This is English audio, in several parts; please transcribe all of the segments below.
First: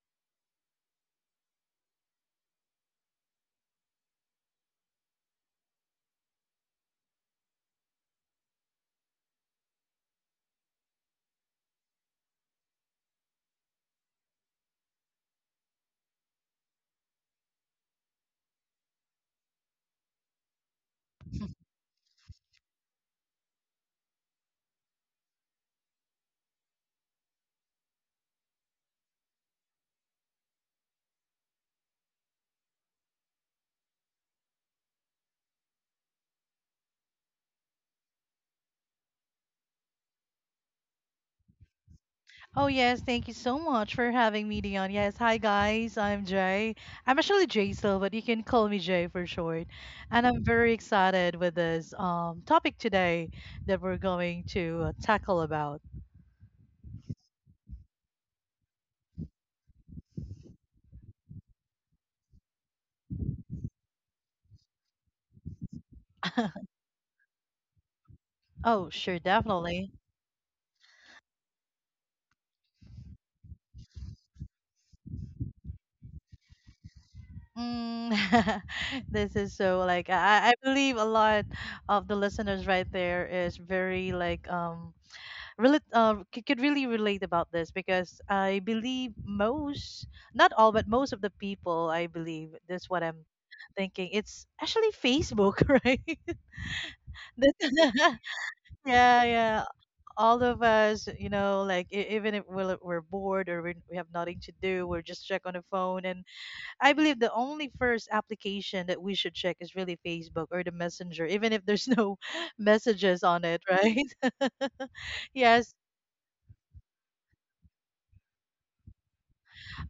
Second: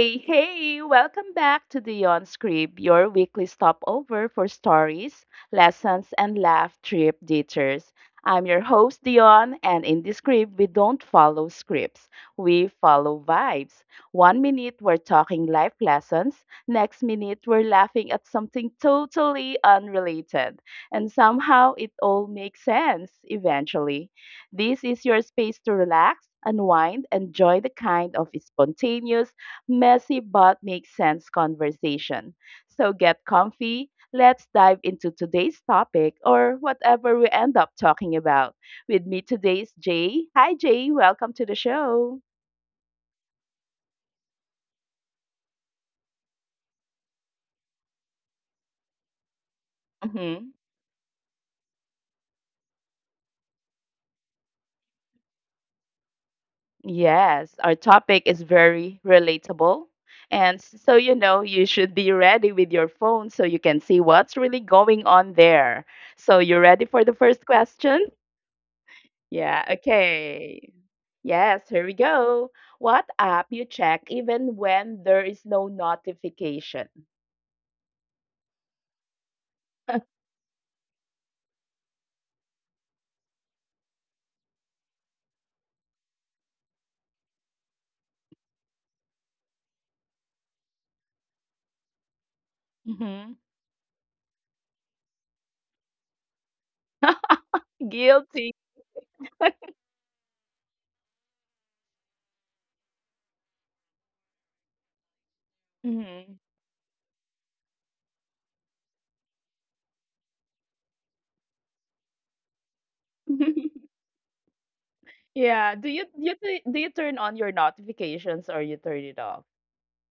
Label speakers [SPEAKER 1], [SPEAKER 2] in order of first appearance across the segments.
[SPEAKER 1] Hey, hey, welcome back to the Yon Script, your weekly stopover for stories, lessons, and laugh trip detours. I'm your host, Dion, and in this script, we don't follow scripts. We follow vibes. One minute, we're talking life lessons. Next minute, we're laughing at something totally unrelated. And somehow, it all makes sense eventually. This is your space to relax, unwind, and join the kind of spontaneous messy but makes sense conversation. So get comfy. Let's dive into today's topic or whatever we end up talking about. With me today is Jay. Hi, Jay. Welcome to the show.
[SPEAKER 2] Oh yes, thank you so much for having me, Dion. Yes, hi guys, I'm Jay. I'm actually Jay still, but you can call me Jay for short. And I'm
[SPEAKER 1] Hmm.
[SPEAKER 2] very excited with this topic today that we're going to tackle about.
[SPEAKER 1] Yes, our topic is very relatable. And so, you should be ready with your phone so you can see what's really going on there. So, you ready for the first question?
[SPEAKER 2] Oh, sure,
[SPEAKER 1] Yeah,
[SPEAKER 2] definitely.
[SPEAKER 1] okay. Yes, here we go. What app you check even when there is no notification?
[SPEAKER 2] Mm, this is so like I believe a lot of the listeners right there is very like really could really relate about this because I believe most, not all, but most of the people, I believe that's what I'm
[SPEAKER 1] Mm-hmm.
[SPEAKER 2] thinking. It's actually Facebook, right? That-
[SPEAKER 1] Guilty.
[SPEAKER 2] yeah, yeah. All of us, you know, like even if we're, like, we're bored or we have nothing to do, we're just check on the phone.
[SPEAKER 1] Mm-hmm.
[SPEAKER 2] And I believe the only first application that we should check is really Facebook or the Messenger, even if there's no messages on it, right?
[SPEAKER 1] Yeah, do
[SPEAKER 2] Yes,
[SPEAKER 1] you you tu- do you turn on your notifications or you turn it off?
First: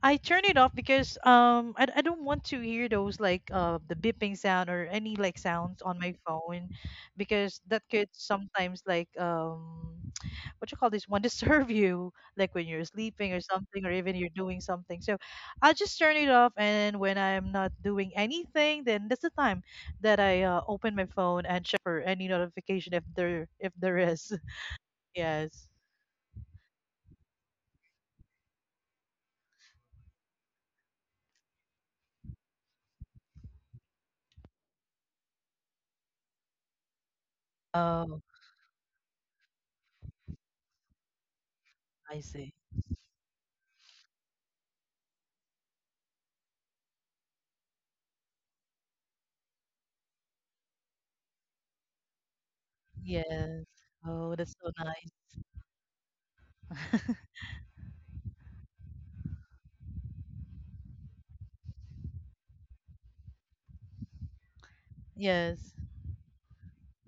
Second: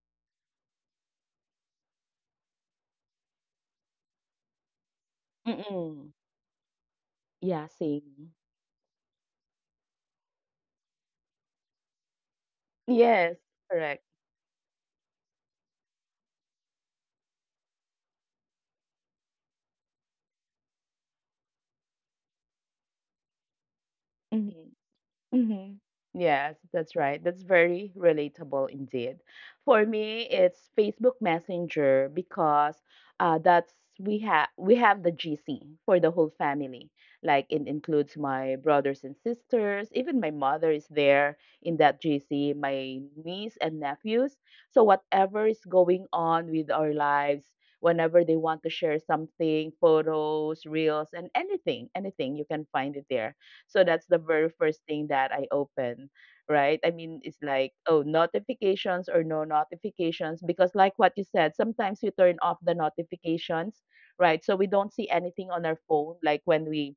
[SPEAKER 2] I turn it off because I don't want to hear those like the beeping sound or any like sounds on
[SPEAKER 1] Mm-mm.
[SPEAKER 2] my phone because
[SPEAKER 1] Yeah,
[SPEAKER 2] that could
[SPEAKER 1] same.
[SPEAKER 2] sometimes like what you call this one disturb you like when you're
[SPEAKER 1] Yes,
[SPEAKER 2] sleeping or something or
[SPEAKER 1] correct.
[SPEAKER 2] even you're doing something. So I'll just turn it off and when I'm not doing anything then that's the time that I open my phone and check for any notification if there is.
[SPEAKER 1] Mm-hmm.
[SPEAKER 2] Yes.
[SPEAKER 1] Hmm. Yes, that's right. That's very relatable indeed. For me, it's Facebook Messenger, because that's we have the GC for the whole family. Like it
[SPEAKER 2] Oh,
[SPEAKER 1] includes my brothers and sisters, even my mother is there in that
[SPEAKER 2] I see.
[SPEAKER 1] GC, my niece and nephews. So whatever is going on with our lives, whenever they want to share something, photos, reels, and anything, anything, you can find it there,
[SPEAKER 2] Yes.
[SPEAKER 1] so that's
[SPEAKER 2] Oh,
[SPEAKER 1] the
[SPEAKER 2] that's
[SPEAKER 1] very
[SPEAKER 2] so
[SPEAKER 1] first
[SPEAKER 2] nice.
[SPEAKER 1] thing that I open, right? I mean, it's like, oh, notifications or no notifications, because like what you said, sometimes we turn off the notifications, right? So we don't see
[SPEAKER 2] Yes.
[SPEAKER 1] anything on our phone, like when we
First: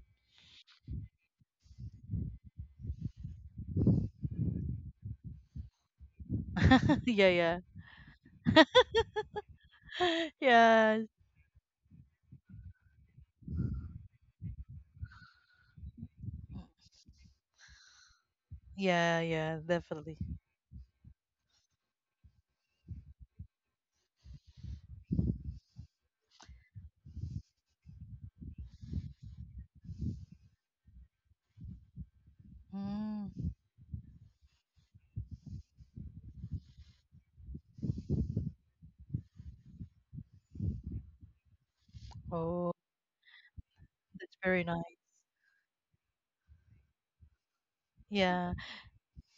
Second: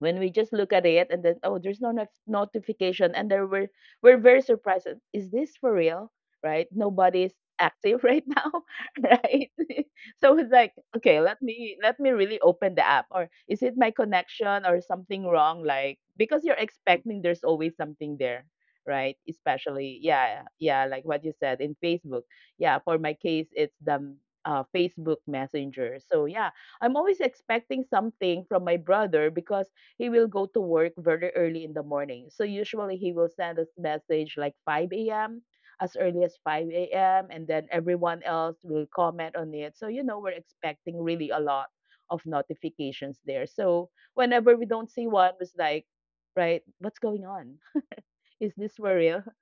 [SPEAKER 1] when we just look at it, and then, oh, there's no notification, and there were we're very surprised. Is this for real? Right,
[SPEAKER 2] Yeah,
[SPEAKER 1] nobody's
[SPEAKER 2] yeah.
[SPEAKER 1] active right now. Right. So it's like,
[SPEAKER 2] Yeah.
[SPEAKER 1] okay, let me really open the app, or is it my connection or something wrong, like, because you're expecting there's always something there, right?
[SPEAKER 2] Yeah, yeah,
[SPEAKER 1] Especially,
[SPEAKER 2] definitely.
[SPEAKER 1] yeah, yeah, like what you said, in Facebook. Yeah, for my case, it's the Facebook Messenger. So yeah, I'm always expecting something from my brother, because he will go to work very early in the morning. So usually he will
[SPEAKER 2] Mm.
[SPEAKER 1] send us message like 5 a.m., as early as 5 a.m., and then everyone else will comment on it. So you know we're expecting really a lot of
[SPEAKER 2] Oh,
[SPEAKER 1] notifications there. So
[SPEAKER 2] that's
[SPEAKER 1] whenever we
[SPEAKER 2] very
[SPEAKER 1] don't
[SPEAKER 2] nice.
[SPEAKER 1] see one, it's like, right, what's going on? Is
[SPEAKER 2] Yeah.
[SPEAKER 1] this for real?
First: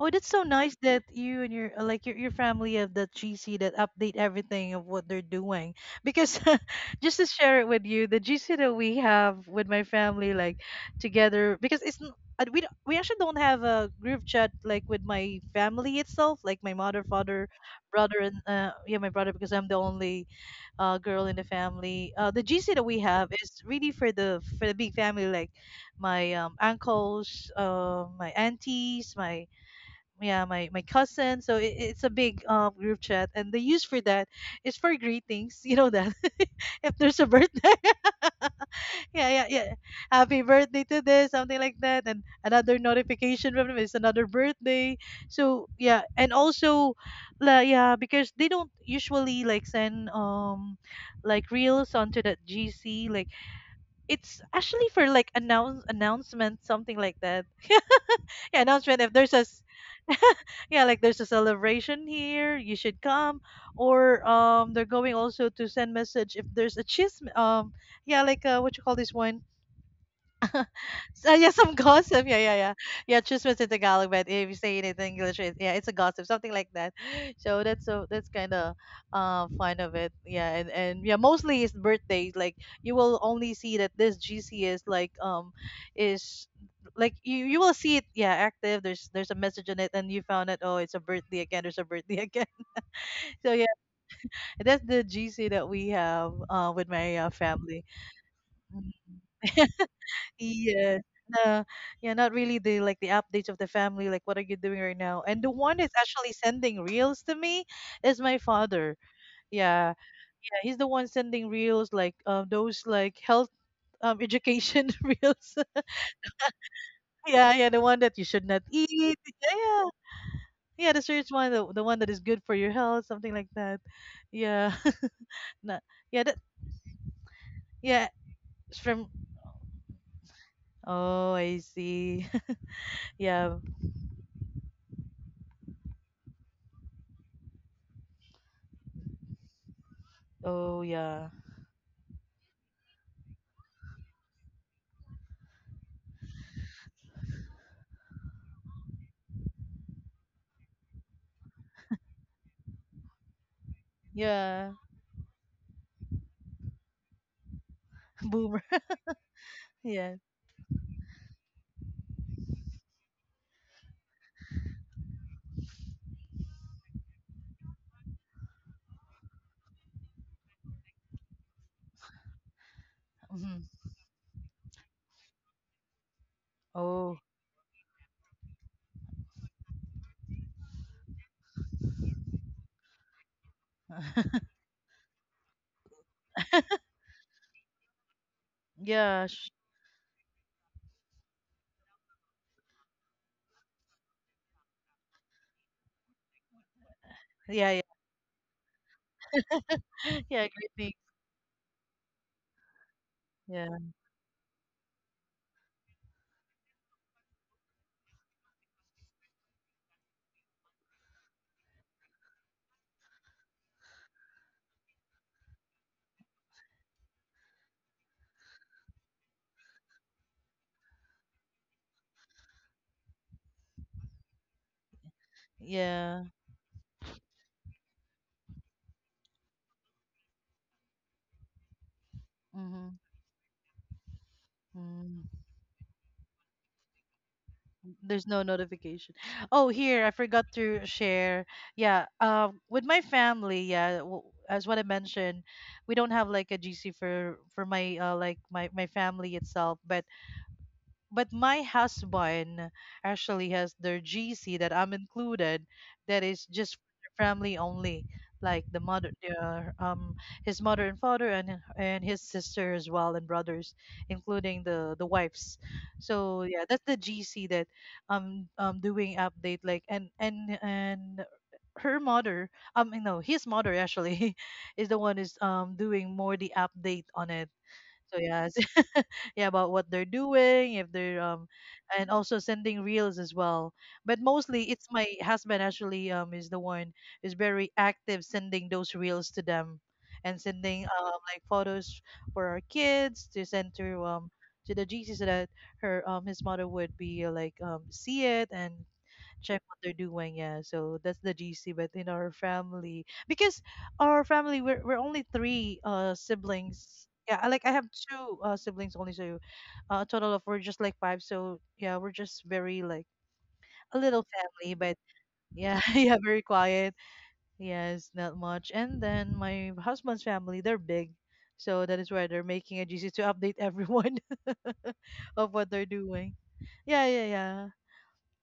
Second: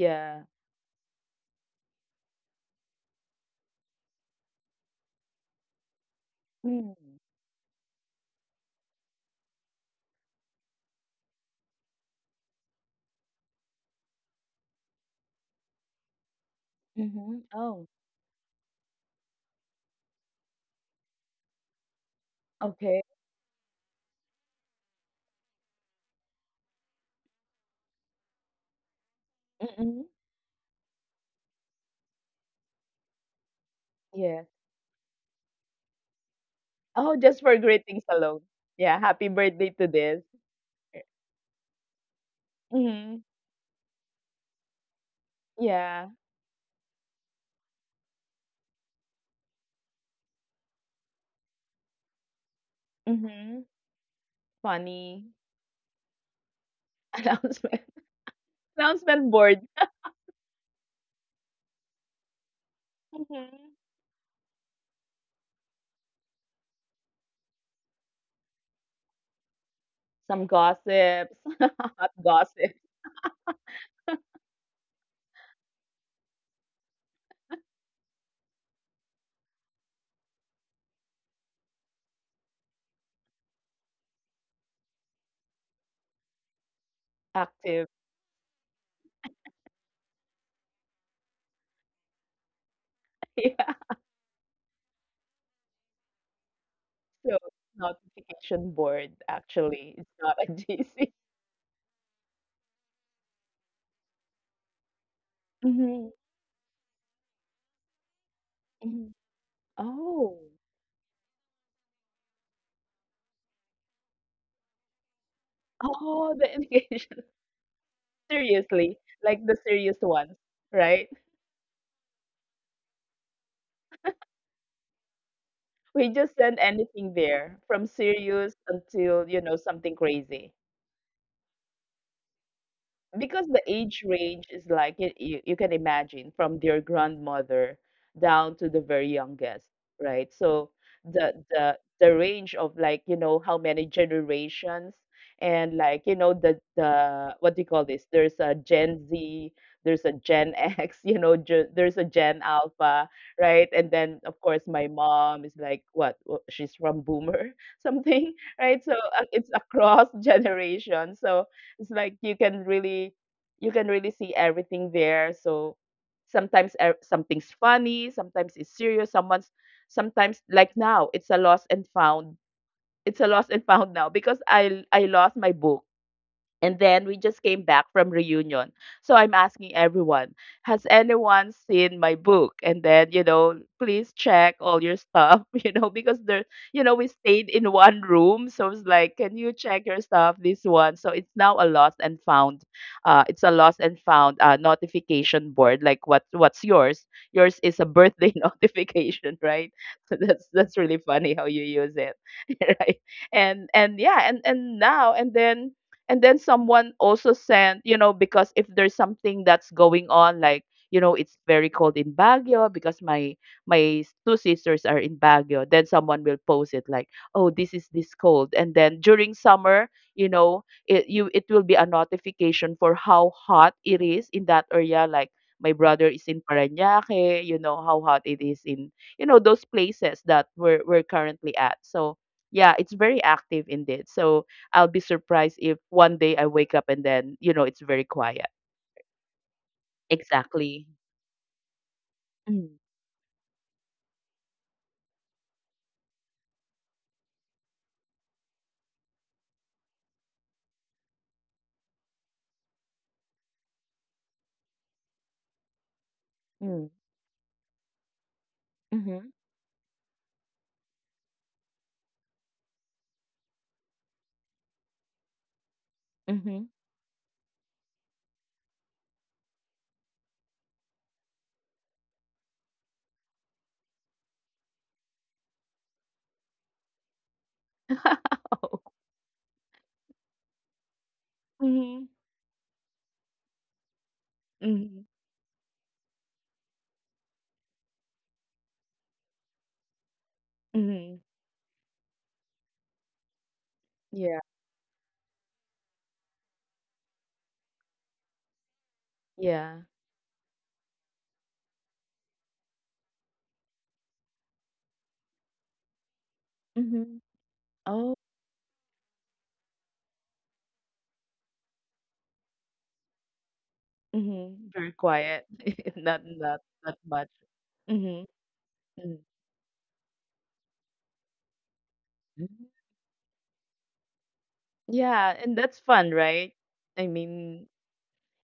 [SPEAKER 2] Oh, that's so nice that you and your like your family have that GC that update everything of what they're doing. Because just
[SPEAKER 1] Mm.
[SPEAKER 2] to share it with you, the GC that we have with my family, like together, because it's n- we don't- we actually don't have a group chat like with my family itself, like my mother,
[SPEAKER 1] Mm-hmm.
[SPEAKER 2] father,
[SPEAKER 1] Oh,
[SPEAKER 2] brother, and yeah, my brother, because I'm the only girl in the family. The GC that
[SPEAKER 1] okay.
[SPEAKER 2] we have is really for the big family, like my uncles, my aunties, my
[SPEAKER 1] Mm-mm.
[SPEAKER 2] yeah, my cousin. So it's a big group chat, and the use for that
[SPEAKER 1] Yeah.
[SPEAKER 2] is for greetings. You know that if
[SPEAKER 1] Oh,
[SPEAKER 2] there's a
[SPEAKER 1] just for
[SPEAKER 2] birthday
[SPEAKER 1] greetings alone. Yeah. Happy
[SPEAKER 2] yeah, yeah,
[SPEAKER 1] birthday
[SPEAKER 2] yeah.
[SPEAKER 1] to this.
[SPEAKER 2] Happy birthday to this, something like that, and another
[SPEAKER 1] Mm-hmm.
[SPEAKER 2] notification from them is another birthday. So yeah,
[SPEAKER 1] Yeah.
[SPEAKER 2] and also, la yeah, because they don't usually like send like reels onto that GC. Like
[SPEAKER 1] Mm-hmm.
[SPEAKER 2] it's actually for
[SPEAKER 1] Funny.
[SPEAKER 2] like announcement, something like that.
[SPEAKER 1] Announcement.
[SPEAKER 2] Yeah, announcement. If there's
[SPEAKER 1] Announcement
[SPEAKER 2] a s-
[SPEAKER 1] board.
[SPEAKER 2] Yeah, like there's a celebration here, you should come.
[SPEAKER 1] Mhm.
[SPEAKER 2] Or they're going also to send message if there's a chism yeah, like what you call this one
[SPEAKER 1] Some gossips.
[SPEAKER 2] so yeah, some
[SPEAKER 1] Not
[SPEAKER 2] gossip. Yeah, yeah,
[SPEAKER 1] gossip.
[SPEAKER 2] yeah. Yeah, Chismis in Tagalog, but if you say it in English, yeah, it's a gossip, something like that. So that's kind of fun of it. Yeah, and yeah, mostly it's birthdays. Like you will only see that this GC is is like you will
[SPEAKER 1] Active.
[SPEAKER 2] see it yeah active. There's a message in it, and you found out oh it's a birthday again. There's a birthday again. So
[SPEAKER 1] Yeah.
[SPEAKER 2] yeah, that's the GC that we have with my
[SPEAKER 1] So,
[SPEAKER 2] family.
[SPEAKER 1] notification board
[SPEAKER 2] Mm-hmm.
[SPEAKER 1] actually. It's not a
[SPEAKER 2] Yeah.
[SPEAKER 1] GC.
[SPEAKER 2] No, yeah, not really the like the updates of the family, like what are you doing right now? And the one that's
[SPEAKER 1] Mhm.
[SPEAKER 2] actually sending reels to me is my father.
[SPEAKER 1] Mhm.
[SPEAKER 2] Yeah.
[SPEAKER 1] Oh.
[SPEAKER 2] Yeah, he's the one sending reels like those like health education reels.
[SPEAKER 1] Oh, the indication.
[SPEAKER 2] Yeah, yeah, the one that you should not eat.
[SPEAKER 1] Seriously. Like the
[SPEAKER 2] Yeah, yeah.
[SPEAKER 1] serious ones,
[SPEAKER 2] Yeah,
[SPEAKER 1] right?
[SPEAKER 2] the serious one, the one that is good for your health, something like that. Yeah. Not,
[SPEAKER 1] We
[SPEAKER 2] yeah,
[SPEAKER 1] just
[SPEAKER 2] that
[SPEAKER 1] send anything there from
[SPEAKER 2] yeah,
[SPEAKER 1] serious
[SPEAKER 2] it's from
[SPEAKER 1] until, you know, something crazy.
[SPEAKER 2] Oh, I see.
[SPEAKER 1] Because the
[SPEAKER 2] Yeah.
[SPEAKER 1] age range is like, you can imagine, from their grandmother down to the very youngest, right? So
[SPEAKER 2] Oh, yeah.
[SPEAKER 1] the range of, like you know, how many generations. And like, you know, the what do you call this, there's a Gen Z, there's a Gen X, you know, there's a Gen Alpha, right? And then of course
[SPEAKER 2] Yeah.
[SPEAKER 1] my mom is like, she's from Boomer something,
[SPEAKER 2] Boomer.
[SPEAKER 1] right, so it's across
[SPEAKER 2] Yeah.
[SPEAKER 1] generation. So it's like, you can really see everything there. So sometimes something's funny, sometimes it's serious, someone's sometimes like now it's a lost and found. It's a lost and found now, because I lost my book, and then we
[SPEAKER 2] Oh,
[SPEAKER 1] just came back from reunion. So I'm asking everyone, has anyone seen my book? And then, please check all your stuff, because there, we stayed in one room. So it's
[SPEAKER 2] yeah,
[SPEAKER 1] like,
[SPEAKER 2] sh-
[SPEAKER 1] can you check your stuff? This one. So it's now a lost and found. It's a lost and found notification board. Like what's yours? Yours
[SPEAKER 2] yeah, yeah,
[SPEAKER 1] is a birthday notification, right? So
[SPEAKER 2] yeah.
[SPEAKER 1] that's
[SPEAKER 2] Great
[SPEAKER 1] that's
[SPEAKER 2] things.
[SPEAKER 1] really funny how you use it. Right.
[SPEAKER 2] Yeah,
[SPEAKER 1] And yeah, and now and then someone also sent, because if there's something that's going on, like, you know it's very cold in Baguio, because my two sisters are in Baguio, then someone will post it like, oh, this is this cold. And then during summer, you know, it will be a notification for how hot it is in that area. Like, my brother
[SPEAKER 2] yeah.
[SPEAKER 1] is in Parañaque, you know how hot it is in, you know, those places that we're currently at. So yeah,
[SPEAKER 2] Mm-hmm.
[SPEAKER 1] it's very active indeed. So I'll be
[SPEAKER 2] Mm,
[SPEAKER 1] surprised if one day I wake up, and then, you know, it's very
[SPEAKER 2] there's no
[SPEAKER 1] quiet.
[SPEAKER 2] notification. Oh, here I forgot to
[SPEAKER 1] Exactly.
[SPEAKER 2] share. Yeah,
[SPEAKER 1] Mm,
[SPEAKER 2] with my family, yeah, w as what I mentioned, we don't have like a GC for my like my family itself, but my husband actually has their GC that I'm included that is just for
[SPEAKER 1] mm,
[SPEAKER 2] the family only like
[SPEAKER 1] mhm,
[SPEAKER 2] his mother and father and his sister as well and brothers including the wives so
[SPEAKER 1] mhm.
[SPEAKER 2] yeah that's the GC that I'm doing update like and her mother no his mother actually is the one is doing more the update on it so yes
[SPEAKER 1] Oh.
[SPEAKER 2] yeah about what they're doing if they're
[SPEAKER 1] Mhm,
[SPEAKER 2] and also sending reels as well but mostly it's
[SPEAKER 1] mm-hmm.
[SPEAKER 2] my husband actually is the one is very active sending those reels to them and sending
[SPEAKER 1] Mm-hmm.
[SPEAKER 2] like photos for our kids to send
[SPEAKER 1] Yeah.
[SPEAKER 2] to the GC so that her his mother would be like see it and check
[SPEAKER 1] Yeah.
[SPEAKER 2] what they're doing. Yeah, so that's the GC. But in our family, because our family we're only three siblings.
[SPEAKER 1] Mhm.
[SPEAKER 2] Yeah, like I have
[SPEAKER 1] Oh,
[SPEAKER 2] two siblings only, so a total of we're just like five. So yeah, we're just very like a little
[SPEAKER 1] mm-hmm.
[SPEAKER 2] family,
[SPEAKER 1] Very
[SPEAKER 2] but
[SPEAKER 1] quiet.
[SPEAKER 2] yeah,
[SPEAKER 1] not
[SPEAKER 2] yeah, very
[SPEAKER 1] not not
[SPEAKER 2] quiet.
[SPEAKER 1] much.
[SPEAKER 2] Yes,
[SPEAKER 1] Mm-hmm.
[SPEAKER 2] not much. And
[SPEAKER 1] Mm.
[SPEAKER 2] then my husband's family, they're big, so that is why they're
[SPEAKER 1] Mhm.
[SPEAKER 2] making a GC to update everyone
[SPEAKER 1] Yeah,
[SPEAKER 2] of
[SPEAKER 1] and
[SPEAKER 2] what
[SPEAKER 1] that's
[SPEAKER 2] they're
[SPEAKER 1] fun,
[SPEAKER 2] doing.
[SPEAKER 1] right? I
[SPEAKER 2] Yeah, yeah,
[SPEAKER 1] mean,
[SPEAKER 2] yeah.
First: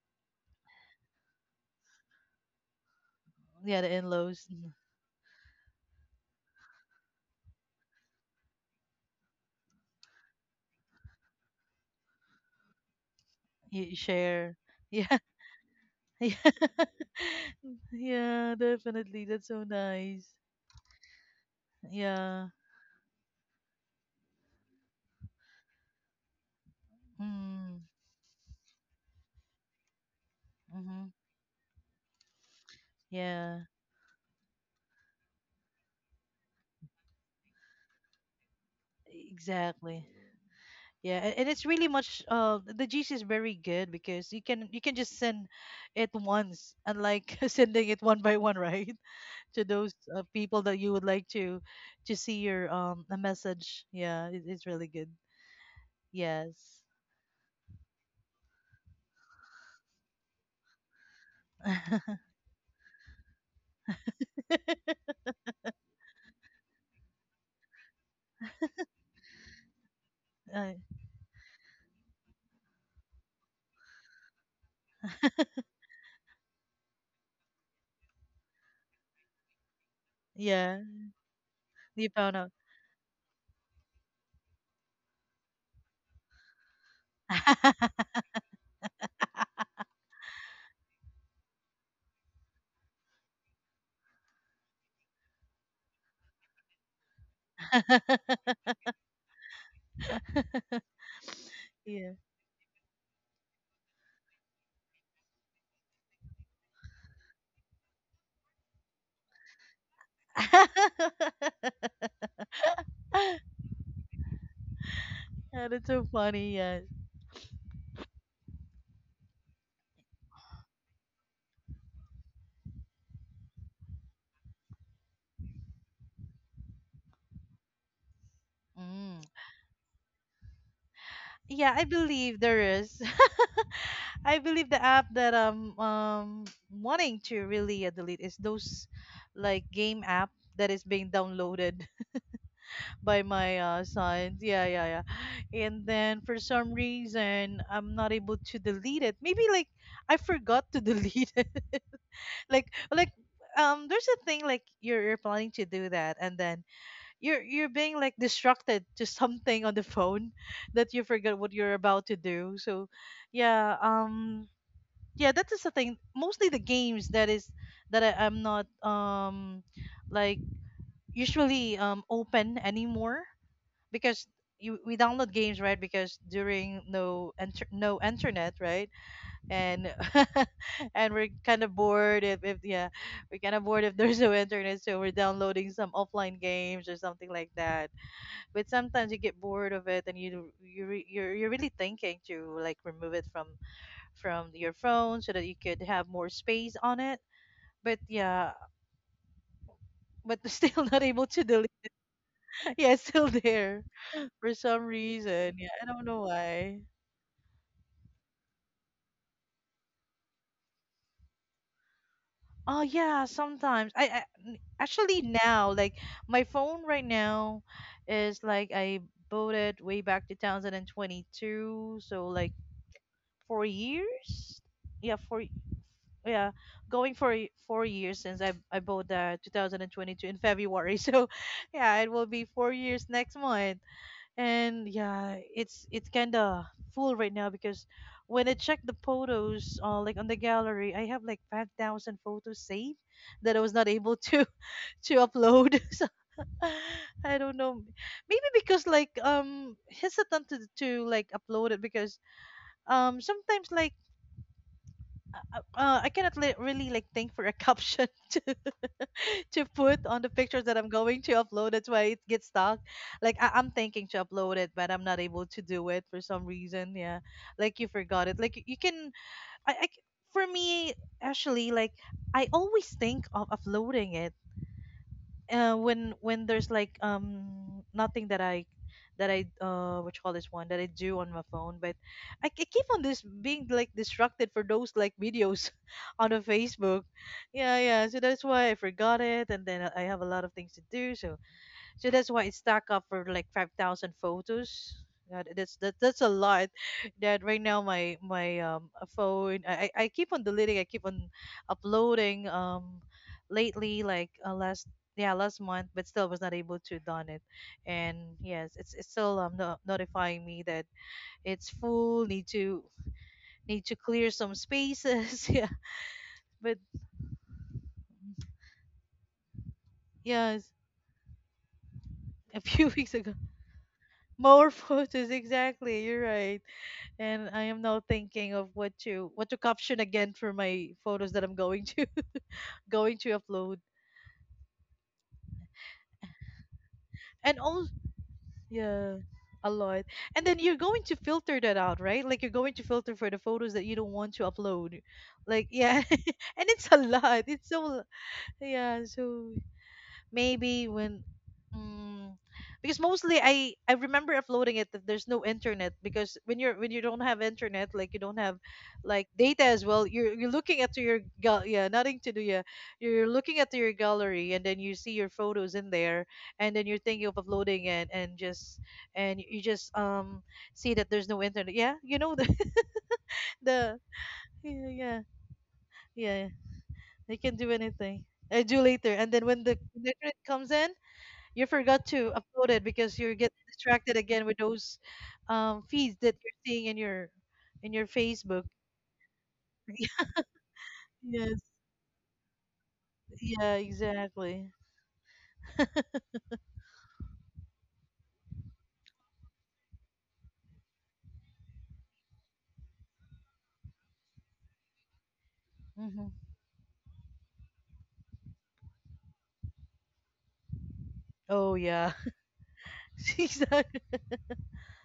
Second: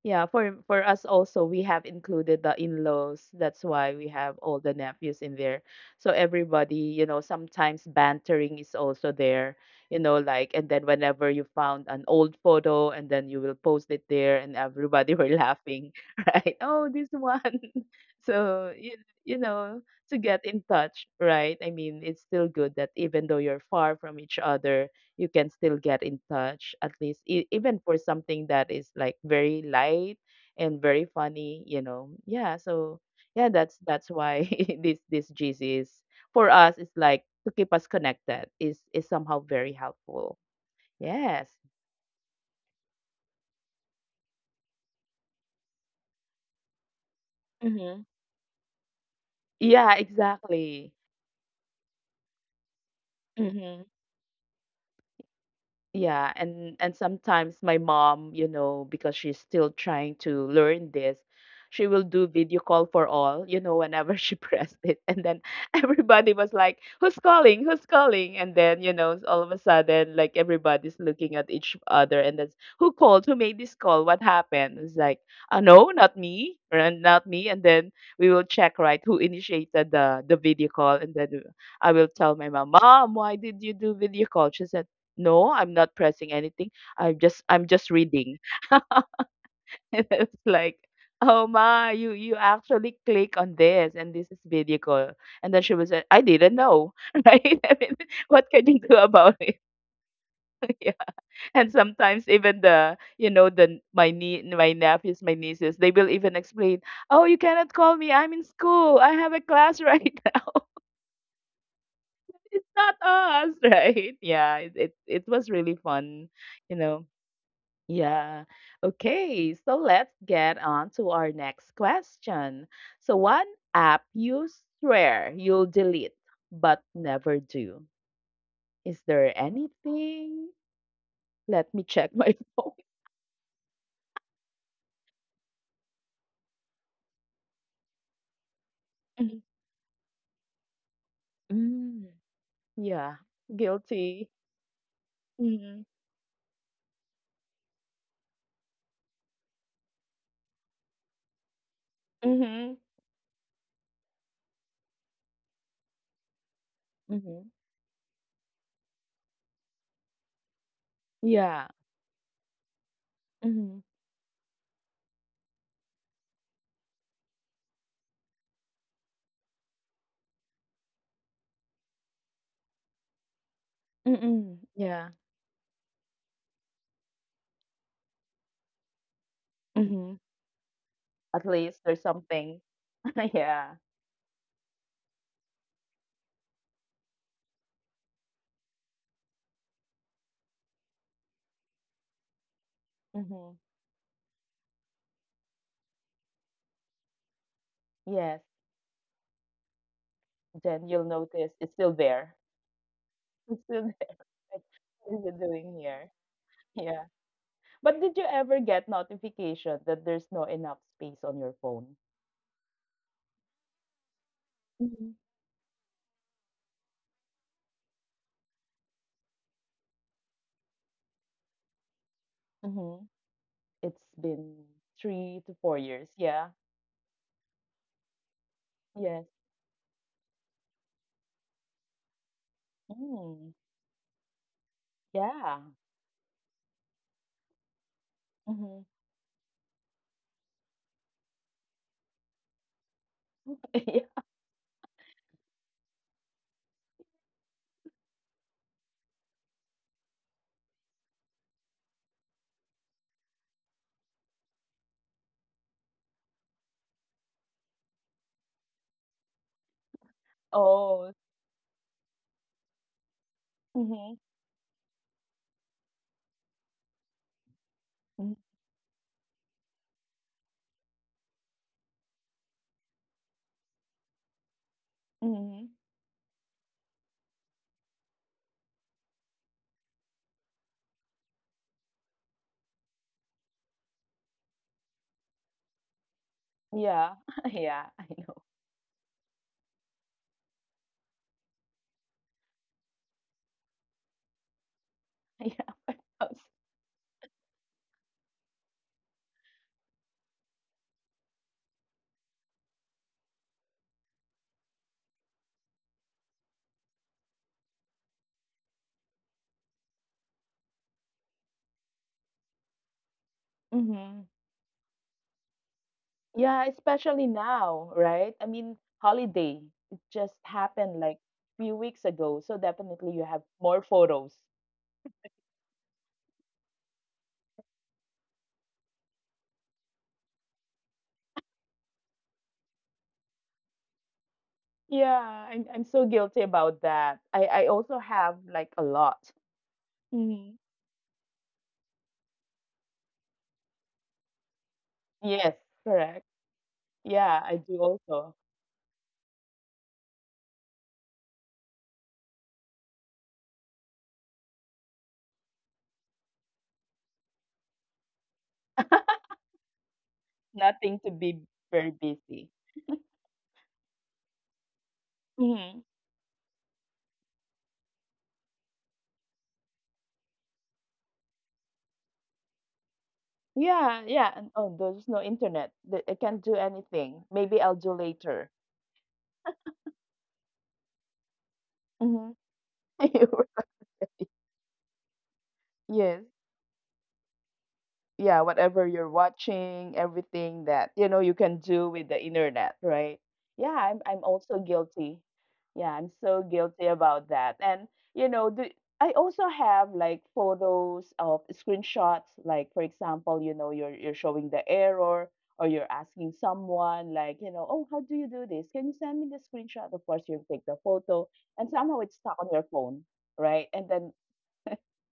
[SPEAKER 1] yeah, for us also, we have included the in-laws. That's
[SPEAKER 2] Yeah, the
[SPEAKER 1] why we have
[SPEAKER 2] in-laws,
[SPEAKER 1] all the nephews in there. So everybody, sometimes bantering is also there, like, and then whenever you found an old photo and then you will post
[SPEAKER 2] you
[SPEAKER 1] it there
[SPEAKER 2] share.
[SPEAKER 1] and everybody
[SPEAKER 2] Yeah.
[SPEAKER 1] were laughing, right? Oh,
[SPEAKER 2] Yeah.
[SPEAKER 1] this one.
[SPEAKER 2] Yeah,
[SPEAKER 1] So you
[SPEAKER 2] definitely.
[SPEAKER 1] you
[SPEAKER 2] That's so
[SPEAKER 1] know, to
[SPEAKER 2] nice.
[SPEAKER 1] get in touch, right? I mean, it's still
[SPEAKER 2] Yeah.
[SPEAKER 1] good that even though you're far from each other, you can still get in touch at least even
[SPEAKER 2] Mm,
[SPEAKER 1] for something that is like very light and
[SPEAKER 2] mm-hmm.
[SPEAKER 1] very funny. Yeah. So yeah,
[SPEAKER 2] Yeah,
[SPEAKER 1] that's why this GC is, for us, it's like, to keep us connected is somehow very
[SPEAKER 2] exactly.
[SPEAKER 1] helpful.
[SPEAKER 2] Yeah, and
[SPEAKER 1] Yes.
[SPEAKER 2] it's really much the GC is very good because you can just send it once unlike sending
[SPEAKER 1] Mm-hmm.
[SPEAKER 2] it one by one, right? To
[SPEAKER 1] Yeah,
[SPEAKER 2] those people that you
[SPEAKER 1] exactly.
[SPEAKER 2] would like to see your a
[SPEAKER 1] Hmm.
[SPEAKER 2] message. Yeah, it's really good.
[SPEAKER 1] Yeah, and
[SPEAKER 2] Yes.
[SPEAKER 1] and sometimes my mom, because she's still trying to learn this, she will do video call for all, whenever she pressed it. And then everybody was like, "Who's calling? Who's calling?" And then, all of a sudden, like,
[SPEAKER 2] uh,
[SPEAKER 1] everybody's looking at each other and that's, "Who called? Who made this call? What happened?" It's like, no, not me, or, not me." And then we will check, right, who initiated the video
[SPEAKER 2] yeah,
[SPEAKER 1] call, and then I will
[SPEAKER 2] you
[SPEAKER 1] tell my
[SPEAKER 2] found
[SPEAKER 1] mom, "Mom, why did you do video call?" She said no, I'm not pressing anything, I'm just
[SPEAKER 2] out.
[SPEAKER 1] reading. And it's like, oh ma, you actually click on this, and this is video call. And then she was like, I didn't know, right, I mean, what can you do about it? Yeah. And
[SPEAKER 2] Yeah.
[SPEAKER 1] sometimes even the you know the my nephews, my nieces, they will even explain, oh you cannot call me, I'm in school, I have a class right now. It's not us, right? Yeah, it was
[SPEAKER 2] Yeah,
[SPEAKER 1] really
[SPEAKER 2] that's so
[SPEAKER 1] fun
[SPEAKER 2] funny,
[SPEAKER 1] you
[SPEAKER 2] yes.
[SPEAKER 1] know Yeah. Okay, so let's get on to our next question. So, one app you swear you'll delete but never do. Is
[SPEAKER 2] Mm.
[SPEAKER 1] there anything?
[SPEAKER 2] Yeah,
[SPEAKER 1] Let
[SPEAKER 2] I
[SPEAKER 1] me check
[SPEAKER 2] believe
[SPEAKER 1] my
[SPEAKER 2] there
[SPEAKER 1] phone.
[SPEAKER 2] is. I believe the app that I'm wanting to really delete is those
[SPEAKER 1] Mm,
[SPEAKER 2] like game app that is being downloaded
[SPEAKER 1] mm.
[SPEAKER 2] by
[SPEAKER 1] Yeah,
[SPEAKER 2] my son.
[SPEAKER 1] guilty.
[SPEAKER 2] Yeah, yeah, yeah. And
[SPEAKER 1] Mm-hmm.
[SPEAKER 2] then for some reason I'm not able to delete it. Maybe like I forgot to delete it. like
[SPEAKER 1] Mm-hmm.
[SPEAKER 2] like there's a thing like you're planning to do that and then
[SPEAKER 1] Mm-hmm.
[SPEAKER 2] you're being like distracted to something on the phone that you forget what you're
[SPEAKER 1] Yeah.
[SPEAKER 2] about to do so yeah
[SPEAKER 1] Mm-hmm.
[SPEAKER 2] yeah that is the thing mostly the games that is that I'm not like usually open anymore because
[SPEAKER 1] Mm-mm.
[SPEAKER 2] we
[SPEAKER 1] Yeah.
[SPEAKER 2] download games right because during no internet right and
[SPEAKER 1] Mm-hmm.
[SPEAKER 2] and we're
[SPEAKER 1] At
[SPEAKER 2] kind of
[SPEAKER 1] least there's
[SPEAKER 2] bored if
[SPEAKER 1] something.
[SPEAKER 2] yeah we're kind of
[SPEAKER 1] Yeah.
[SPEAKER 2] bored if there's no internet so we're downloading some offline games or something like that but sometimes you get bored of it and you're really thinking to like remove it
[SPEAKER 1] Mm-hmm.
[SPEAKER 2] from your phone so that you could have more space on it but
[SPEAKER 1] Yes.
[SPEAKER 2] yeah but still
[SPEAKER 1] Then you'll
[SPEAKER 2] not able to
[SPEAKER 1] notice
[SPEAKER 2] delete
[SPEAKER 1] it's still there.
[SPEAKER 2] yeah it's still
[SPEAKER 1] It's
[SPEAKER 2] there
[SPEAKER 1] still there.
[SPEAKER 2] for
[SPEAKER 1] Like,
[SPEAKER 2] some
[SPEAKER 1] what is it
[SPEAKER 2] reason yeah
[SPEAKER 1] doing
[SPEAKER 2] I don't
[SPEAKER 1] here?
[SPEAKER 2] know why
[SPEAKER 1] Yeah. But did you ever get notification that there's no enough space on your phone?
[SPEAKER 2] oh yeah sometimes I
[SPEAKER 1] Mhm.
[SPEAKER 2] actually now like my phone right now is like I bought it way back to 2022 so like
[SPEAKER 1] Mm-hmm.
[SPEAKER 2] four
[SPEAKER 1] It's been
[SPEAKER 2] years yeah
[SPEAKER 1] three
[SPEAKER 2] four
[SPEAKER 1] to four years. Yeah.
[SPEAKER 2] yeah going for 4 years since i bought
[SPEAKER 1] Yes.
[SPEAKER 2] the 2022 in february so yeah it will be 4 years next
[SPEAKER 1] Mm.
[SPEAKER 2] month and yeah
[SPEAKER 1] Yeah.
[SPEAKER 2] it's kind of full right now because when I
[SPEAKER 1] Mm-hmm.
[SPEAKER 2] check the photos like on the gallery I have like 5000 photos saved that I was not
[SPEAKER 1] Yeah.
[SPEAKER 2] able to to upload so I don't know maybe because like hesitant to like upload it because sometimes like I cannot really like think for a caption to put on the pictures that I'm
[SPEAKER 1] Oh.
[SPEAKER 2] going to upload. That's why it gets stuck. Like I'm
[SPEAKER 1] Mm-hmm.
[SPEAKER 2] thinking to upload it, but I'm not able to do it for some reason. Yeah, like you forgot it. Like you can. I, I c- for me actually like I always think of uploading it
[SPEAKER 1] Mm-hmm.
[SPEAKER 2] when there's like nothing that I that I what you call this one that I do on my phone, but I keep on this being like distracted for those like videos on the Facebook.
[SPEAKER 1] Yeah. Yeah.
[SPEAKER 2] Yeah,
[SPEAKER 1] I
[SPEAKER 2] yeah. So
[SPEAKER 1] know.
[SPEAKER 2] that's why I forgot it, and then I have a lot of things to do, so so that's why it stacked up for like 5,000 photos. God,
[SPEAKER 1] Yeah.
[SPEAKER 2] that's a lot. That right now my phone I keep on deleting. I keep on uploading. Lately like last month, but still was not able to done it. And yes, it's still no, notifying me that it's full. Need to
[SPEAKER 1] Mm-hmm.
[SPEAKER 2] clear some spaces. Yeah,
[SPEAKER 1] Yeah,
[SPEAKER 2] but
[SPEAKER 1] especially now, right? I mean, holiday. It just
[SPEAKER 2] yes,
[SPEAKER 1] happened like few weeks ago. So
[SPEAKER 2] a few
[SPEAKER 1] definitely you
[SPEAKER 2] weeks
[SPEAKER 1] have
[SPEAKER 2] ago
[SPEAKER 1] more photos.
[SPEAKER 2] more photos. Exactly, you're right. And I am now thinking of what to caption again for my photos that I'm going to going to upload.
[SPEAKER 1] Yeah, I'm so guilty about that. I
[SPEAKER 2] And
[SPEAKER 1] also
[SPEAKER 2] all,
[SPEAKER 1] have like a
[SPEAKER 2] yeah,
[SPEAKER 1] lot.
[SPEAKER 2] a lot.
[SPEAKER 1] Hmm.
[SPEAKER 2] And then you're going to filter that out, right? Like you're going to filter for the photos that you don't want to upload.
[SPEAKER 1] Yes,
[SPEAKER 2] Like, yeah,
[SPEAKER 1] correct.
[SPEAKER 2] and it's a
[SPEAKER 1] Yeah,
[SPEAKER 2] lot.
[SPEAKER 1] I do
[SPEAKER 2] It's so,
[SPEAKER 1] also.
[SPEAKER 2] yeah. So maybe when, mm, because mostly I remember uploading it that there's no internet, because when you don't have internet, like you don't have like data as well, you're looking
[SPEAKER 1] Nothing
[SPEAKER 2] at
[SPEAKER 1] to
[SPEAKER 2] your
[SPEAKER 1] be
[SPEAKER 2] gal
[SPEAKER 1] very
[SPEAKER 2] yeah, nothing to
[SPEAKER 1] busy.
[SPEAKER 2] do, yeah, you're looking at your gallery, and then you see your
[SPEAKER 1] Hmm.
[SPEAKER 2] photos in there, and then you're thinking of uploading it, and just, and you just see that there's no internet. Yeah, you know, the
[SPEAKER 1] Yeah,
[SPEAKER 2] the,
[SPEAKER 1] yeah. And oh, there's no
[SPEAKER 2] yeah,
[SPEAKER 1] internet. I
[SPEAKER 2] yeah,
[SPEAKER 1] can't do
[SPEAKER 2] yeah,
[SPEAKER 1] anything.
[SPEAKER 2] they
[SPEAKER 1] Maybe
[SPEAKER 2] can
[SPEAKER 1] I'll
[SPEAKER 2] do
[SPEAKER 1] do
[SPEAKER 2] anything.
[SPEAKER 1] later.
[SPEAKER 2] I do later, and then when the internet comes in, you forgot
[SPEAKER 1] Mm-hmm.
[SPEAKER 2] to upload it because you get distracted again with those feeds
[SPEAKER 1] Yes.
[SPEAKER 2] that you're seeing in your
[SPEAKER 1] Yeah,
[SPEAKER 2] Facebook.
[SPEAKER 1] whatever you're watching, everything that you know you can
[SPEAKER 2] Yes.
[SPEAKER 1] do with the internet, right? Yeah,
[SPEAKER 2] Yeah.
[SPEAKER 1] I'm also
[SPEAKER 2] Exactly.
[SPEAKER 1] guilty. Yeah, I'm so guilty about that. And you know, the, I also have like photos of screenshots, like for example, you're showing the error, or you're
[SPEAKER 2] Hmm.
[SPEAKER 1] asking someone like, oh, how do you do this? Can you send me the screenshot? Of course, you take the photo, and
[SPEAKER 2] Oh
[SPEAKER 1] somehow it's
[SPEAKER 2] yeah.
[SPEAKER 1] stuck on your phone, right? And
[SPEAKER 2] Exactly.
[SPEAKER 1] then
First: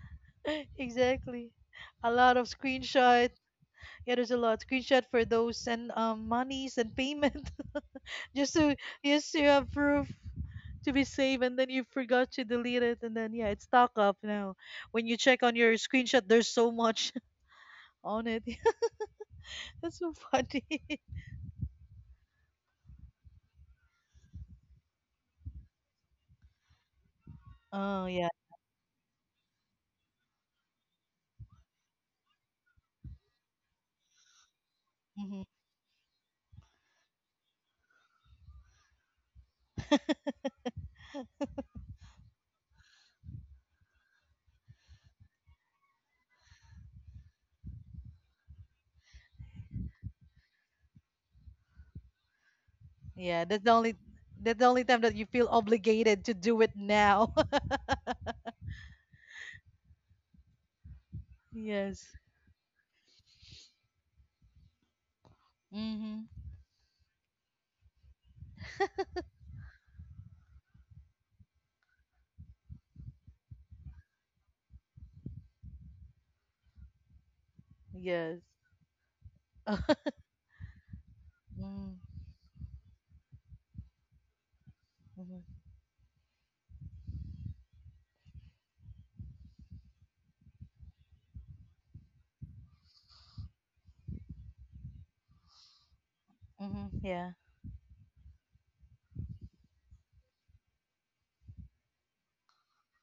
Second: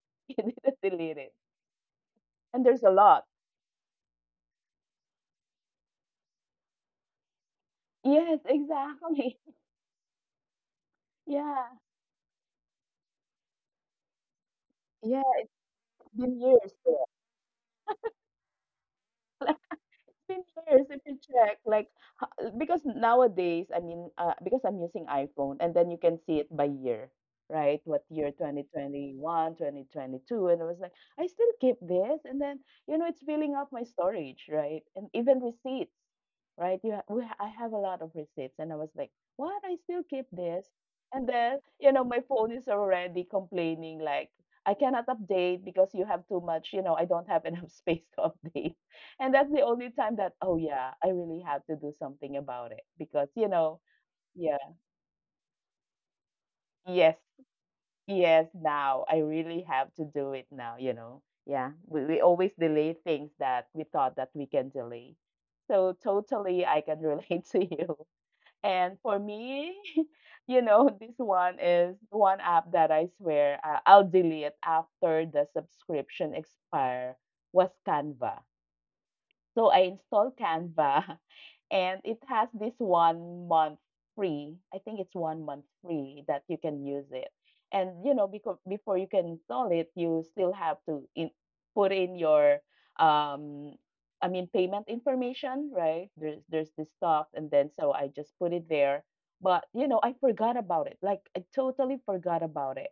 [SPEAKER 1] you need to delete it.
[SPEAKER 2] Exactly. A lot of
[SPEAKER 1] And there's a lot.
[SPEAKER 2] screenshot. Yeah, there's a lot screenshot for those and monies and payment,
[SPEAKER 1] Yes,
[SPEAKER 2] just to
[SPEAKER 1] exactly.
[SPEAKER 2] just to have proof, to be safe, and
[SPEAKER 1] Yeah.
[SPEAKER 2] then you forgot to delete it, and then yeah, it's stock up now. When you
[SPEAKER 1] Yeah,
[SPEAKER 2] check on your screenshot,
[SPEAKER 1] been
[SPEAKER 2] there's so
[SPEAKER 1] years, yeah.
[SPEAKER 2] much on it. That's so
[SPEAKER 1] Been
[SPEAKER 2] funny.
[SPEAKER 1] years if you check like because nowadays because I'm using iPhone and then you can see it by year, right? What
[SPEAKER 2] Oh yeah.
[SPEAKER 1] year? 2021, 2022, and I was like, I still keep this. And then you know it's filling up my storage, right? And even
[SPEAKER 2] Hmm.
[SPEAKER 1] receipts, right? you ha- we, ha- I have a lot of receipts and I was like, what, I still keep this. And then you know my phone is already complaining like, I cannot update because you have too much, you know, I don't have enough space to update. And that's the only time that, oh yeah, I really have to do something about it because,
[SPEAKER 2] Yeah,
[SPEAKER 1] you know, yeah,
[SPEAKER 2] that's the only time that you feel obligated to do it
[SPEAKER 1] yes,
[SPEAKER 2] now.
[SPEAKER 1] yes, now I really have to do it now, you know. Yeah,
[SPEAKER 2] Yes.
[SPEAKER 1] we always delay things that we thought that we can delay. So
[SPEAKER 2] Mm-hmm.
[SPEAKER 1] totally, I can relate to you. And for me, you know, this one is one app that I swear I'll delete after the subscription expire, was
[SPEAKER 2] Yes.
[SPEAKER 1] Canva. So I installed Canva
[SPEAKER 2] Mm-hmm.
[SPEAKER 1] and it has this 1 month free. I think it's 1 month free that you can use it. And you know, because before you can install it, you still have put in your um I mean payment information, right? There's
[SPEAKER 2] Mm-hmm.
[SPEAKER 1] this
[SPEAKER 2] Yeah.
[SPEAKER 1] stuff and then so I just put it there. But you know, I forgot about it. Like I totally forgot about it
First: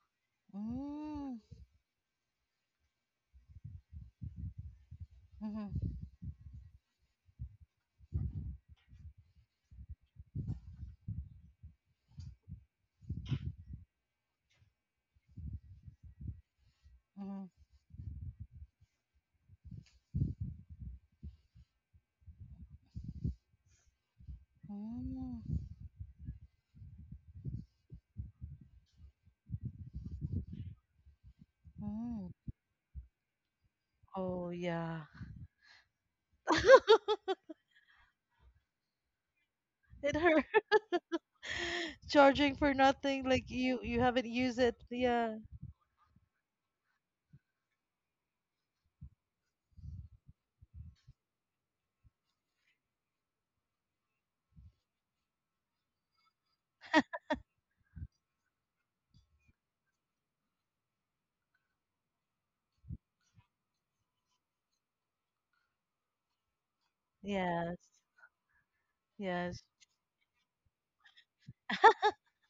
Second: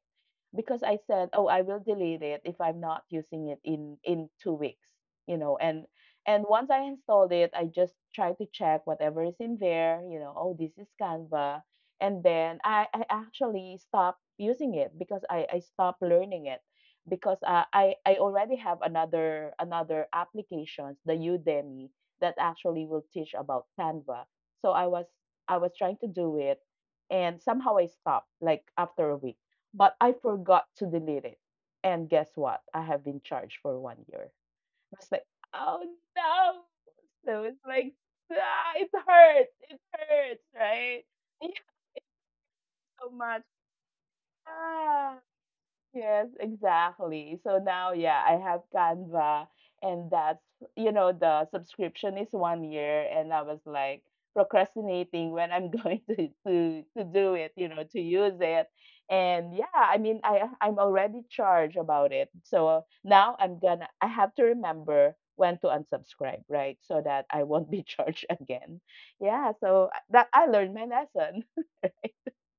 [SPEAKER 1] because I said,
[SPEAKER 2] Mm-hmm.
[SPEAKER 1] "Oh, I will delete it if I'm not using it in 2 weeks." You know,
[SPEAKER 2] Mm-hmm.
[SPEAKER 1] and once I installed it, I just try to check whatever is in there, you know, oh, this is Canva. And then I actually stopped using it because I stopped learning it because
[SPEAKER 2] Mm-hmm.
[SPEAKER 1] I already have another applications, the Udemy, that actually will teach about Canva. So I was, I was trying to do it and somehow I stopped like after a week. But I forgot to delete it. And guess
[SPEAKER 2] Mm-hmm.
[SPEAKER 1] what? I have been charged for 1 year. I
[SPEAKER 2] Oh yeah.
[SPEAKER 1] was like, oh no. So it's like, ah, it hurts. It
[SPEAKER 2] It
[SPEAKER 1] hurts,
[SPEAKER 2] hurt.
[SPEAKER 1] right? Thank
[SPEAKER 2] Charging for
[SPEAKER 1] you so
[SPEAKER 2] nothing,
[SPEAKER 1] much.
[SPEAKER 2] like you haven't used it.
[SPEAKER 1] Ah.
[SPEAKER 2] Yeah.
[SPEAKER 1] Yes, exactly. So now, yeah, I have Canva, and that's, you know, the subscription is 1 year, and I was like procrastinating when I'm going to do it, you know, to use it. And yeah, I mean, I'm already charged about it. So now I have to remember when to unsubscribe, right? So that I won't be
[SPEAKER 2] Yes.
[SPEAKER 1] charged again. Yeah,
[SPEAKER 2] Yes.
[SPEAKER 1] so that I learned my lesson.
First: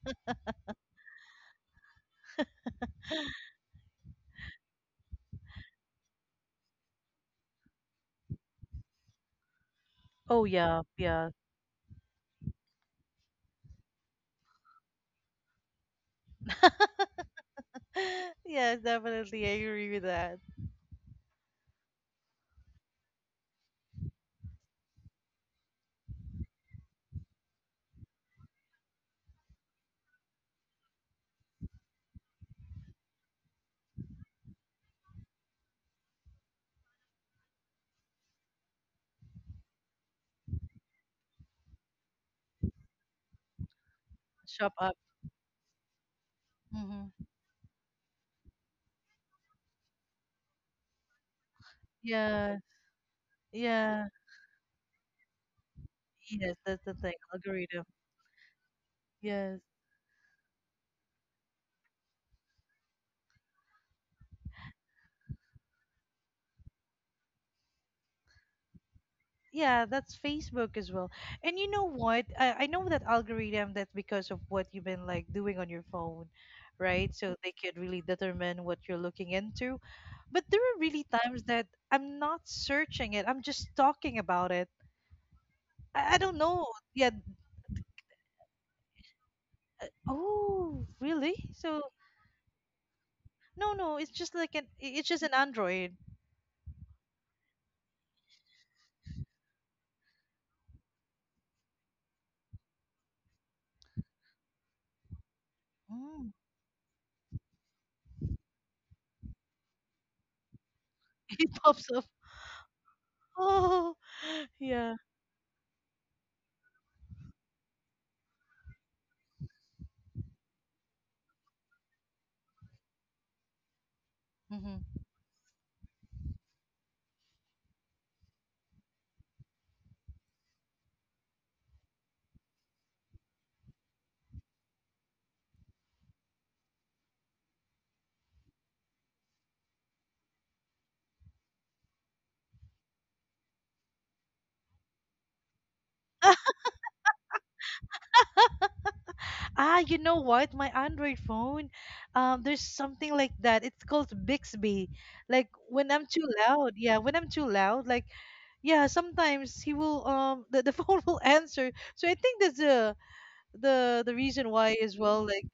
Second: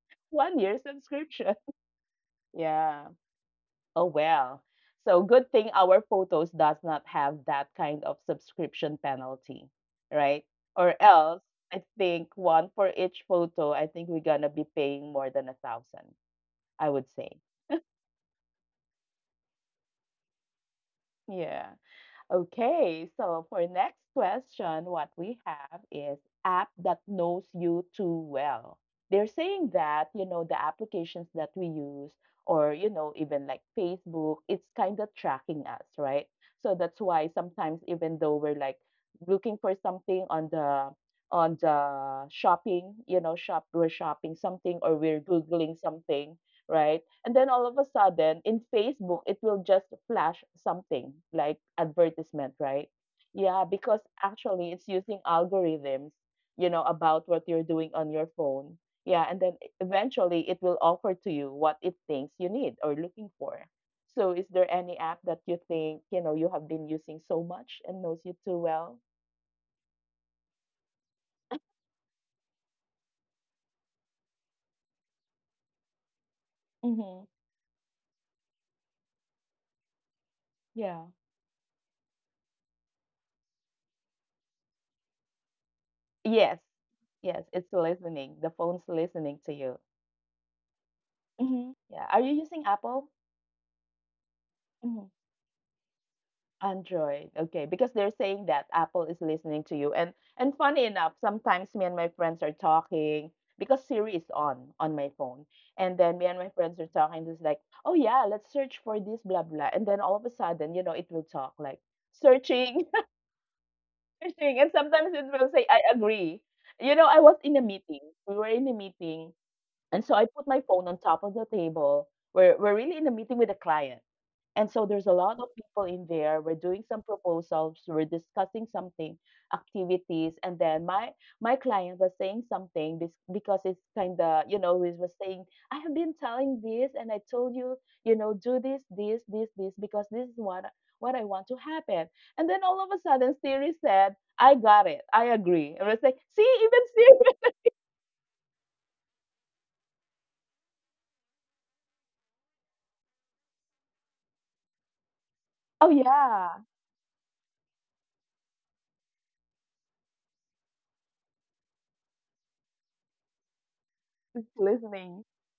[SPEAKER 1] 1 year subscription. Yeah. Oh well. So good thing our photos does not have that kind of subscription penalty,
[SPEAKER 2] Oh
[SPEAKER 1] right?
[SPEAKER 2] yeah.
[SPEAKER 1] Or
[SPEAKER 2] Yeah.
[SPEAKER 1] else I think one for each photo, I think we're gonna be paying more than a thousand, I would say.
[SPEAKER 2] Yes, definitely. I agree with that.
[SPEAKER 1] Yeah. Okay, so for next question, what we have is app that knows you too well. They're saying that, you know, the applications that we use or, you know, even like Facebook, it's kind of tracking us, right? So that's why sometimes even though we're like looking for something on the shopping, you know, shop we're shopping
[SPEAKER 2] Shop
[SPEAKER 1] something or
[SPEAKER 2] up.
[SPEAKER 1] we're googling something, right?
[SPEAKER 2] Mm-hmm.
[SPEAKER 1] And then all of a sudden in Facebook, it will just flash something like advertisement,
[SPEAKER 2] Yeah.
[SPEAKER 1] right? Yeah, because
[SPEAKER 2] Yeah,
[SPEAKER 1] actually it's using algorithms,
[SPEAKER 2] yes,
[SPEAKER 1] you know,
[SPEAKER 2] that's the thing.
[SPEAKER 1] about what you're
[SPEAKER 2] Algorithm.
[SPEAKER 1] doing on your phone. Yeah, and then
[SPEAKER 2] Yes.
[SPEAKER 1] eventually it will offer to you what it thinks you need or looking for. So is there any app that you think, you know, you have been using so much and knows you too well?
[SPEAKER 2] Yeah, that's Facebook as well. And you know what? I know that algorithm, that's because of what you've been like doing on your phone, right?
[SPEAKER 1] Mm-hmm.
[SPEAKER 2] So they could really determine what you're looking into. But there are
[SPEAKER 1] Yeah.
[SPEAKER 2] really times that I'm not searching it. I'm just talking about it. I don't
[SPEAKER 1] Yes.
[SPEAKER 2] know. Yeah.
[SPEAKER 1] Yes, it's listening. The phone's listening to you.
[SPEAKER 2] Oh, really?
[SPEAKER 1] Mm-hmm.
[SPEAKER 2] So
[SPEAKER 1] Yeah. Are you using Apple?
[SPEAKER 2] no, no, it's just like
[SPEAKER 1] Mhm.
[SPEAKER 2] it's just an Android.
[SPEAKER 1] Android. Okay, because they're saying that Apple is listening to you. And funny enough, sometimes me and my friends are talking because Siri is on my phone. And then me
[SPEAKER 2] Mm.
[SPEAKER 1] and my friends are talking just like, "Oh yeah, let's search for this blah blah." And then all of a sudden, you know, it will
[SPEAKER 2] It
[SPEAKER 1] talk like
[SPEAKER 2] pops up.
[SPEAKER 1] searching,
[SPEAKER 2] Oh,
[SPEAKER 1] searching. And
[SPEAKER 2] yeah.
[SPEAKER 1] sometimes it will say, "I agree." You know, I was in a meeting. We were in a meeting, and so I put my phone on top of the table. We're really in a meeting with a client. And
[SPEAKER 2] Hmm.
[SPEAKER 1] so there's a lot of people in there. We're doing some proposals, we're discussing something, activities, and then my client was saying something because it's kind of you know he was saying, I have been telling this and I told you, you know, do this this this this because this is what I want to happen. And then all of a sudden Siri said, I got it, I agree. And I was like, see, even Siri.
[SPEAKER 2] Ah, you know what? My Android phone, there's something like that. It's called Bixby. Like,
[SPEAKER 1] Oh
[SPEAKER 2] when I'm too
[SPEAKER 1] yeah,
[SPEAKER 2] loud, yeah, when I'm too loud, like, yeah, sometimes he will the phone will answer. So I think that's the the
[SPEAKER 1] it's
[SPEAKER 2] reason why as
[SPEAKER 1] listening.
[SPEAKER 2] well. Like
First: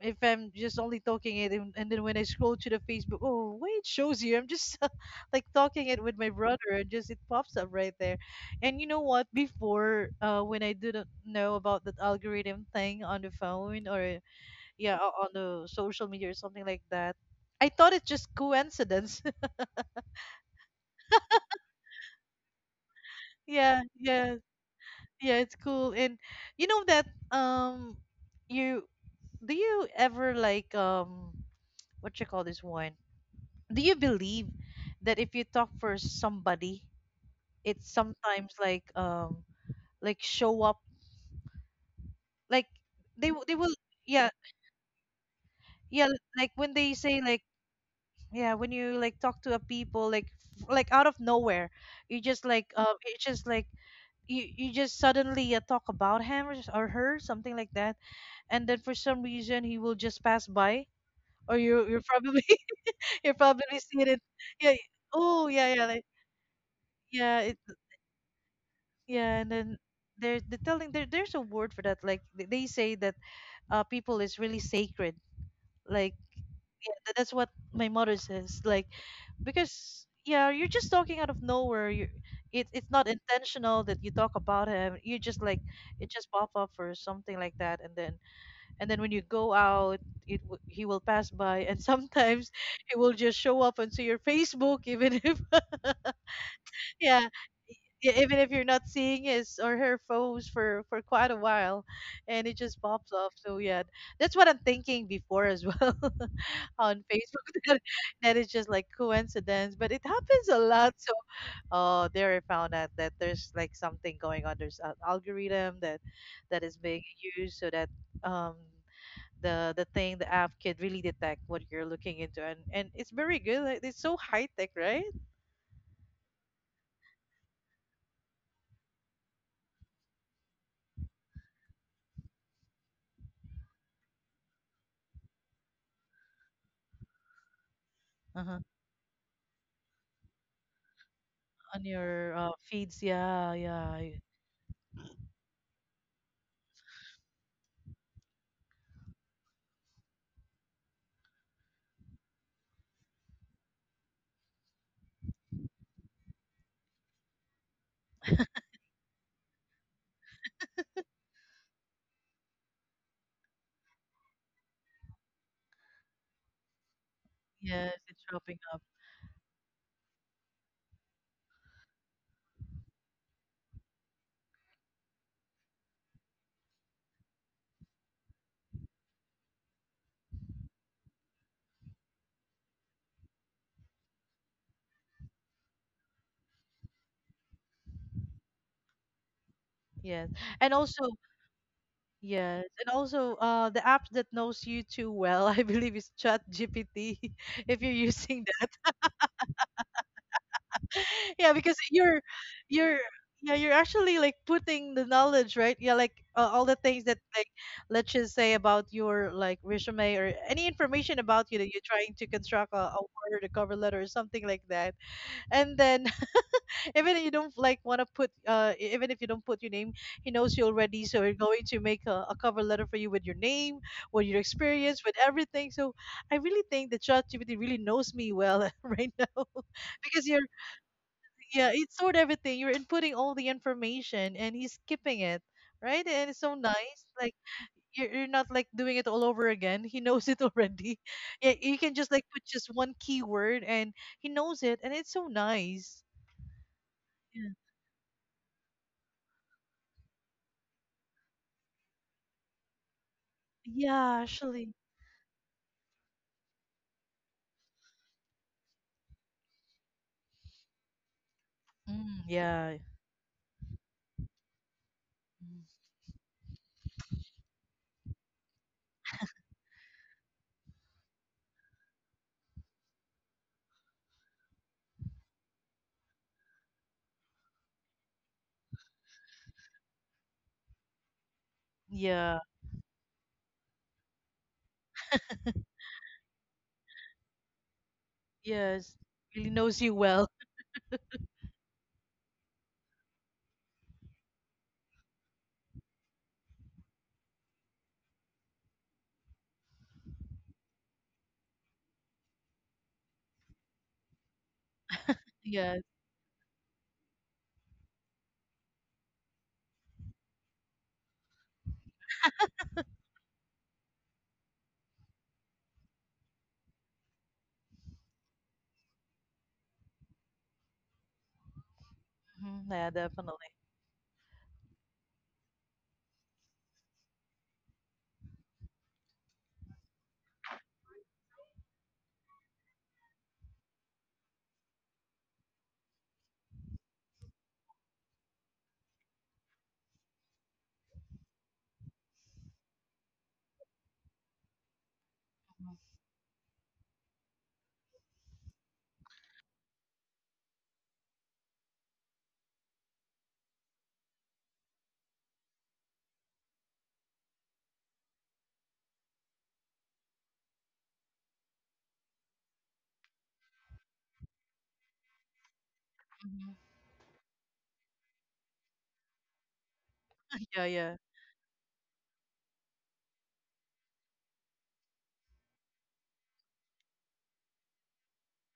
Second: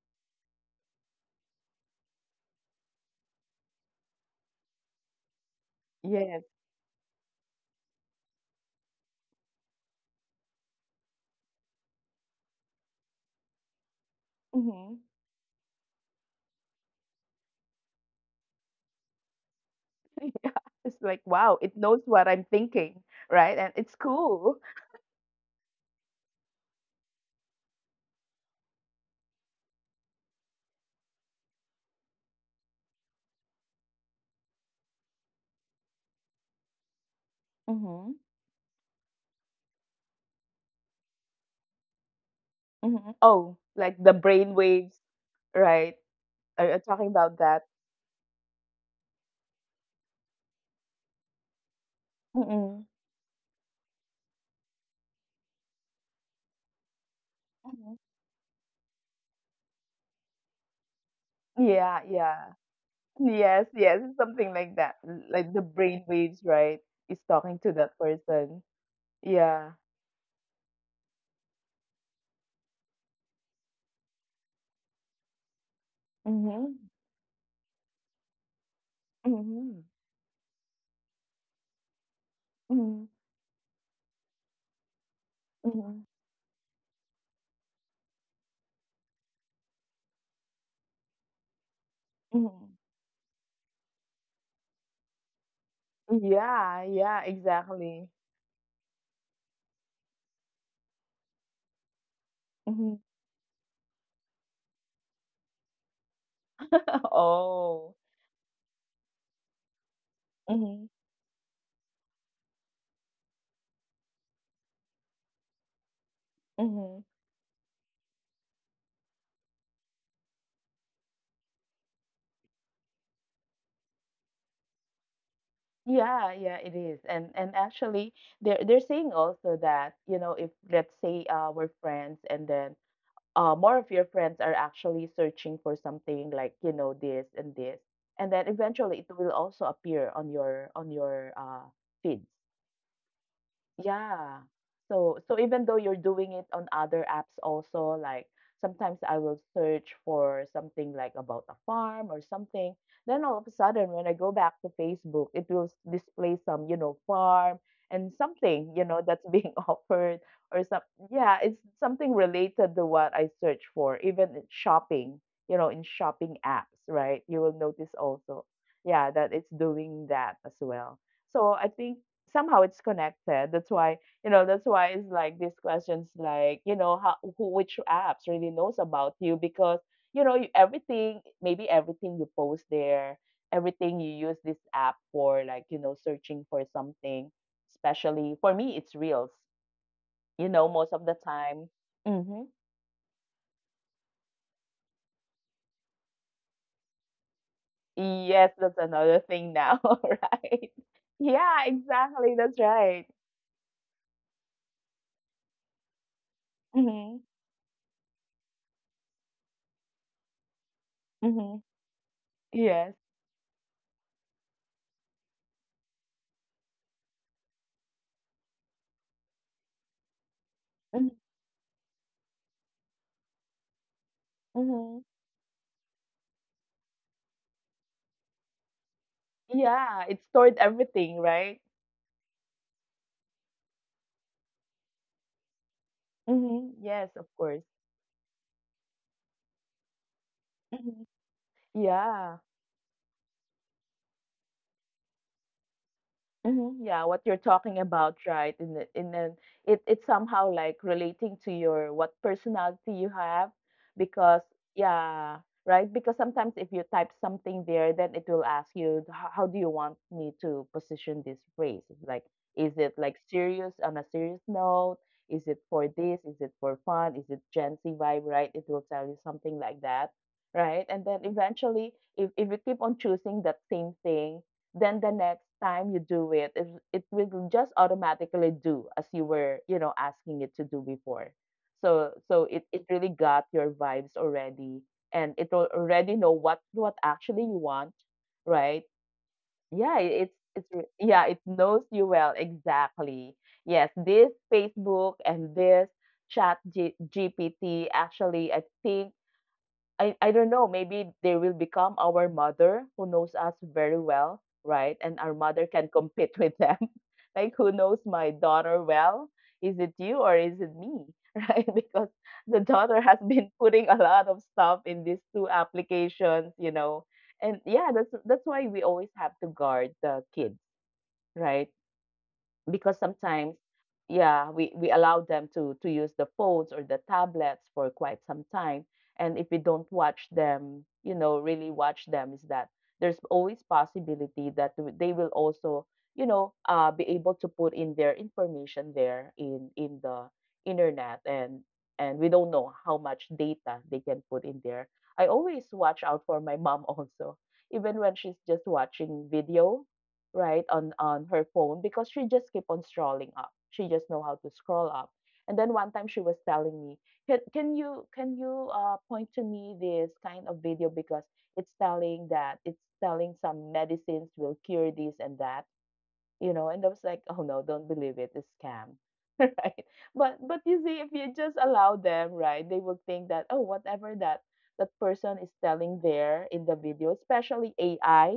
[SPEAKER 2] if I'm just only talking it, and then when I scroll to the Facebook, oh wait, it shows you. I'm just like talking it with my
[SPEAKER 1] Yes.
[SPEAKER 2] brother, and just it pops up right there. And you know what? Before, when I didn't know about that algorithm thing on the phone, or yeah,
[SPEAKER 1] Hmm.
[SPEAKER 2] on the social media or something like that, I thought it's just coincidence.
[SPEAKER 1] Yeah, it's like, wow, it knows what I'm thinking, right? And
[SPEAKER 2] Yeah,
[SPEAKER 1] it's
[SPEAKER 2] yeah,
[SPEAKER 1] cool.
[SPEAKER 2] yeah. It's cool, and you know that you do you ever like what you call this one? Do you believe that if you talk for somebody, it's
[SPEAKER 1] Hmm.
[SPEAKER 2] sometimes like show up, like
[SPEAKER 1] Hmm.
[SPEAKER 2] they
[SPEAKER 1] Oh,
[SPEAKER 2] will,
[SPEAKER 1] like the
[SPEAKER 2] yeah,
[SPEAKER 1] brain waves, right?
[SPEAKER 2] yeah, like
[SPEAKER 1] Are
[SPEAKER 2] when
[SPEAKER 1] you
[SPEAKER 2] they
[SPEAKER 1] talking
[SPEAKER 2] say
[SPEAKER 1] about
[SPEAKER 2] like,
[SPEAKER 1] that?
[SPEAKER 2] yeah, when you like talk to a people, like like out of nowhere, you just like,
[SPEAKER 1] Mm-mm.
[SPEAKER 2] it's just like, you just suddenly talk about him, or or her, something like
[SPEAKER 1] Hmm.
[SPEAKER 2] that. And then for some reason he will just pass by, or you
[SPEAKER 1] Yeah,
[SPEAKER 2] you're probably
[SPEAKER 1] yeah.
[SPEAKER 2] you're
[SPEAKER 1] Yes,
[SPEAKER 2] probably
[SPEAKER 1] yes,
[SPEAKER 2] seated,
[SPEAKER 1] something
[SPEAKER 2] yeah.
[SPEAKER 1] like that. l-
[SPEAKER 2] Oh
[SPEAKER 1] Like the
[SPEAKER 2] yeah, yeah,
[SPEAKER 1] brain
[SPEAKER 2] like,
[SPEAKER 1] waves, right? Is
[SPEAKER 2] yeah,
[SPEAKER 1] talking
[SPEAKER 2] it.
[SPEAKER 1] to that person.
[SPEAKER 2] Yeah, and
[SPEAKER 1] Yeah.
[SPEAKER 2] then they're telling, there's a word for that. Like they say that people is really sacred. Like,
[SPEAKER 1] Mm-hmm.
[SPEAKER 2] yeah, that's what my mother says. Like,
[SPEAKER 1] Mm-hmm.
[SPEAKER 2] because yeah, you're just talking out of nowhere. You it it's not
[SPEAKER 1] Mm-hmm.
[SPEAKER 2] intentional that you talk about him. You just like,
[SPEAKER 1] Mm-hmm.
[SPEAKER 2] it just pop up or something like that, and then when you go out, he will pass by, and sometimes
[SPEAKER 1] Mm-hmm.
[SPEAKER 2] he will just show up onto your Facebook, even if
[SPEAKER 1] Yeah, yeah,
[SPEAKER 2] yeah,
[SPEAKER 1] exactly.
[SPEAKER 2] yeah, even if you're not seeing his or her foes for quite a while, and it just
[SPEAKER 1] Mm-hmm.
[SPEAKER 2] pops off. So yeah, that's what I'm thinking before as well. On Facebook. That,
[SPEAKER 1] Oh.
[SPEAKER 2] that is just like coincidence, but it happens a
[SPEAKER 1] Mm-hmm.
[SPEAKER 2] lot. So oh, there, I found out that there's like something going on. There's an algorithm that is
[SPEAKER 1] Mm-hmm.
[SPEAKER 2] being used so that um. The thing, the app can really detect what you're looking into, and it's very good, like, it's so high tech, right?
[SPEAKER 1] Yeah, yeah, it is. And actually they're saying also that, you know, if let's say we're friends and then more of your friends are actually searching for something like, you know, this and this, and then
[SPEAKER 2] Uh-huh.
[SPEAKER 1] eventually it will also appear on your on your
[SPEAKER 2] On
[SPEAKER 1] feeds.
[SPEAKER 2] your feeds. Yeah, yeah.
[SPEAKER 1] Yeah. So so even though you're doing it on other apps also, like sometimes I will search for something like about a farm or something. Then all of a sudden when I go back to Facebook, it will display some, you know, farm and something, you know, that's being offered or some, yeah, it's something related to what I search for, even in shopping, you know, in shopping apps, right? You will
[SPEAKER 2] Yes,
[SPEAKER 1] notice
[SPEAKER 2] it's
[SPEAKER 1] also,
[SPEAKER 2] wrapping up.
[SPEAKER 1] yeah, that it's doing that as well. So I think somehow it's connected. That's why, you know, that's why it's like these questions like, you know, how who which apps really knows about you because, you know, you, everything, maybe everything you post there, everything you use this app for, like, you know, searching for something, especially for me, it's reels,
[SPEAKER 2] Yes.
[SPEAKER 1] you
[SPEAKER 2] And
[SPEAKER 1] know, most
[SPEAKER 2] also,
[SPEAKER 1] of the time. Hmm.
[SPEAKER 2] yes. And also, the app that knows you too well, I believe is ChatGPT, if you're using
[SPEAKER 1] Yes,
[SPEAKER 2] that.
[SPEAKER 1] that's another thing now, right?
[SPEAKER 2] Yeah,
[SPEAKER 1] Yeah,
[SPEAKER 2] because
[SPEAKER 1] exactly. That's
[SPEAKER 2] you're
[SPEAKER 1] right.
[SPEAKER 2] yeah, you're actually like putting the knowledge, right? Yeah, like all the things that,
[SPEAKER 1] Mm-hmm.
[SPEAKER 2] like, let's just say about your like resume or any information about you
[SPEAKER 1] Mm-hmm.
[SPEAKER 2] that you're trying to construct
[SPEAKER 1] Yes.
[SPEAKER 2] a word, a cover letter or something like that. And then even if you don't like want to put even if you don't put your name, he knows you already, so we're going to make a cover letter for you with your name, with your
[SPEAKER 1] Mm-hmm.
[SPEAKER 2] experience, with everything. So I really think that ChatGPT really knows me well right now,
[SPEAKER 1] Yeah, it
[SPEAKER 2] because you're,
[SPEAKER 1] stored everything, right?
[SPEAKER 2] yeah, it stored everything. You're inputting all the information, and he's skipping it, right? And it's so
[SPEAKER 1] Mhm,
[SPEAKER 2] nice,
[SPEAKER 1] yes, of
[SPEAKER 2] like
[SPEAKER 1] course.
[SPEAKER 2] you're not like doing it all over again. He knows it already.
[SPEAKER 1] Mhm.
[SPEAKER 2] Yeah, you can just like
[SPEAKER 1] Yeah.
[SPEAKER 2] put just one keyword, and he knows it, and it's so nice.
[SPEAKER 1] Mhm, yeah, what you're
[SPEAKER 2] Yeah.
[SPEAKER 1] talking about, right? In the, in then it it's somehow like relating to your what personality you have
[SPEAKER 2] Yeah,
[SPEAKER 1] because
[SPEAKER 2] actually.
[SPEAKER 1] yeah, right? Because sometimes if you type something there, then it will ask you how do you want me to position this phrase? It's
[SPEAKER 2] Mm,
[SPEAKER 1] like, is
[SPEAKER 2] yeah.
[SPEAKER 1] it like serious on a serious note? Is it
[SPEAKER 2] Mm,
[SPEAKER 1] for this? Is it for fun? Is it Gen Z vibe, right? It will tell you something like that, right? And then eventually if you keep on choosing that same thing then the next time you do it, it will just automatically do as you were, you know, asking it to do before. So
[SPEAKER 2] yeah.
[SPEAKER 1] so it really got your vibes already and already know what actually you want, right?
[SPEAKER 2] Yes. Really knows you
[SPEAKER 1] Yeah,
[SPEAKER 2] well.
[SPEAKER 1] yeah, it knows you well exactly. Yes, this Facebook and this chat G- GPT actually I think I don't know, maybe they will become our mother who knows us very well, right? And our mother
[SPEAKER 2] Yeah.
[SPEAKER 1] can compete with them. Like who knows my daughter well? Is it you or is it me? Right? Because the daughter has been putting a lot of stuff in these two applications, you know. And yeah, that's why we always have to guard the kids, right?
[SPEAKER 2] Mhm, yeah,
[SPEAKER 1] because
[SPEAKER 2] definitely.
[SPEAKER 1] sometimes, yeah, we allow them to use the phones or the tablets for quite some time. And if we don't watch them, really watch them, is that there's always possibility that they will also be able to put in their information there in the internet. And we don't know how much data they can put in there. I
[SPEAKER 2] Mhm,
[SPEAKER 1] always watch out for my mom also, even when she's just watching video, right, on her phone, because she just keep on scrolling up. She just know how to scroll up. And then one time she was telling me, Can you point to me this kind of video, because it's telling some medicines will cure this and that.
[SPEAKER 2] mhm.
[SPEAKER 1] And I was like, oh no, don't believe it, it's scam. Right? but
[SPEAKER 2] Yeah,
[SPEAKER 1] but
[SPEAKER 2] yeah.
[SPEAKER 1] you see, if you just allow them, right, they will think that, oh, whatever that person is telling there in the video, especially AI,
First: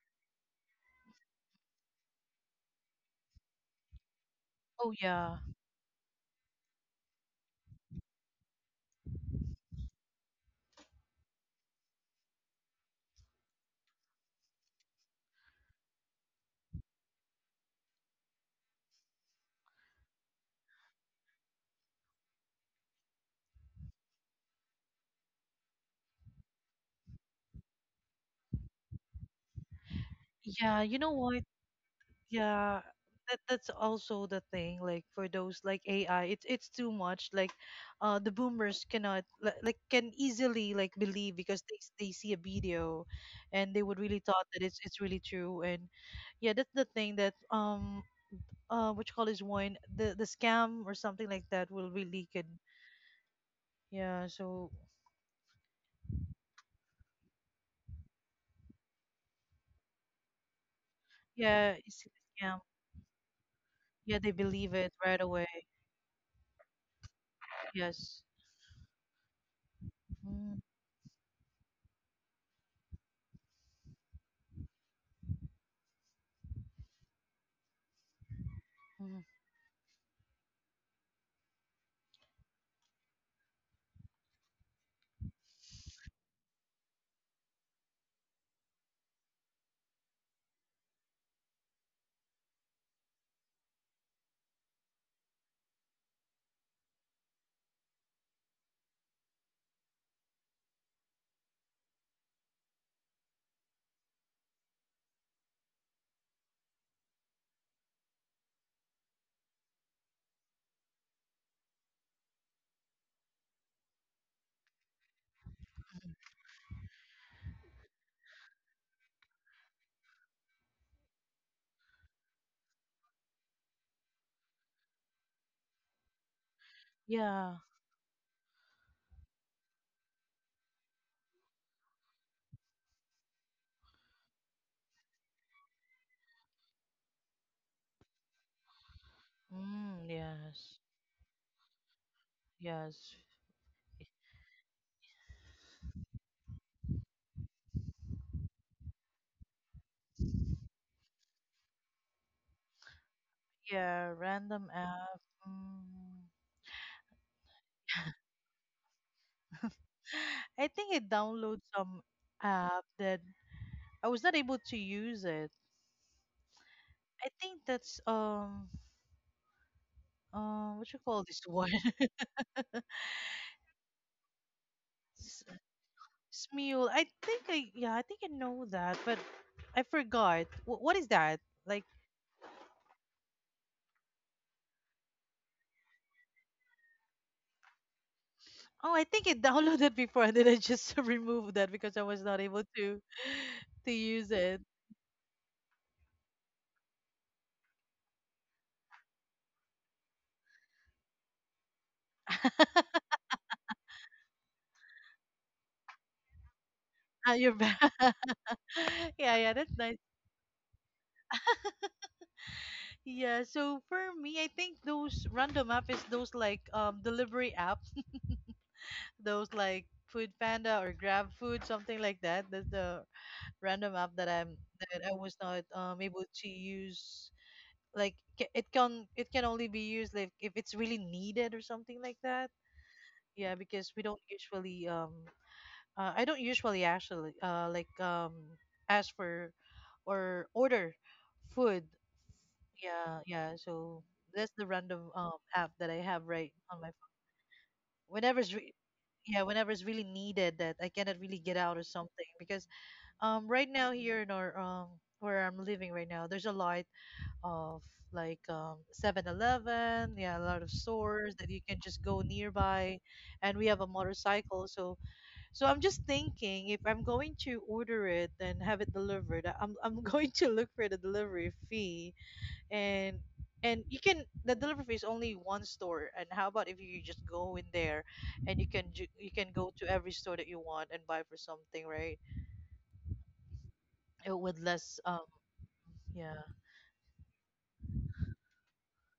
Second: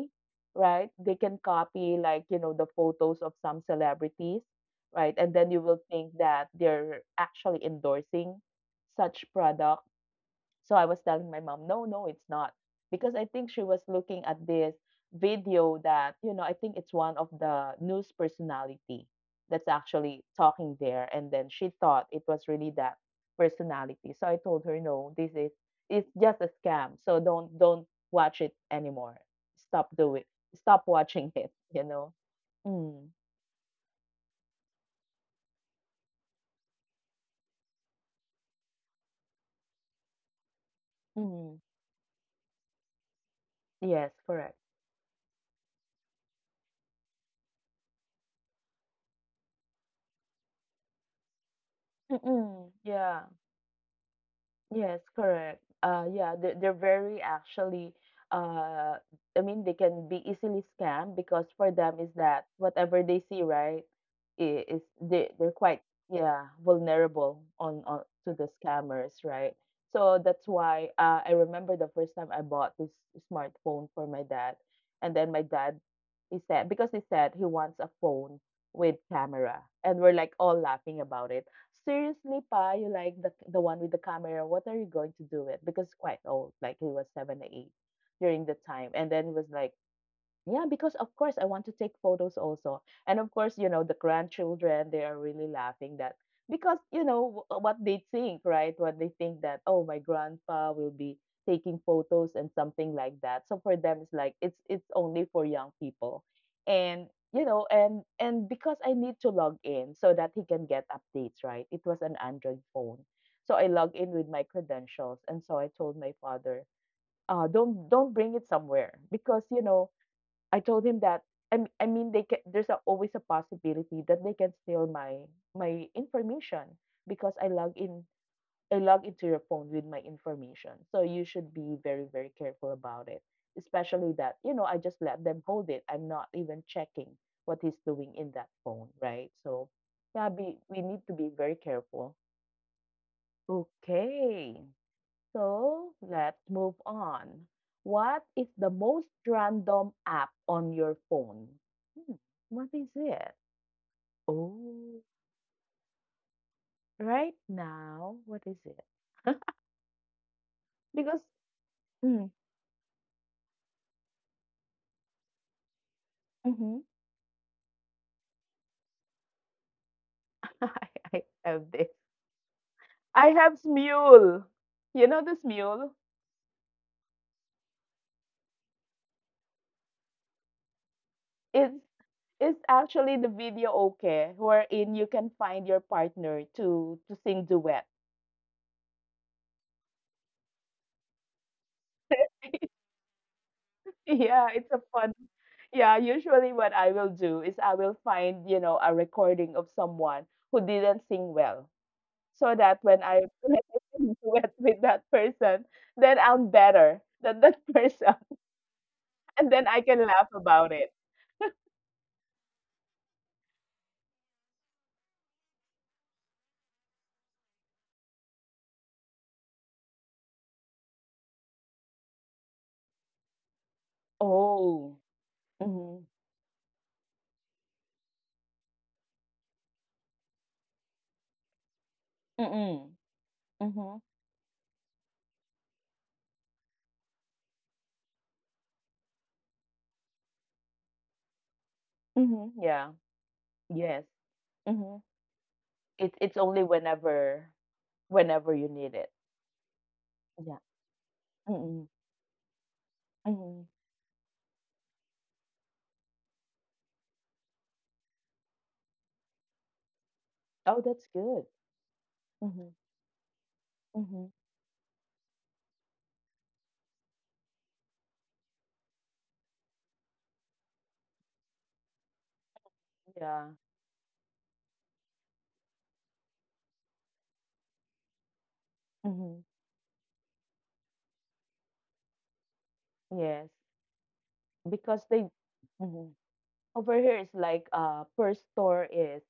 [SPEAKER 1] right, they can copy, like the photos of some celebrities,
[SPEAKER 2] Oh,
[SPEAKER 1] right, and
[SPEAKER 2] yeah.
[SPEAKER 1] then you will think that they're actually endorsing such product. So I was telling my mom, no, no, it's not. Because I think she was looking at this video that, I think it's one of the news personality that's actually talking there. And then she thought it was really that personality. So I told her, no, this is it's just a scam. So don't watch it anymore. Stop doing Stop
[SPEAKER 2] Yeah, you know
[SPEAKER 1] watching
[SPEAKER 2] what?
[SPEAKER 1] it.
[SPEAKER 2] Yeah.
[SPEAKER 1] Mm.
[SPEAKER 2] That's also the thing, like for those like AI, it's too much, like the boomers cannot like can easily like believe,
[SPEAKER 1] Mm.
[SPEAKER 2] because they see a video, and they would
[SPEAKER 1] Yes,
[SPEAKER 2] really thought
[SPEAKER 1] correct.
[SPEAKER 2] that it's really true, and yeah, that's the thing that what you call this one, the scam or something like that will really good.
[SPEAKER 1] Mm-mm. Yeah.
[SPEAKER 2] Yeah, so
[SPEAKER 1] Yes, correct. Yeah, they're very, actually, uh, I mean, they can be easily scammed, because for
[SPEAKER 2] yeah,
[SPEAKER 1] them
[SPEAKER 2] it's
[SPEAKER 1] is that
[SPEAKER 2] a scam.
[SPEAKER 1] whatever they see, right,
[SPEAKER 2] Yeah, they believe
[SPEAKER 1] is
[SPEAKER 2] it right
[SPEAKER 1] they
[SPEAKER 2] away.
[SPEAKER 1] they're quite, yeah, vulnerable on
[SPEAKER 2] Yes.
[SPEAKER 1] to the scammers, right? So that's
[SPEAKER 2] Mm.
[SPEAKER 1] why, I remember the first time I bought this smartphone for my dad. And then my dad, he said he wants a phone with
[SPEAKER 2] Mm.
[SPEAKER 1] camera, and we're like all laughing about it. Seriously, Pa, you like the one with the camera. What are you going to do with? Because quite old, like he was seven or eight during the time. And then he was like, yeah, because of course I want to take photos also. And of course, the grandchildren, they are really laughing that. Because, what they think, right? What they think that, oh, my grandpa will be taking photos and something like that. So for them it's like it's only for young people. And because I need to log in so that he can get updates, right? It was an Android phone. So I log in with my credentials and so I told my father, don't bring it somewhere. Because I told him that I mean, they can, there's always a possibility that they can steal my my information, because
[SPEAKER 2] Yeah.
[SPEAKER 1] I log into your phone with my information. So you should be very, very careful about it. Especially that, I just let them hold it. I'm not even checking what he's doing in that phone, right? So,
[SPEAKER 2] Mm,
[SPEAKER 1] yeah, we
[SPEAKER 2] yes.
[SPEAKER 1] need to be very careful.
[SPEAKER 2] Yes.
[SPEAKER 1] Okay. So let's move on. What is the most random app on your phone? Hmm, what is it?
[SPEAKER 2] Yeah, random
[SPEAKER 1] Oh,
[SPEAKER 2] app. Mm.
[SPEAKER 1] right now, what is it?
[SPEAKER 2] I think I
[SPEAKER 1] Because
[SPEAKER 2] download some
[SPEAKER 1] mm,
[SPEAKER 2] app that I was not able to use it.
[SPEAKER 1] hmm
[SPEAKER 2] I think that's
[SPEAKER 1] I,
[SPEAKER 2] what you
[SPEAKER 1] I
[SPEAKER 2] call this
[SPEAKER 1] have
[SPEAKER 2] one.
[SPEAKER 1] this. I have Smule. You know the Smule?
[SPEAKER 2] Smule. I think I know that, but I forgot. What is that?
[SPEAKER 1] It's
[SPEAKER 2] Like,
[SPEAKER 1] it's actually the video, okay, wherein you can find your partner to sing duet.
[SPEAKER 2] oh, I think I downloaded before, and then I just removed that, because I was not able to use
[SPEAKER 1] Yeah, it's
[SPEAKER 2] it.
[SPEAKER 1] a fun. Yeah, usually what I will do is I will find, a recording of someone who didn't sing well, so that when I when I sing duet with that person, then I'm better than
[SPEAKER 2] Ah,
[SPEAKER 1] that
[SPEAKER 2] you're back.
[SPEAKER 1] person.
[SPEAKER 2] Yeah,
[SPEAKER 1] And
[SPEAKER 2] yeah,
[SPEAKER 1] then I
[SPEAKER 2] that's
[SPEAKER 1] can
[SPEAKER 2] nice.
[SPEAKER 1] laugh about it.
[SPEAKER 2] Yeah, so for me, I think those random app is those like delivery apps, those like Food Panda or Grab Food, something like that. That's the random app that I'm
[SPEAKER 1] Oh.
[SPEAKER 2] that I was not
[SPEAKER 1] Mhm.
[SPEAKER 2] able to use, like it can only be used like if it's really needed or something like that.
[SPEAKER 1] Mm-mm.
[SPEAKER 2] Yeah,
[SPEAKER 1] Mhm.
[SPEAKER 2] because we don't usually, I don't usually actually like ask for or order food.
[SPEAKER 1] Mhm. Yeah.
[SPEAKER 2] Yeah, yeah.
[SPEAKER 1] Yes.
[SPEAKER 2] So that's the
[SPEAKER 1] Mhm.
[SPEAKER 2] random app that I
[SPEAKER 1] It's
[SPEAKER 2] have
[SPEAKER 1] it's only
[SPEAKER 2] right on my phone.
[SPEAKER 1] whenever
[SPEAKER 2] whenever it's
[SPEAKER 1] you
[SPEAKER 2] re-
[SPEAKER 1] need it.
[SPEAKER 2] yeah Whenever it's really
[SPEAKER 1] Yeah.
[SPEAKER 2] needed, that I cannot really get
[SPEAKER 1] Mm-mm.
[SPEAKER 2] out or something. Because
[SPEAKER 1] Mhm.
[SPEAKER 2] right now, here in our, where I'm living right now, there's a lot of like, 7. Yeah, a lot of
[SPEAKER 1] Oh, that's good.
[SPEAKER 2] stores that you can just go
[SPEAKER 1] Mhm.
[SPEAKER 2] nearby, and we have a
[SPEAKER 1] Mhm.
[SPEAKER 2] motorcycle. So, I'm just thinking, if I'm going to order it and have it delivered, I'm going to look for the delivery fee, and.
[SPEAKER 1] Yeah.
[SPEAKER 2] And you can the delivery fee is only one store. And how about if you just go in there, and you can ju- you
[SPEAKER 1] Mhm.
[SPEAKER 2] can go to every store that you want and buy for something, right?
[SPEAKER 1] Yes,
[SPEAKER 2] It with
[SPEAKER 1] because
[SPEAKER 2] less,
[SPEAKER 1] they. Mhm.
[SPEAKER 2] yeah.
[SPEAKER 1] Over here is like per store is,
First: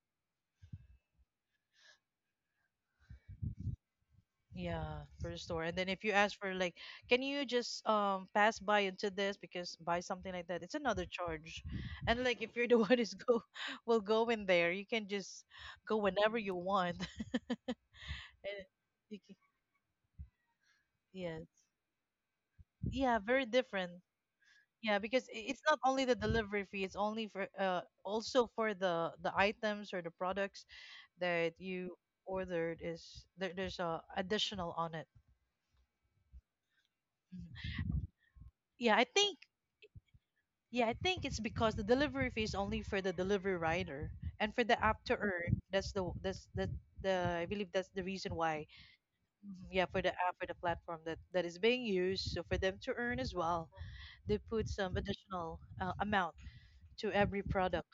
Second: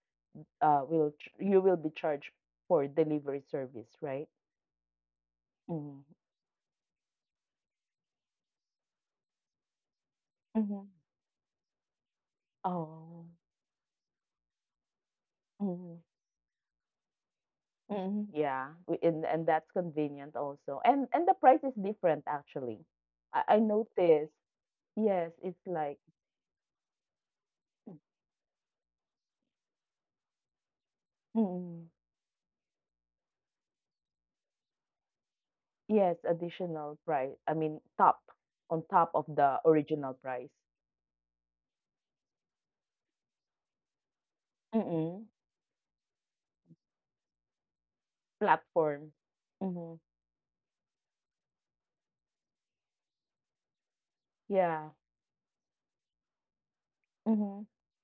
[SPEAKER 1] you will be charged for delivery service, right?
[SPEAKER 2] Yeah, for the store. And then
[SPEAKER 1] Mm-hmm.
[SPEAKER 2] if you ask for, like, can you just pass by into this because buy something like that,
[SPEAKER 1] Mm-hmm.
[SPEAKER 2] it's another charge. And like, if you're the one who's
[SPEAKER 1] Oh.
[SPEAKER 2] go will go in there, you can just
[SPEAKER 1] Mm-hmm.
[SPEAKER 2] go whenever you want.
[SPEAKER 1] Mm-hmm. Yeah,
[SPEAKER 2] And
[SPEAKER 1] we- and
[SPEAKER 2] you
[SPEAKER 1] and
[SPEAKER 2] can-
[SPEAKER 1] that's convenient also, and the
[SPEAKER 2] yeah,
[SPEAKER 1] price is different, actually.
[SPEAKER 2] yeah,
[SPEAKER 1] I,
[SPEAKER 2] very
[SPEAKER 1] I
[SPEAKER 2] different.
[SPEAKER 1] noticed.
[SPEAKER 2] Yeah,
[SPEAKER 1] Yes,
[SPEAKER 2] because
[SPEAKER 1] it's
[SPEAKER 2] it's not
[SPEAKER 1] like,
[SPEAKER 2] only the delivery fee, it's only for also for the items or the products that
[SPEAKER 1] mm
[SPEAKER 2] you ordered is there, there's a additional on it.
[SPEAKER 1] yes, additional price. I mean,
[SPEAKER 2] Mhm.
[SPEAKER 1] top on
[SPEAKER 2] Yeah,
[SPEAKER 1] top
[SPEAKER 2] I
[SPEAKER 1] of
[SPEAKER 2] think
[SPEAKER 1] the original price.
[SPEAKER 2] Yeah, I think it's because the delivery fee is only for the delivery rider, and for the app to
[SPEAKER 1] Mm-mm.
[SPEAKER 2] earn, that's the I believe that's the reason why.
[SPEAKER 1] Platform.
[SPEAKER 2] Mhm.
[SPEAKER 1] Mm-hmm.
[SPEAKER 2] Yeah, for the app, for the platform that is being used, so for them to earn as well, they put
[SPEAKER 1] Yeah.
[SPEAKER 2] some additional amount to every
[SPEAKER 1] Mhm.
[SPEAKER 2] product.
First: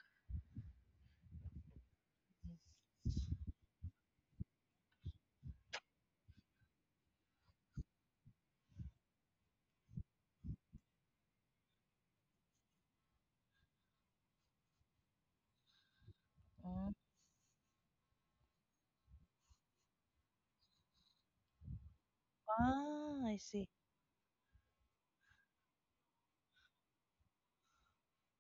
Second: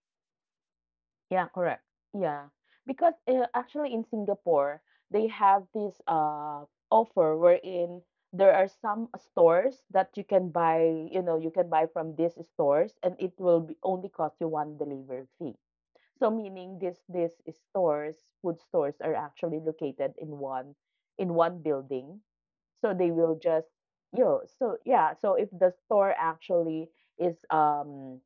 [SPEAKER 1] Yeah, correct. Yeah. Because actually, in Singapore, they have this offer, wherein there are some stores that you can buy from these stores and it will be only cost you one delivery fee. So meaning
[SPEAKER 2] Mm.
[SPEAKER 1] this these stores, food stores, are actually located in one building. So
[SPEAKER 2] Ah,
[SPEAKER 1] they
[SPEAKER 2] I
[SPEAKER 1] will
[SPEAKER 2] see.
[SPEAKER 1] just, so yeah, so if the store actually is um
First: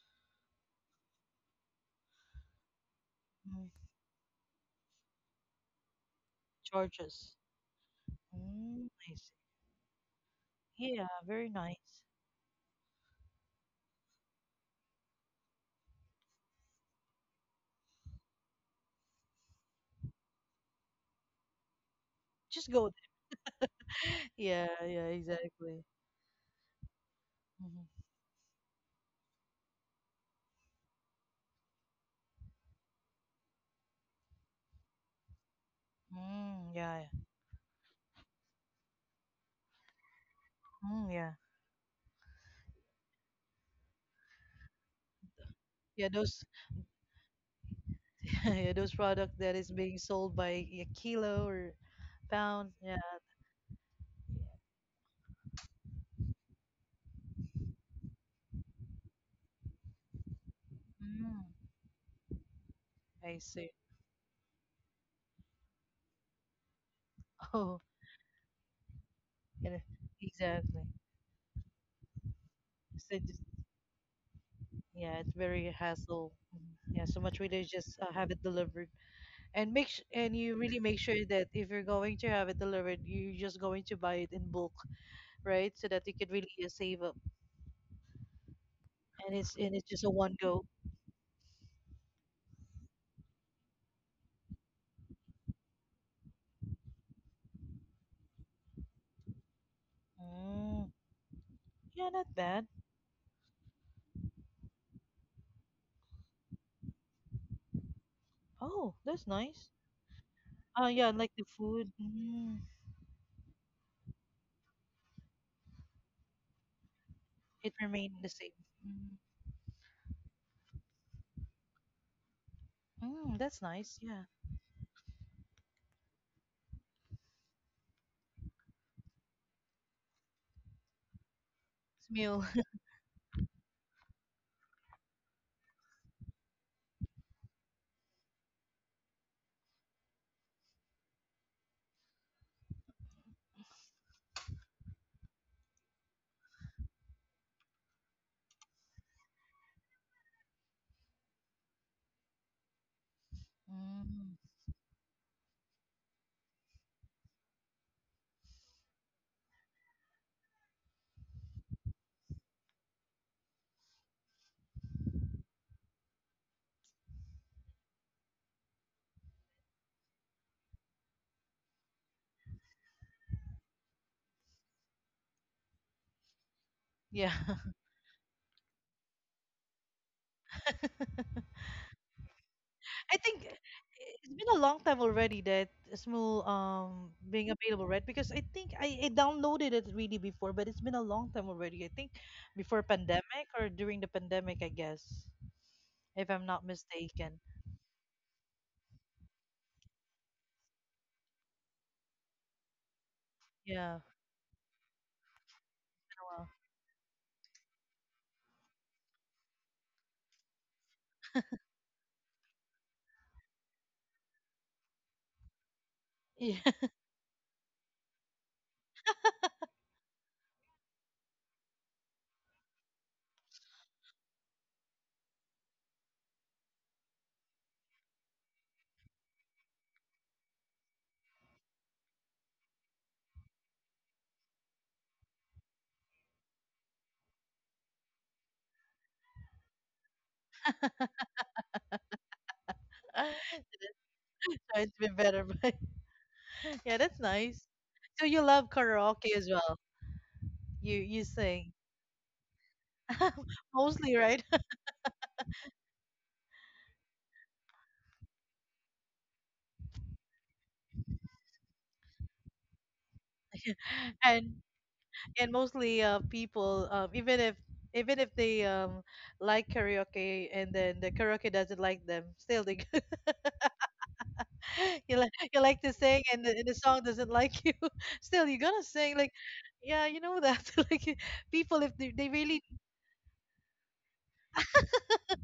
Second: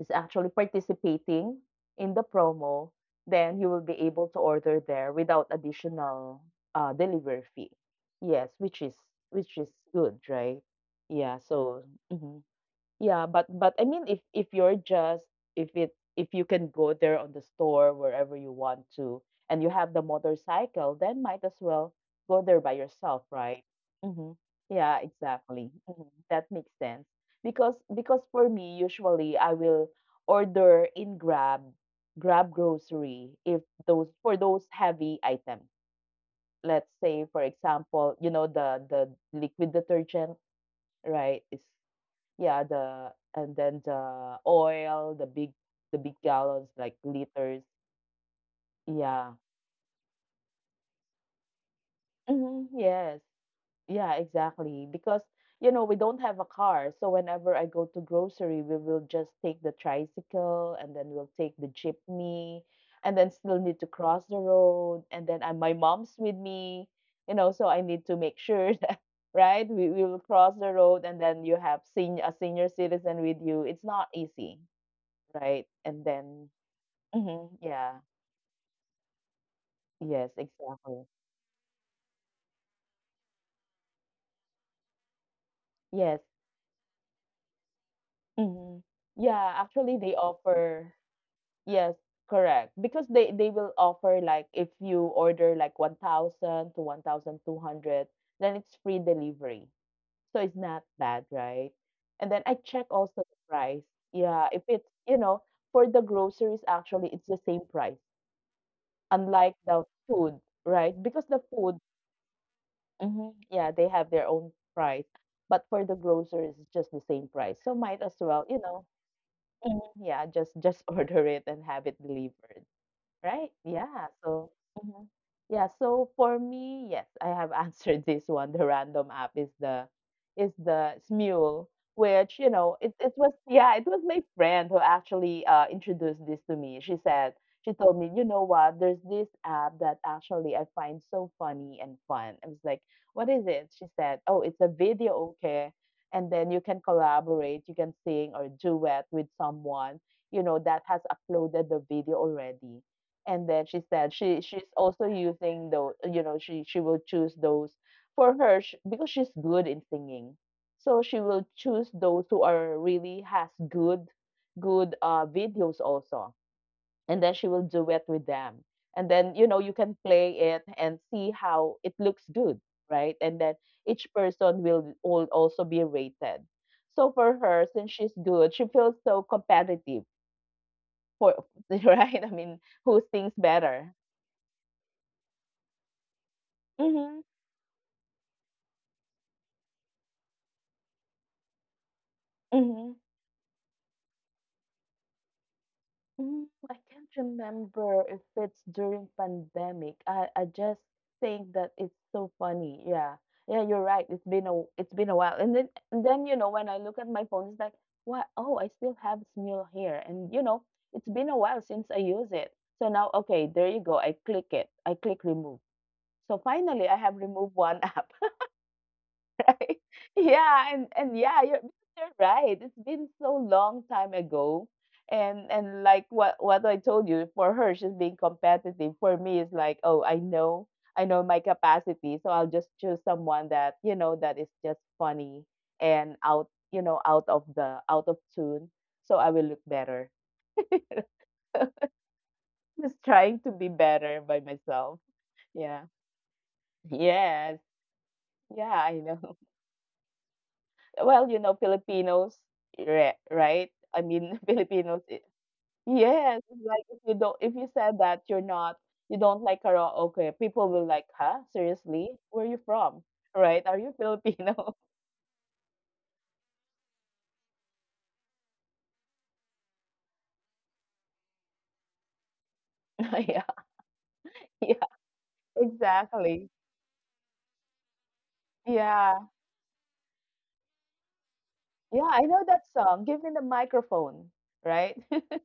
[SPEAKER 1] is actually participating in the promo, then you
[SPEAKER 2] Mm.
[SPEAKER 1] will be able to order there without additional
[SPEAKER 2] Charges.
[SPEAKER 1] delivery fee. Yes,
[SPEAKER 2] Mm, I see.
[SPEAKER 1] which is good, right?
[SPEAKER 2] Yeah,
[SPEAKER 1] Yeah.
[SPEAKER 2] very
[SPEAKER 1] So,
[SPEAKER 2] nice.
[SPEAKER 1] mhm, yeah, but I mean, if you're just, if you can go there on the store wherever you want to, and you have the motorcycle, then might as well go there by
[SPEAKER 2] Just go.
[SPEAKER 1] yourself, right? Mm-hmm.
[SPEAKER 2] Yeah,
[SPEAKER 1] Yeah,
[SPEAKER 2] yeah,
[SPEAKER 1] exactly.
[SPEAKER 2] exactly.
[SPEAKER 1] Mhm. That makes sense. Because
[SPEAKER 2] Mm-hmm.
[SPEAKER 1] because for me, usually I will order in Grab, Grab grocery, if those for those heavy items.
[SPEAKER 2] Mm,
[SPEAKER 1] Let's
[SPEAKER 2] yeah,
[SPEAKER 1] say,
[SPEAKER 2] yeah.
[SPEAKER 1] for example, you know the liquid detergent,
[SPEAKER 2] Mm, yeah.
[SPEAKER 1] right? Yeah, the and then the oil, the big
[SPEAKER 2] Yeah, those
[SPEAKER 1] gallons, like liters.
[SPEAKER 2] yeah, those
[SPEAKER 1] Yeah.
[SPEAKER 2] products that is being sold by a kilo or
[SPEAKER 1] Hmm.
[SPEAKER 2] pound. Yeah.
[SPEAKER 1] Yes. Yeah, exactly. Because, we don't have a car. So whenever I go to grocery, we will just take the tricycle and then we'll
[SPEAKER 2] Mm,
[SPEAKER 1] take the jeepney, and then
[SPEAKER 2] I
[SPEAKER 1] still need
[SPEAKER 2] see.
[SPEAKER 1] to cross the road. And then my mom's with me, so I
[SPEAKER 2] Oh,
[SPEAKER 1] need to make sure that, right,
[SPEAKER 2] yeah,
[SPEAKER 1] we will cross the
[SPEAKER 2] exactly.
[SPEAKER 1] road, and then you have a senior citizen
[SPEAKER 2] So
[SPEAKER 1] with
[SPEAKER 2] just,
[SPEAKER 1] you. It's not easy,
[SPEAKER 2] yeah, it's
[SPEAKER 1] right?
[SPEAKER 2] very
[SPEAKER 1] And
[SPEAKER 2] hassle.
[SPEAKER 1] then.
[SPEAKER 2] Mhm. Yeah, so
[SPEAKER 1] Mhm,
[SPEAKER 2] much rather
[SPEAKER 1] yeah.
[SPEAKER 2] just have it delivered, and
[SPEAKER 1] Yes,
[SPEAKER 2] and you really
[SPEAKER 1] exactly.
[SPEAKER 2] make sure that if you're going to have it delivered, you're just going to buy it in bulk, right? So that
[SPEAKER 1] Yes.
[SPEAKER 2] you could really save up,
[SPEAKER 1] Mhm.
[SPEAKER 2] and
[SPEAKER 1] Yeah,
[SPEAKER 2] it's and
[SPEAKER 1] actually,
[SPEAKER 2] it's just
[SPEAKER 1] they
[SPEAKER 2] a one go.
[SPEAKER 1] offer, yes, correct. Because they will offer, like, if you order like 1,000 to 1,200, then it's free delivery. So it's not
[SPEAKER 2] Mm,
[SPEAKER 1] bad, right?
[SPEAKER 2] yeah,
[SPEAKER 1] And
[SPEAKER 2] not
[SPEAKER 1] then I
[SPEAKER 2] bad.
[SPEAKER 1] check also the price. Yeah, if it's, for the groceries, actually it's the same price,
[SPEAKER 2] Oh, that's
[SPEAKER 1] unlike
[SPEAKER 2] nice.
[SPEAKER 1] the food, right?
[SPEAKER 2] Oh yeah,
[SPEAKER 1] Because the
[SPEAKER 2] like the
[SPEAKER 1] food.
[SPEAKER 2] food, mm,
[SPEAKER 1] Mhm. Yeah, they have their own price. But for the groceries, it's just the same price. So
[SPEAKER 2] it
[SPEAKER 1] might as
[SPEAKER 2] remained the
[SPEAKER 1] well,
[SPEAKER 2] same. Mm.
[SPEAKER 1] mhm, yeah, just order it and have it delivered.
[SPEAKER 2] Mm,
[SPEAKER 1] Right?
[SPEAKER 2] that's nice.
[SPEAKER 1] Yeah.
[SPEAKER 2] Yeah.
[SPEAKER 1] So, mhm, yeah. So for me, yes, I have answered this one. The random app is the Smule, which,
[SPEAKER 2] Smule.
[SPEAKER 1] it, it was, yeah, it was my friend who actually introduced this to me. She told me, you know what? There's this app that actually I find so funny and fun. I was like, what is it? She said, oh, it's a video, okay. And then you can collaborate, you can sing or duet with someone, that has uploaded the video already. And then she said
[SPEAKER 2] Mm,
[SPEAKER 1] she's also using those, she will choose those for her, sh because she's good in singing. So she will choose those who are really has good, videos also. And then she will duet with them. And then, you can play it and see how it looks good, right? And then each person will also be rated. So
[SPEAKER 2] yeah.
[SPEAKER 1] for her, since she's good, she feels so competitive for right, I mean, who
[SPEAKER 2] I
[SPEAKER 1] sings
[SPEAKER 2] think
[SPEAKER 1] better.
[SPEAKER 2] it's been a long time already that Smule
[SPEAKER 1] Mhm,
[SPEAKER 2] being available, right? Because I think I downloaded it really before, but it's been a long time already. I think before
[SPEAKER 1] mhm.
[SPEAKER 2] pandemic or during the pandemic, I guess, if
[SPEAKER 1] Mm,
[SPEAKER 2] I'm not
[SPEAKER 1] I can't
[SPEAKER 2] mistaken.
[SPEAKER 1] remember if it's during pandemic. I just think that it's so funny. Yeah. Yeah, you're
[SPEAKER 2] Yeah.
[SPEAKER 1] right. It's been a while. And then and then, you
[SPEAKER 2] Wow.
[SPEAKER 1] know, when I look at my phone, it's like, "What? Oh, I still have Smule here." And, it's been a while since I use it. So now, okay, there you go. I click it. I click remove. So
[SPEAKER 2] Yeah.
[SPEAKER 1] finally, I have removed one app. Yeah, and yeah, you're right. It's been so long time ago, and like what I told you, for her, she's being competitive. For me, it's like, oh, I know my capacity. So I'll just choose someone that that is just funny, and out, you know, out of the out of tune, so I will look better. Just trying to be better by
[SPEAKER 2] So
[SPEAKER 1] myself.
[SPEAKER 2] it's been better, but
[SPEAKER 1] Yeah.
[SPEAKER 2] yeah, that's
[SPEAKER 1] Yes.
[SPEAKER 2] nice. So you love
[SPEAKER 1] Yeah, I
[SPEAKER 2] karaoke
[SPEAKER 1] know.
[SPEAKER 2] as well. You
[SPEAKER 1] Well,
[SPEAKER 2] sing
[SPEAKER 1] Filipinos, re right? I
[SPEAKER 2] mostly, right?
[SPEAKER 1] mean, Filipinos, I yes, it's like, if you don't if you said that you're not, you don't like karaoke, okay, people will like, "Huh? Seriously? Where are you from?" Right? "Are you
[SPEAKER 2] And
[SPEAKER 1] Filipino?"
[SPEAKER 2] and mostly people even if they like karaoke and then the karaoke doesn't like them still they
[SPEAKER 1] Yeah, yeah,
[SPEAKER 2] you like to sing, and
[SPEAKER 1] exactly.
[SPEAKER 2] the song doesn't like you still you're gonna
[SPEAKER 1] Yeah.
[SPEAKER 2] sing like yeah, you know that like people if
[SPEAKER 1] Yeah, I
[SPEAKER 2] they
[SPEAKER 1] know
[SPEAKER 2] really
[SPEAKER 1] that song, "Give Me the Microphone," right?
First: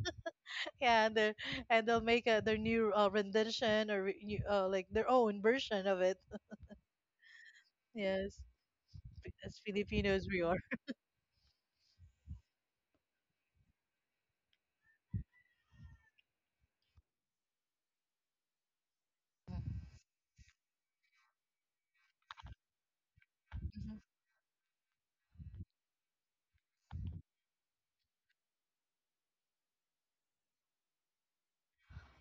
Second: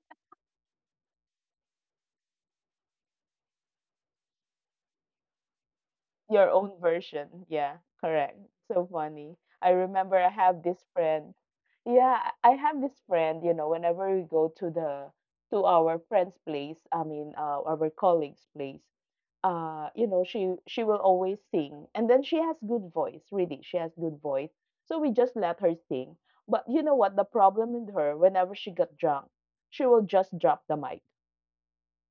[SPEAKER 2] can they and they'll make a, their new rendition or new, like their own version of it.
[SPEAKER 1] Your own version. Yeah, correct.
[SPEAKER 2] Yes.
[SPEAKER 1] So funny.
[SPEAKER 2] As
[SPEAKER 1] I remember I
[SPEAKER 2] Filipinos, we are
[SPEAKER 1] have this friend. Yeah, I have this friend, whenever we go to our friend's place, I mean, our colleague's place, she will always sing. And then she has good voice, really. She has
[SPEAKER 2] Mhm.
[SPEAKER 1] good voice. So we just let her sing. But you know what? The problem with her, whenever she got drunk, she will just drop the mic.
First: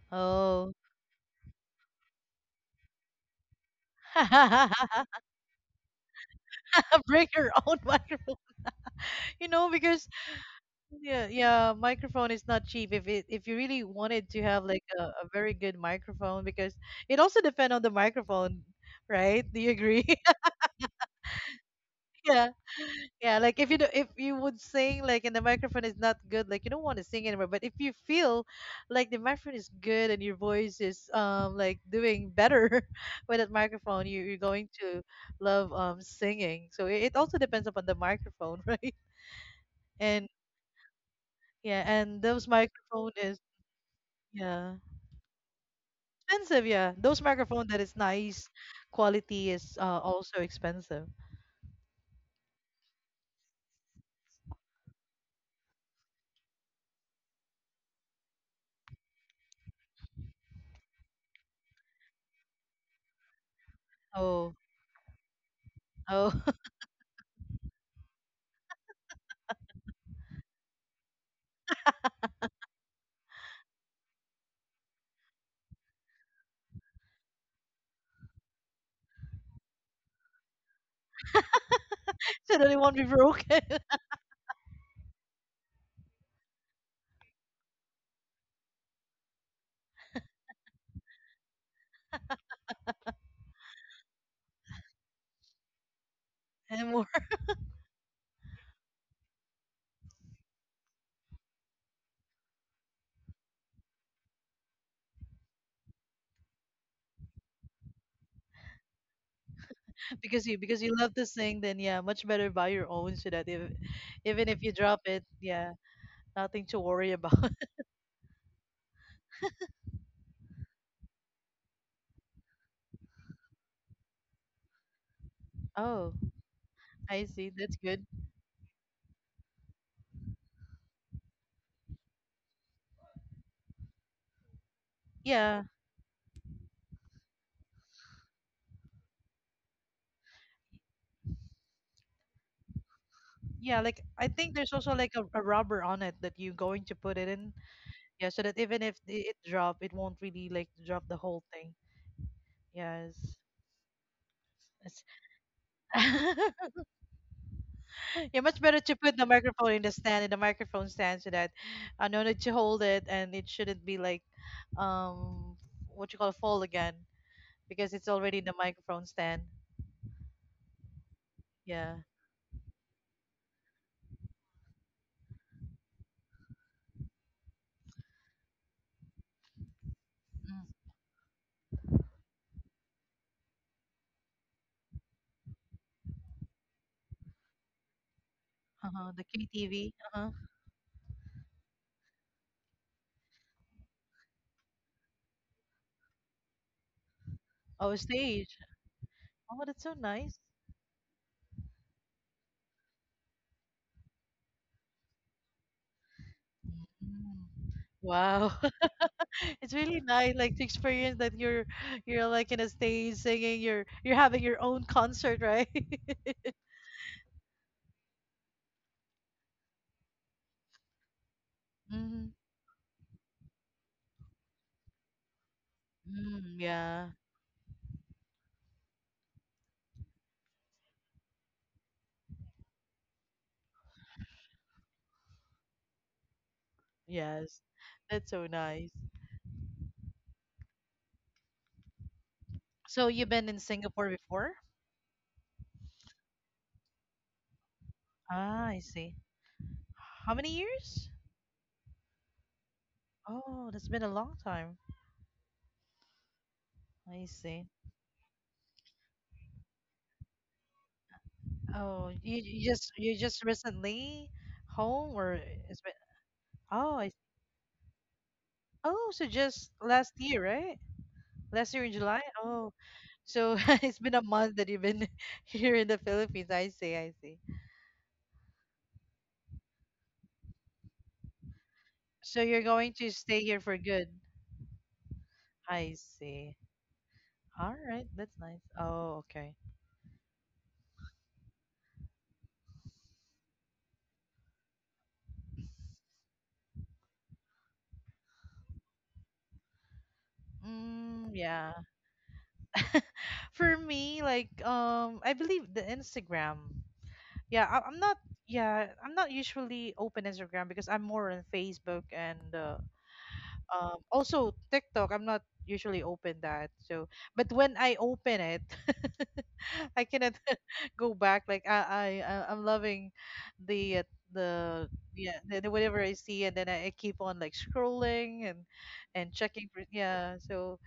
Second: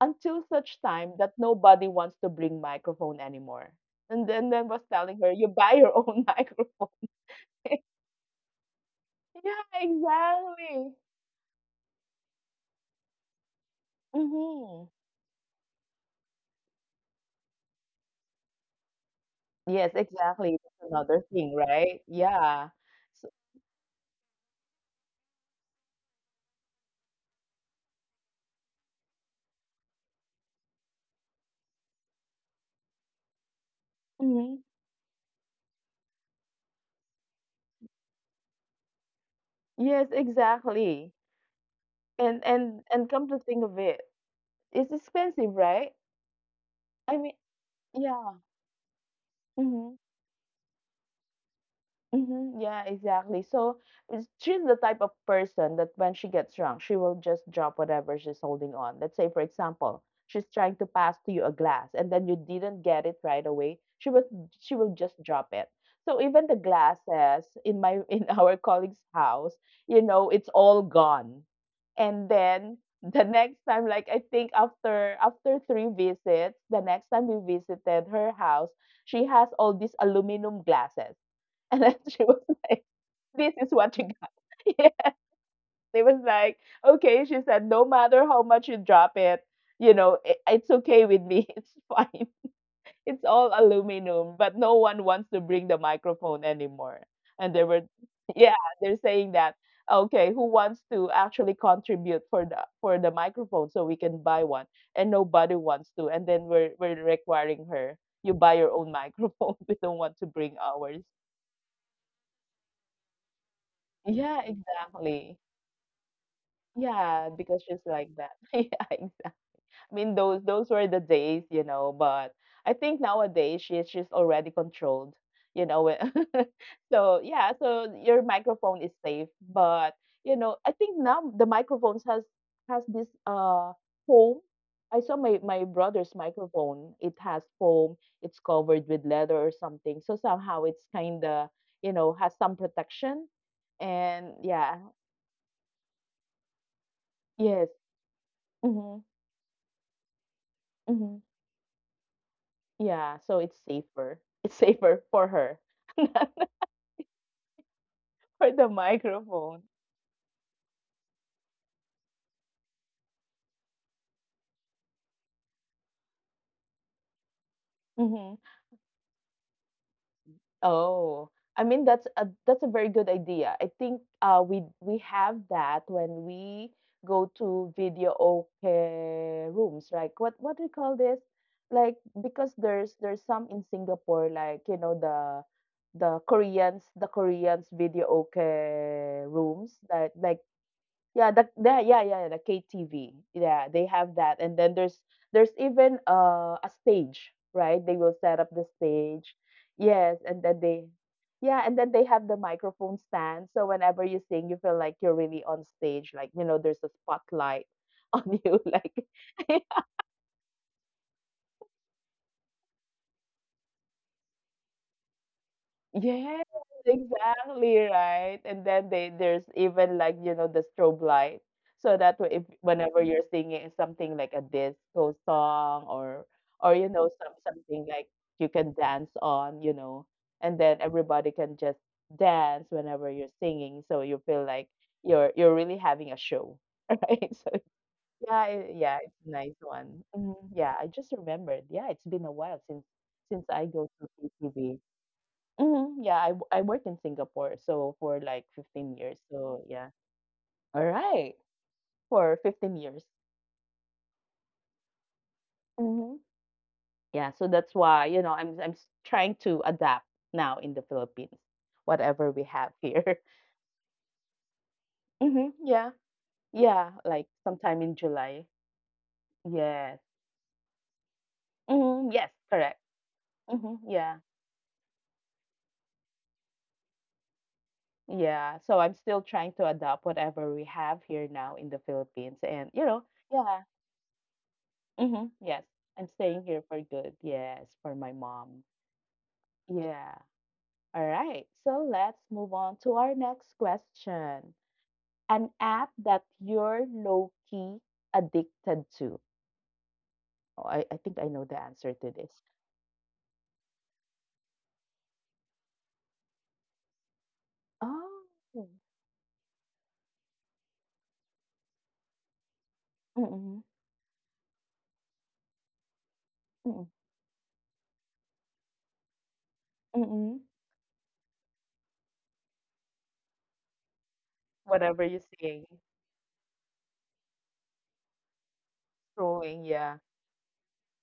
[SPEAKER 1] Until
[SPEAKER 2] Oh.
[SPEAKER 1] such time that nobody wants to bring microphone anymore. And then was telling her, "You buy your own microphone."
[SPEAKER 2] Bring your own microphone, you know,
[SPEAKER 1] Yeah,
[SPEAKER 2] because
[SPEAKER 1] exactly.
[SPEAKER 2] yeah, yeah, microphone is not cheap if it if you really wanted to have like
[SPEAKER 1] Mm-hmm.
[SPEAKER 2] a very good microphone because it also depend on the microphone, right? Do you
[SPEAKER 1] Yes,
[SPEAKER 2] agree?
[SPEAKER 1] exactly. That's another thing, right?
[SPEAKER 2] Yeah.
[SPEAKER 1] Yeah. So,
[SPEAKER 2] Yeah, like if you do, if you would sing like and the microphone is not good, like you don't want to sing anymore, but if you feel like the microphone is good and your voice is like doing better with that microphone, you you're
[SPEAKER 1] mhm.
[SPEAKER 2] going to love singing. So it also depends upon the microphone, right?
[SPEAKER 1] Yes,
[SPEAKER 2] And
[SPEAKER 1] exactly.
[SPEAKER 2] yeah, and
[SPEAKER 1] And
[SPEAKER 2] those
[SPEAKER 1] and and
[SPEAKER 2] microphone
[SPEAKER 1] come to
[SPEAKER 2] is
[SPEAKER 1] think of it,
[SPEAKER 2] yeah.
[SPEAKER 1] it's expensive, right?
[SPEAKER 2] Expensive, yeah.
[SPEAKER 1] I mean,
[SPEAKER 2] Those microphone that is
[SPEAKER 1] yeah.
[SPEAKER 2] nice quality is
[SPEAKER 1] Mm-hmm.
[SPEAKER 2] also expensive.
[SPEAKER 1] Mhm, yeah, exactly. So, she's the type of person that when she gets drunk, she will just drop whatever she's holding on. Let's say, for example, she's trying to pass to you a glass and then you didn't get it right away.
[SPEAKER 2] Oh.
[SPEAKER 1] She will just drop it. So
[SPEAKER 2] Oh,
[SPEAKER 1] even the glasses in my in our colleague's house, you know, it's all gone. And then the next time, like I think after three visits, the next time we visited her house, she has all these aluminum glasses and then she was
[SPEAKER 2] so
[SPEAKER 1] like,
[SPEAKER 2] that it won't be
[SPEAKER 1] this is
[SPEAKER 2] broken.
[SPEAKER 1] what you got. Yeah. It was like, okay. She said, no matter how much you drop it, you know, it's okay with me. It's fine. It's all aluminum, but no one wants to bring the microphone anymore.
[SPEAKER 2] Anymore.
[SPEAKER 1] And they were, yeah, they're saying that, okay, who wants to actually contribute for the microphone so we can buy one? And nobody wants to. And then we're requiring her, you buy your own microphone. We don't want to bring
[SPEAKER 2] Because
[SPEAKER 1] ours.
[SPEAKER 2] you love to sing. Then yeah, much better buy your own so that if,
[SPEAKER 1] Yeah,
[SPEAKER 2] even if you drop it,
[SPEAKER 1] exactly.
[SPEAKER 2] yeah, nothing to worry
[SPEAKER 1] Yeah,
[SPEAKER 2] about.
[SPEAKER 1] because she's like that. Yeah, exactly. I mean, those were the days, you know, but I think nowadays she's already controlled, you know.
[SPEAKER 2] Oh,
[SPEAKER 1] So,
[SPEAKER 2] I see.
[SPEAKER 1] yeah,
[SPEAKER 2] That's
[SPEAKER 1] so
[SPEAKER 2] good.
[SPEAKER 1] your microphone is safe, but you know, I think now the microphones has this foam. I saw my
[SPEAKER 2] Yeah,
[SPEAKER 1] brother's microphone. It has foam. It's covered with leather or something. So somehow it's kind of, you know, has some protection.
[SPEAKER 2] yeah. Like
[SPEAKER 1] And
[SPEAKER 2] I think
[SPEAKER 1] yeah,
[SPEAKER 2] there's also like a rubber on it that you're going to put it in.
[SPEAKER 1] yes.
[SPEAKER 2] Yeah, so that even
[SPEAKER 1] Mm-hmm.
[SPEAKER 2] if it drop, it won't really like drop
[SPEAKER 1] Mm-hmm.
[SPEAKER 2] the whole thing.
[SPEAKER 1] Yeah, so
[SPEAKER 2] Yes.
[SPEAKER 1] it's safer. It's safer
[SPEAKER 2] Yes.
[SPEAKER 1] for her,
[SPEAKER 2] Yeah,
[SPEAKER 1] for the
[SPEAKER 2] much better to put the
[SPEAKER 1] microphone.
[SPEAKER 2] microphone in the stand, in the microphone stand, so that I no need to hold it and it shouldn't be like um what you call fall again because it's
[SPEAKER 1] hmm
[SPEAKER 2] already in the microphone stand.
[SPEAKER 1] Oh, I mean
[SPEAKER 2] Yeah.
[SPEAKER 1] that's a very good idea. I think we have that when we go to video okay rooms. Like what do you
[SPEAKER 2] Mm.
[SPEAKER 1] call this? Like because there's some in Singapore like you know the the Koreans video okay
[SPEAKER 2] Uh-huh. The
[SPEAKER 1] rooms
[SPEAKER 2] KTV.
[SPEAKER 1] that like
[SPEAKER 2] Uh-huh.
[SPEAKER 1] Yeah, the yeah, yeah, yeah, the KTV. Yeah, they have that. And then there's even a stage, right? They
[SPEAKER 2] Oh,
[SPEAKER 1] will set up the
[SPEAKER 2] stage.
[SPEAKER 1] stage.
[SPEAKER 2] Oh, that's so
[SPEAKER 1] Yes, and
[SPEAKER 2] nice.
[SPEAKER 1] then and then they have the microphone stand. So whenever you sing, you feel like you're really on stage, like you know, there's a
[SPEAKER 2] Mm.
[SPEAKER 1] spotlight on you,
[SPEAKER 2] Wow.
[SPEAKER 1] like
[SPEAKER 2] It's really nice like to experience that you're like in a stage singing, you're having your own concert, right?
[SPEAKER 1] Yes, exactly, right? And then they there's even like, you know, the strobe light. So that way if
[SPEAKER 2] Mm-hmm.
[SPEAKER 1] whenever you're singing something like a disco song or
[SPEAKER 2] Mm,
[SPEAKER 1] you know,
[SPEAKER 2] yeah.
[SPEAKER 1] something like you can dance on, you know, and then everybody can just dance whenever you're singing. So you feel like you're really having a show. Right. So
[SPEAKER 2] Yes. That's
[SPEAKER 1] yeah,
[SPEAKER 2] so
[SPEAKER 1] yeah,
[SPEAKER 2] nice.
[SPEAKER 1] it's a nice one. Mhm. Yeah, I just remembered. Yeah, it's been a while since
[SPEAKER 2] So you've
[SPEAKER 1] since
[SPEAKER 2] been
[SPEAKER 1] I
[SPEAKER 2] in
[SPEAKER 1] go to
[SPEAKER 2] Singapore before?
[SPEAKER 1] KTV. Mhm, yeah, I worked in Singapore, so for like
[SPEAKER 2] Ah, I
[SPEAKER 1] 15 years.
[SPEAKER 2] see.
[SPEAKER 1] So yeah.
[SPEAKER 2] How many
[SPEAKER 1] All
[SPEAKER 2] years?
[SPEAKER 1] right. For 15 years.
[SPEAKER 2] Oh, that's been a long time.
[SPEAKER 1] Mhm. Yeah,
[SPEAKER 2] I
[SPEAKER 1] so that's
[SPEAKER 2] see.
[SPEAKER 1] why, you know, I'm trying to adapt now in the Philippines,
[SPEAKER 2] Oh,
[SPEAKER 1] whatever we
[SPEAKER 2] you
[SPEAKER 1] have
[SPEAKER 2] just
[SPEAKER 1] here.
[SPEAKER 2] recently home or
[SPEAKER 1] Mhm,
[SPEAKER 2] it's
[SPEAKER 1] yeah.
[SPEAKER 2] been
[SPEAKER 1] Yeah,
[SPEAKER 2] oh
[SPEAKER 1] like sometime in July.
[SPEAKER 2] oh so just
[SPEAKER 1] Yes.
[SPEAKER 2] last year, right? Last year in
[SPEAKER 1] Mhm, yes,
[SPEAKER 2] July?
[SPEAKER 1] correct.
[SPEAKER 2] Oh, so
[SPEAKER 1] Mhm,
[SPEAKER 2] it's
[SPEAKER 1] yeah.
[SPEAKER 2] been a month that you've been here in the Philippines. I see, I see.
[SPEAKER 1] Yeah, so I'm still trying to adapt whatever we have here now in the Philippines
[SPEAKER 2] So
[SPEAKER 1] and,
[SPEAKER 2] you're
[SPEAKER 1] you know,
[SPEAKER 2] going to stay
[SPEAKER 1] yeah.
[SPEAKER 2] here for good.
[SPEAKER 1] Mhm, yes.
[SPEAKER 2] I
[SPEAKER 1] I'm staying here
[SPEAKER 2] see.
[SPEAKER 1] for good. Yes,
[SPEAKER 2] All
[SPEAKER 1] for my
[SPEAKER 2] right, that's
[SPEAKER 1] mom.
[SPEAKER 2] nice. Oh, okay.
[SPEAKER 1] Yeah. All right. So let's move on to our next question. An app that you're low key addicted to. Oh, I think I
[SPEAKER 2] Mm,
[SPEAKER 1] know the
[SPEAKER 2] yeah.
[SPEAKER 1] answer to this.
[SPEAKER 2] For me, like I believe the Instagram. Yeah, I'm not.
[SPEAKER 1] Oh.
[SPEAKER 2] Yeah, I'm not usually open Instagram because I'm more on Facebook and
[SPEAKER 1] Mm-mm,
[SPEAKER 2] also TikTok. I'm not usually open that.
[SPEAKER 1] mm-mm,
[SPEAKER 2] So, but when I open it, I
[SPEAKER 1] mm-mm.
[SPEAKER 2] cannot go back. Like I'm loving the uh,
[SPEAKER 1] Whatever
[SPEAKER 2] the
[SPEAKER 1] you're
[SPEAKER 2] yeah,
[SPEAKER 1] seeing,
[SPEAKER 2] the whatever I see, and then I keep on like scrolling and
[SPEAKER 1] scrolling.
[SPEAKER 2] checking for
[SPEAKER 1] Yeah.
[SPEAKER 2] yeah. So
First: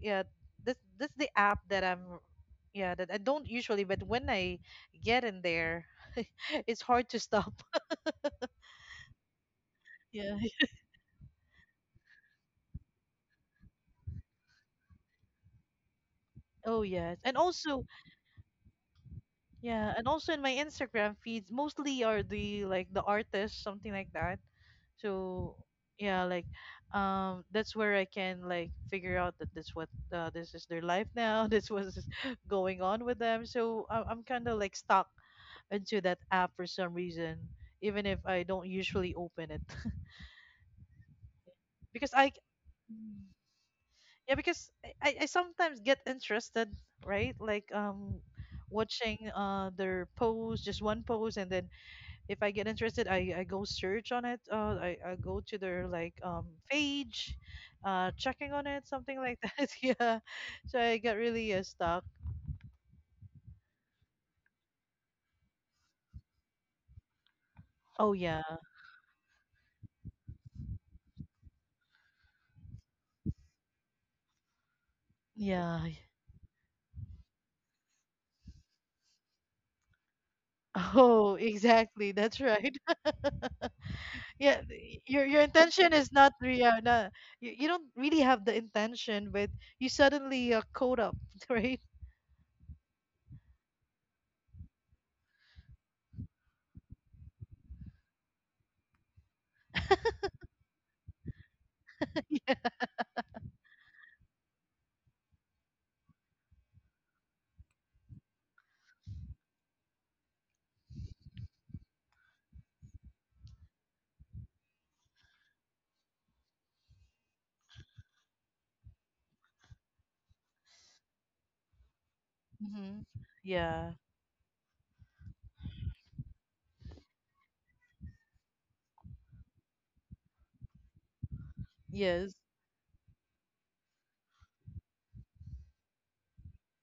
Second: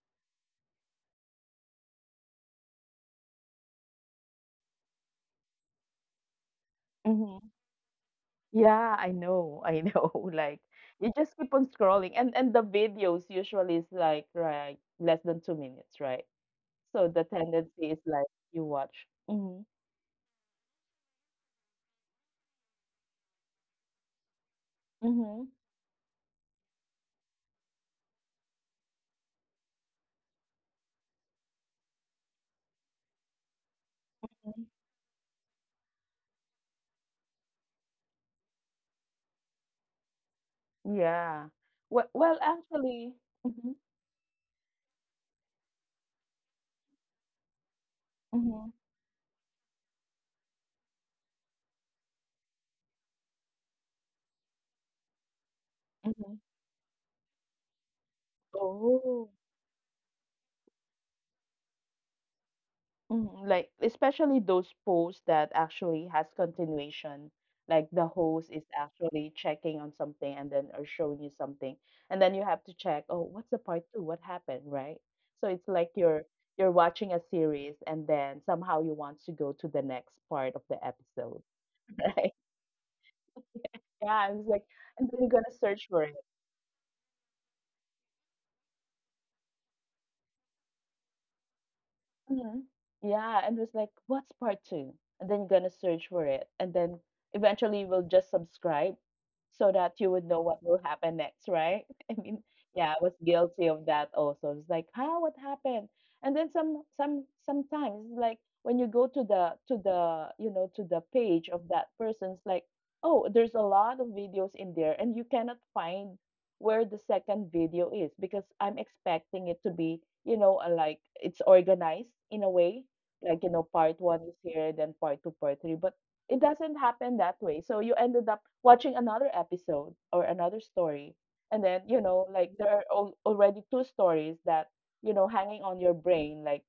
[SPEAKER 2] yeah, this the app that I'm yeah that I don't usually, but when I get in there it's hard to
[SPEAKER 1] hmm
[SPEAKER 2] stop.
[SPEAKER 1] Yeah, I know. I know.
[SPEAKER 2] Yeah.
[SPEAKER 1] Like you just keep on scrolling, and the videos usually is like right less than 2 minutes, right?
[SPEAKER 2] Oh
[SPEAKER 1] So
[SPEAKER 2] yes,
[SPEAKER 1] the
[SPEAKER 2] and also
[SPEAKER 1] tendency is like you watch. Mm-hmm.
[SPEAKER 2] yeah, and also in my Instagram feeds mostly are the like the artists, something like that.
[SPEAKER 1] Mm-hmm.
[SPEAKER 2] So yeah, like that's where I can like figure out that this what this is their life now. This was going on with them, so I'm kind of like stuck into that app for some reason even if I don't usually open it
[SPEAKER 1] Yeah. Well
[SPEAKER 2] because I
[SPEAKER 1] well, actually
[SPEAKER 2] Mm.
[SPEAKER 1] mhm,
[SPEAKER 2] yeah, because I sometimes get interested, right, like
[SPEAKER 1] mhm,
[SPEAKER 2] watching their post, just one post, and then if I get interested I go search on it, I go to their like
[SPEAKER 1] mhm.
[SPEAKER 2] page, checking on it, something
[SPEAKER 1] Oh.
[SPEAKER 2] like that. Yeah, so I got really stuck.
[SPEAKER 1] Mhm, like, especially those posts that actually has continuation, like the
[SPEAKER 2] Oh yeah.
[SPEAKER 1] host is actually checking on something and then or showing you something, and then you have to check, "Oh, what's the part 2? What happened?" Right? So it's
[SPEAKER 2] Yeah.
[SPEAKER 1] like you're watching a series and then somehow you want to go to the next part of the
[SPEAKER 2] Oh
[SPEAKER 1] episode,
[SPEAKER 2] exactly,
[SPEAKER 1] right?
[SPEAKER 2] that's right.
[SPEAKER 1] Yeah, it's
[SPEAKER 2] Yeah,
[SPEAKER 1] like and then you're
[SPEAKER 2] your
[SPEAKER 1] gonna search
[SPEAKER 2] intention
[SPEAKER 1] for
[SPEAKER 2] is
[SPEAKER 1] it.
[SPEAKER 2] not real, no, you don't really have the intention, but you suddenly caught up. Right.
[SPEAKER 1] Mhm. Yeah, and was like, what's part 2? And then you're gonna search for it. And then eventually you will just subscribe so that you would know what will happen next, right? I mean,
[SPEAKER 2] Yeah.
[SPEAKER 1] yeah, I was guilty of that also. It's like, how what happened? And then some sometimes it's like when you go to the you know to the page of that person's like, oh, there's a lot of videos in there and you cannot find where the second video is because I'm expecting it to be, you know, like it's organized in a way,
[SPEAKER 2] Hmm.
[SPEAKER 1] like, you know,
[SPEAKER 2] Yeah.
[SPEAKER 1] part one is here, then part two, part three, but it doesn't happen that way. So you ended up watching another episode or another story. And then, you
[SPEAKER 2] Yes.
[SPEAKER 1] know, like there are already two stories that, you know, hanging on your brain, like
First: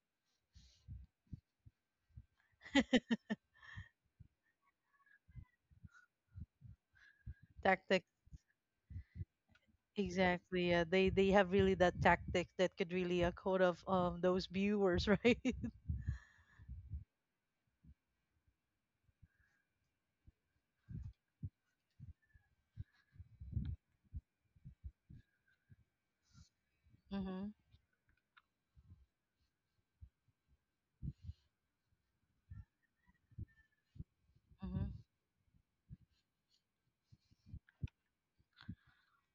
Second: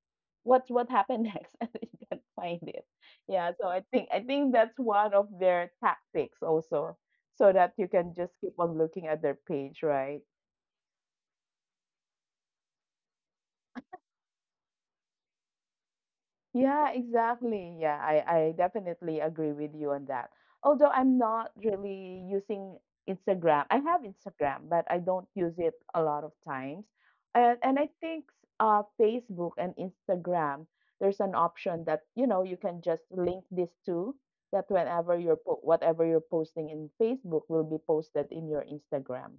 [SPEAKER 1] what happened next? And you can't find it. Yeah. So I think that's one of their tactics also so that you
[SPEAKER 2] Tactic.
[SPEAKER 1] can just keep on looking at their page, right?
[SPEAKER 2] Exactly. Yeah. They have really that tactic that could really code off those viewers, right?
[SPEAKER 1] Yeah, exactly. Yeah, I definitely agree with you on that. Although I'm not really using Instagram. I have Instagram, but I don't use it a lot of times.
[SPEAKER 2] Mm-hmm.
[SPEAKER 1] And I think Facebook and Instagram, there's an option that, you know, you can just link these two that
[SPEAKER 2] Mm-hmm.
[SPEAKER 1] whenever you're whatever you're posting in Facebook will be posted in your Instagram,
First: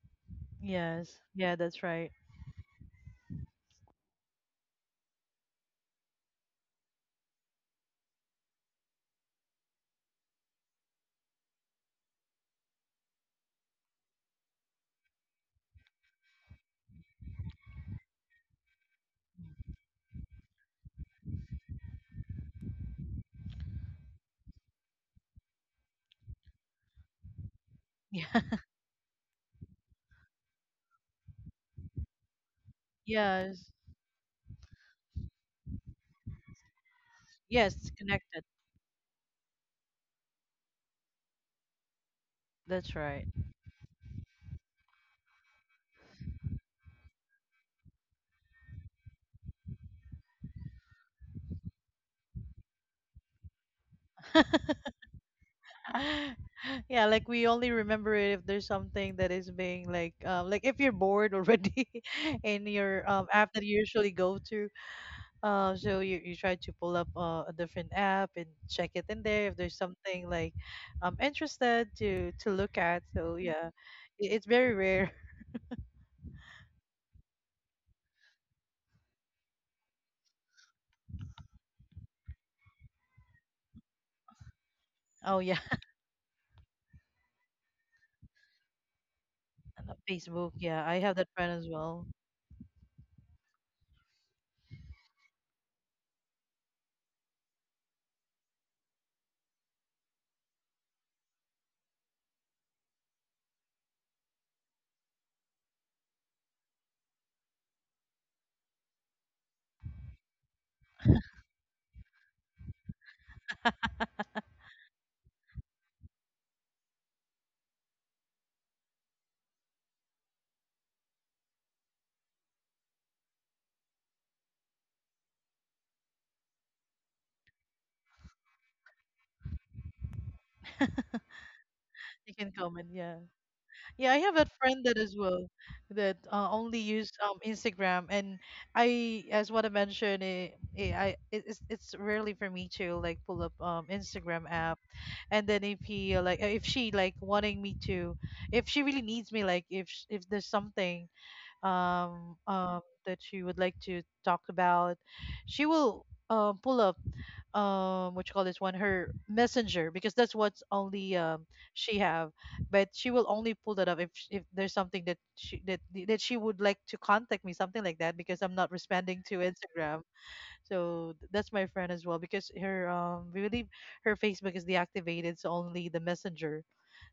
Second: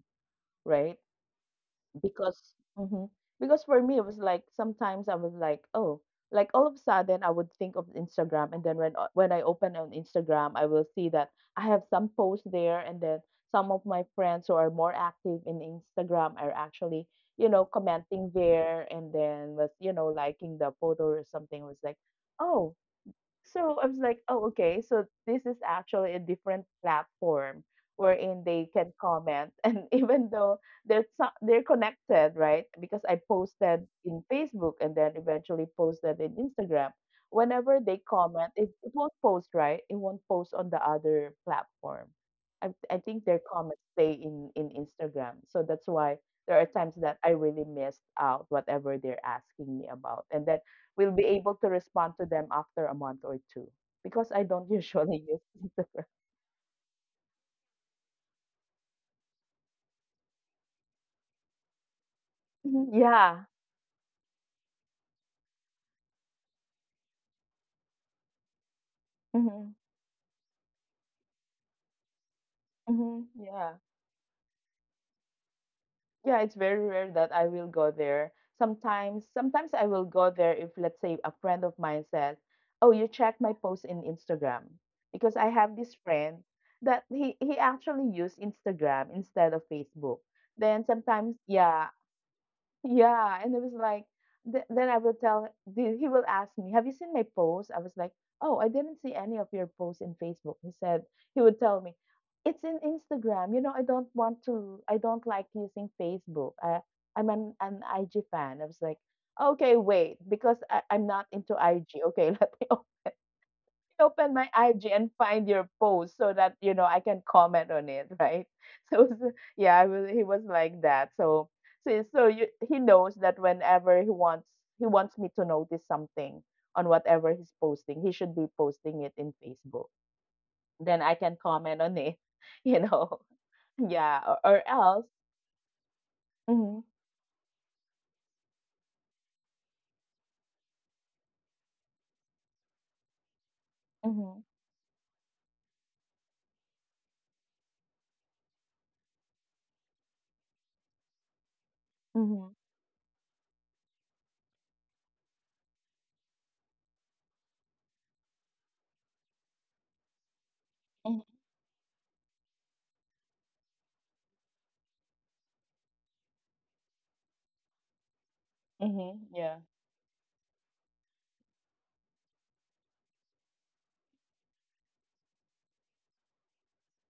[SPEAKER 1] right?
[SPEAKER 2] Yes. Yeah. That's right.
[SPEAKER 1] Because hmm because for me it was like sometimes I was like oh, like all of a sudden I would think of Instagram, and then when when I open on Instagram I will see that I have some posts there, and then some of my friends who are more active in Instagram are actually, you know, commenting there, and then was, you know, liking the photo or something. It was like oh, so I was like, oh, okay. So this is actually a different platform
[SPEAKER 2] Yeah.
[SPEAKER 1] wherein they can comment. And even though they're connected, right? Because I
[SPEAKER 2] Yes.
[SPEAKER 1] posted in Facebook and then eventually posted in Instagram. Whenever
[SPEAKER 2] Yes.
[SPEAKER 1] they
[SPEAKER 2] Connected.
[SPEAKER 1] comment, it won't post, right? It won't post on the other platform.
[SPEAKER 2] That's
[SPEAKER 1] I think
[SPEAKER 2] right.
[SPEAKER 1] their comments stay in Instagram. So that's why there are times that I really missed out whatever they're asking me about. And then will be able to respond to them after a month or two because I don't usually use Instagram.
[SPEAKER 2] Yeah, like we only remember it if there's something that is being like if you're bored already and
[SPEAKER 1] Mhm,
[SPEAKER 2] you're
[SPEAKER 1] yeah.
[SPEAKER 2] app that you usually go to, so you try to pull up a different app and check it in there if
[SPEAKER 1] hmm
[SPEAKER 2] there's something like interested to look at, so yeah,
[SPEAKER 1] Yeah.
[SPEAKER 2] it, it's very rare.
[SPEAKER 1] Yeah, it's very rare that I will go there. Sometimes I will go there if, let's say, a friend of mine said, "Oh, you check my post in Instagram," because
[SPEAKER 2] Oh
[SPEAKER 1] I
[SPEAKER 2] yeah.
[SPEAKER 1] have this friend that he actually used Instagram instead of Facebook.
[SPEAKER 2] Facebook,
[SPEAKER 1] Then
[SPEAKER 2] yeah, I have that
[SPEAKER 1] sometimes,
[SPEAKER 2] friend as
[SPEAKER 1] yeah,
[SPEAKER 2] well.
[SPEAKER 1] yeah, and it was like th then I will tell the, he will ask me, "Have you seen my post?" I was like, "Oh, I didn't see any of your posts in Facebook." He said he would tell me, "It's in Instagram. You know, I don't want to. I don't like using Facebook. I'm an IG fan." I was like, "Okay, wait, because I'm not into IG. Okay, let me open my IG and find your post so that you know I can comment on it, right?" So yeah, I was, he was like that. So you, he knows that whenever he wants me to notice something on whatever he's posting, he should be posting it in Facebook. Then I can comment on it,
[SPEAKER 2] You can
[SPEAKER 1] you
[SPEAKER 2] comment, yeah.
[SPEAKER 1] know.
[SPEAKER 2] Yeah, I
[SPEAKER 1] Yeah,
[SPEAKER 2] have a
[SPEAKER 1] or
[SPEAKER 2] friend that
[SPEAKER 1] else.
[SPEAKER 2] as well that only
[SPEAKER 1] Mm-hmm,
[SPEAKER 2] use Instagram, and I as what I mentioned it's rarely for me to like pull up Instagram
[SPEAKER 1] mm-hmm,
[SPEAKER 2] app, and then if he if she like wanting me to, if she really needs me, like if if there's something
[SPEAKER 1] mm-hmm,
[SPEAKER 2] that she would like to talk about, she will pull up what you call this one, her messenger, because that's what's only
[SPEAKER 1] mm-hmm,
[SPEAKER 2] she have. But she will only pull that up if if there's something that she would like to contact me, something like that, because I'm not
[SPEAKER 1] mm-hmm,
[SPEAKER 2] responding to
[SPEAKER 1] yeah.
[SPEAKER 2] Instagram. So that's my friend as well, because her we believe her Facebook is deactivated, so only the messenger,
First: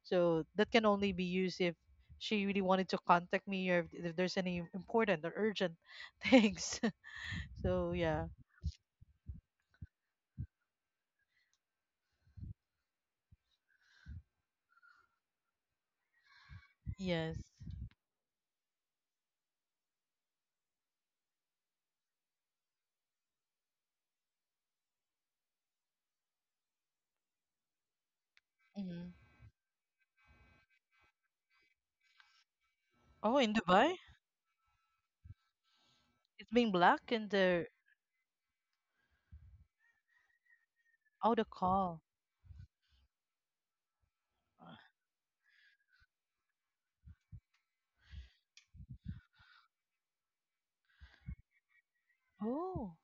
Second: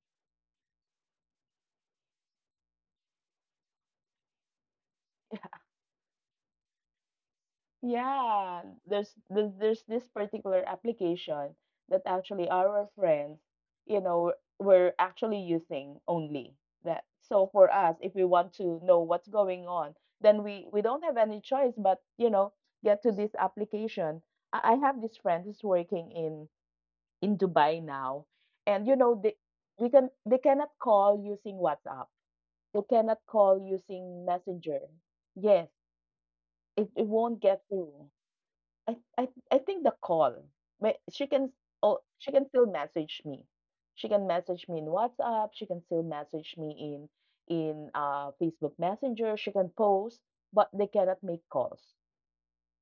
[SPEAKER 2] so that can only be used if she really wanted to contact me, or if there's any important or urgent things. So yeah.
[SPEAKER 1] Yeah, there's this particular application that actually our friends, you know, were actually using only that.
[SPEAKER 2] Yes.
[SPEAKER 1] So for us, if we want to know what's going on, then we don't have any choice but, you know, get to this application. I have this friend who's working in Dubai now, and
[SPEAKER 2] Hmm.
[SPEAKER 1] you know, they cannot call using WhatsApp. They
[SPEAKER 2] Oh
[SPEAKER 1] cannot
[SPEAKER 2] in
[SPEAKER 1] call
[SPEAKER 2] Dubai.
[SPEAKER 1] using Messenger. Yes,
[SPEAKER 2] It's being blocked
[SPEAKER 1] it
[SPEAKER 2] in
[SPEAKER 1] won't
[SPEAKER 2] the
[SPEAKER 1] get through. I think the call, but
[SPEAKER 2] oh, the
[SPEAKER 1] she can
[SPEAKER 2] call.
[SPEAKER 1] oh, she can still message me. She can message me in WhatsApp, she can still message me in Facebook Messenger, she can post, but they cannot make calls.
[SPEAKER 2] Oh,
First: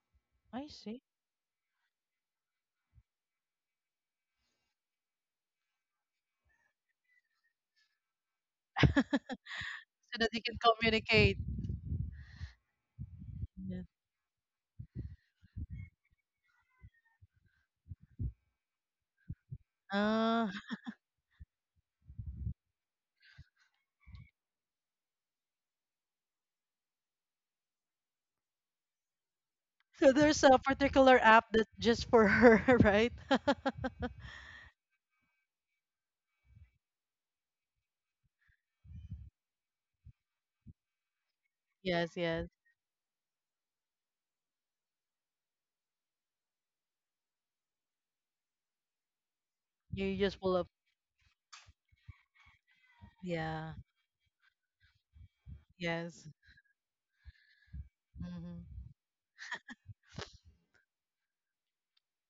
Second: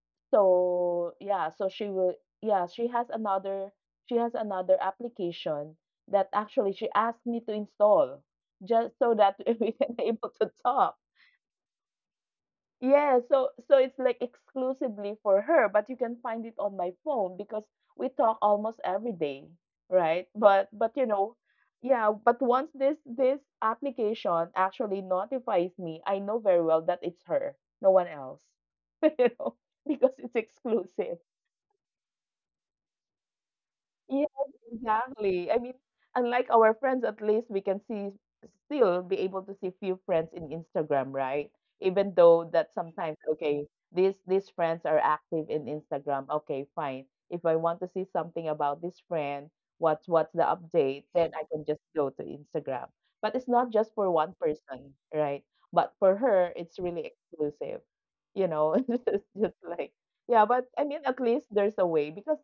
[SPEAKER 2] I see.
[SPEAKER 1] So, yeah, so she will yeah, she has another application that actually she asked me to install just so that we can
[SPEAKER 2] So
[SPEAKER 1] able
[SPEAKER 2] that they
[SPEAKER 1] to
[SPEAKER 2] can
[SPEAKER 1] talk.
[SPEAKER 2] communicate.
[SPEAKER 1] Yeah, so so
[SPEAKER 2] Yeah.
[SPEAKER 1] it's like exclusively for her, but you can find it on my phone because we talk almost every day, right?
[SPEAKER 2] Uh,
[SPEAKER 1] But you know, yeah, but once this application actually notifies me, I know very well that it's her, no one else. You know, because
[SPEAKER 2] so
[SPEAKER 1] it's
[SPEAKER 2] there's a particular
[SPEAKER 1] exclusive.
[SPEAKER 2] app that's just for her, right?
[SPEAKER 1] Yes, exactly. I mean, unlike our friends, at least we can see still be able to see few friends in Instagram, right? Even
[SPEAKER 2] Yes,
[SPEAKER 1] though
[SPEAKER 2] yes.
[SPEAKER 1] that sometimes, okay, these friends are active in Instagram. Okay, fine. If I want to see something about this friend, what's
[SPEAKER 2] You
[SPEAKER 1] what's
[SPEAKER 2] just
[SPEAKER 1] the
[SPEAKER 2] pull up.
[SPEAKER 1] update, then I can just go to Instagram. But it's not
[SPEAKER 2] Yeah,
[SPEAKER 1] just for one person, right? But for
[SPEAKER 2] yes.
[SPEAKER 1] her, it's really exclusive. You
[SPEAKER 2] Hmm.
[SPEAKER 1] know, it's just like yeah, but I mean, at least there's a way because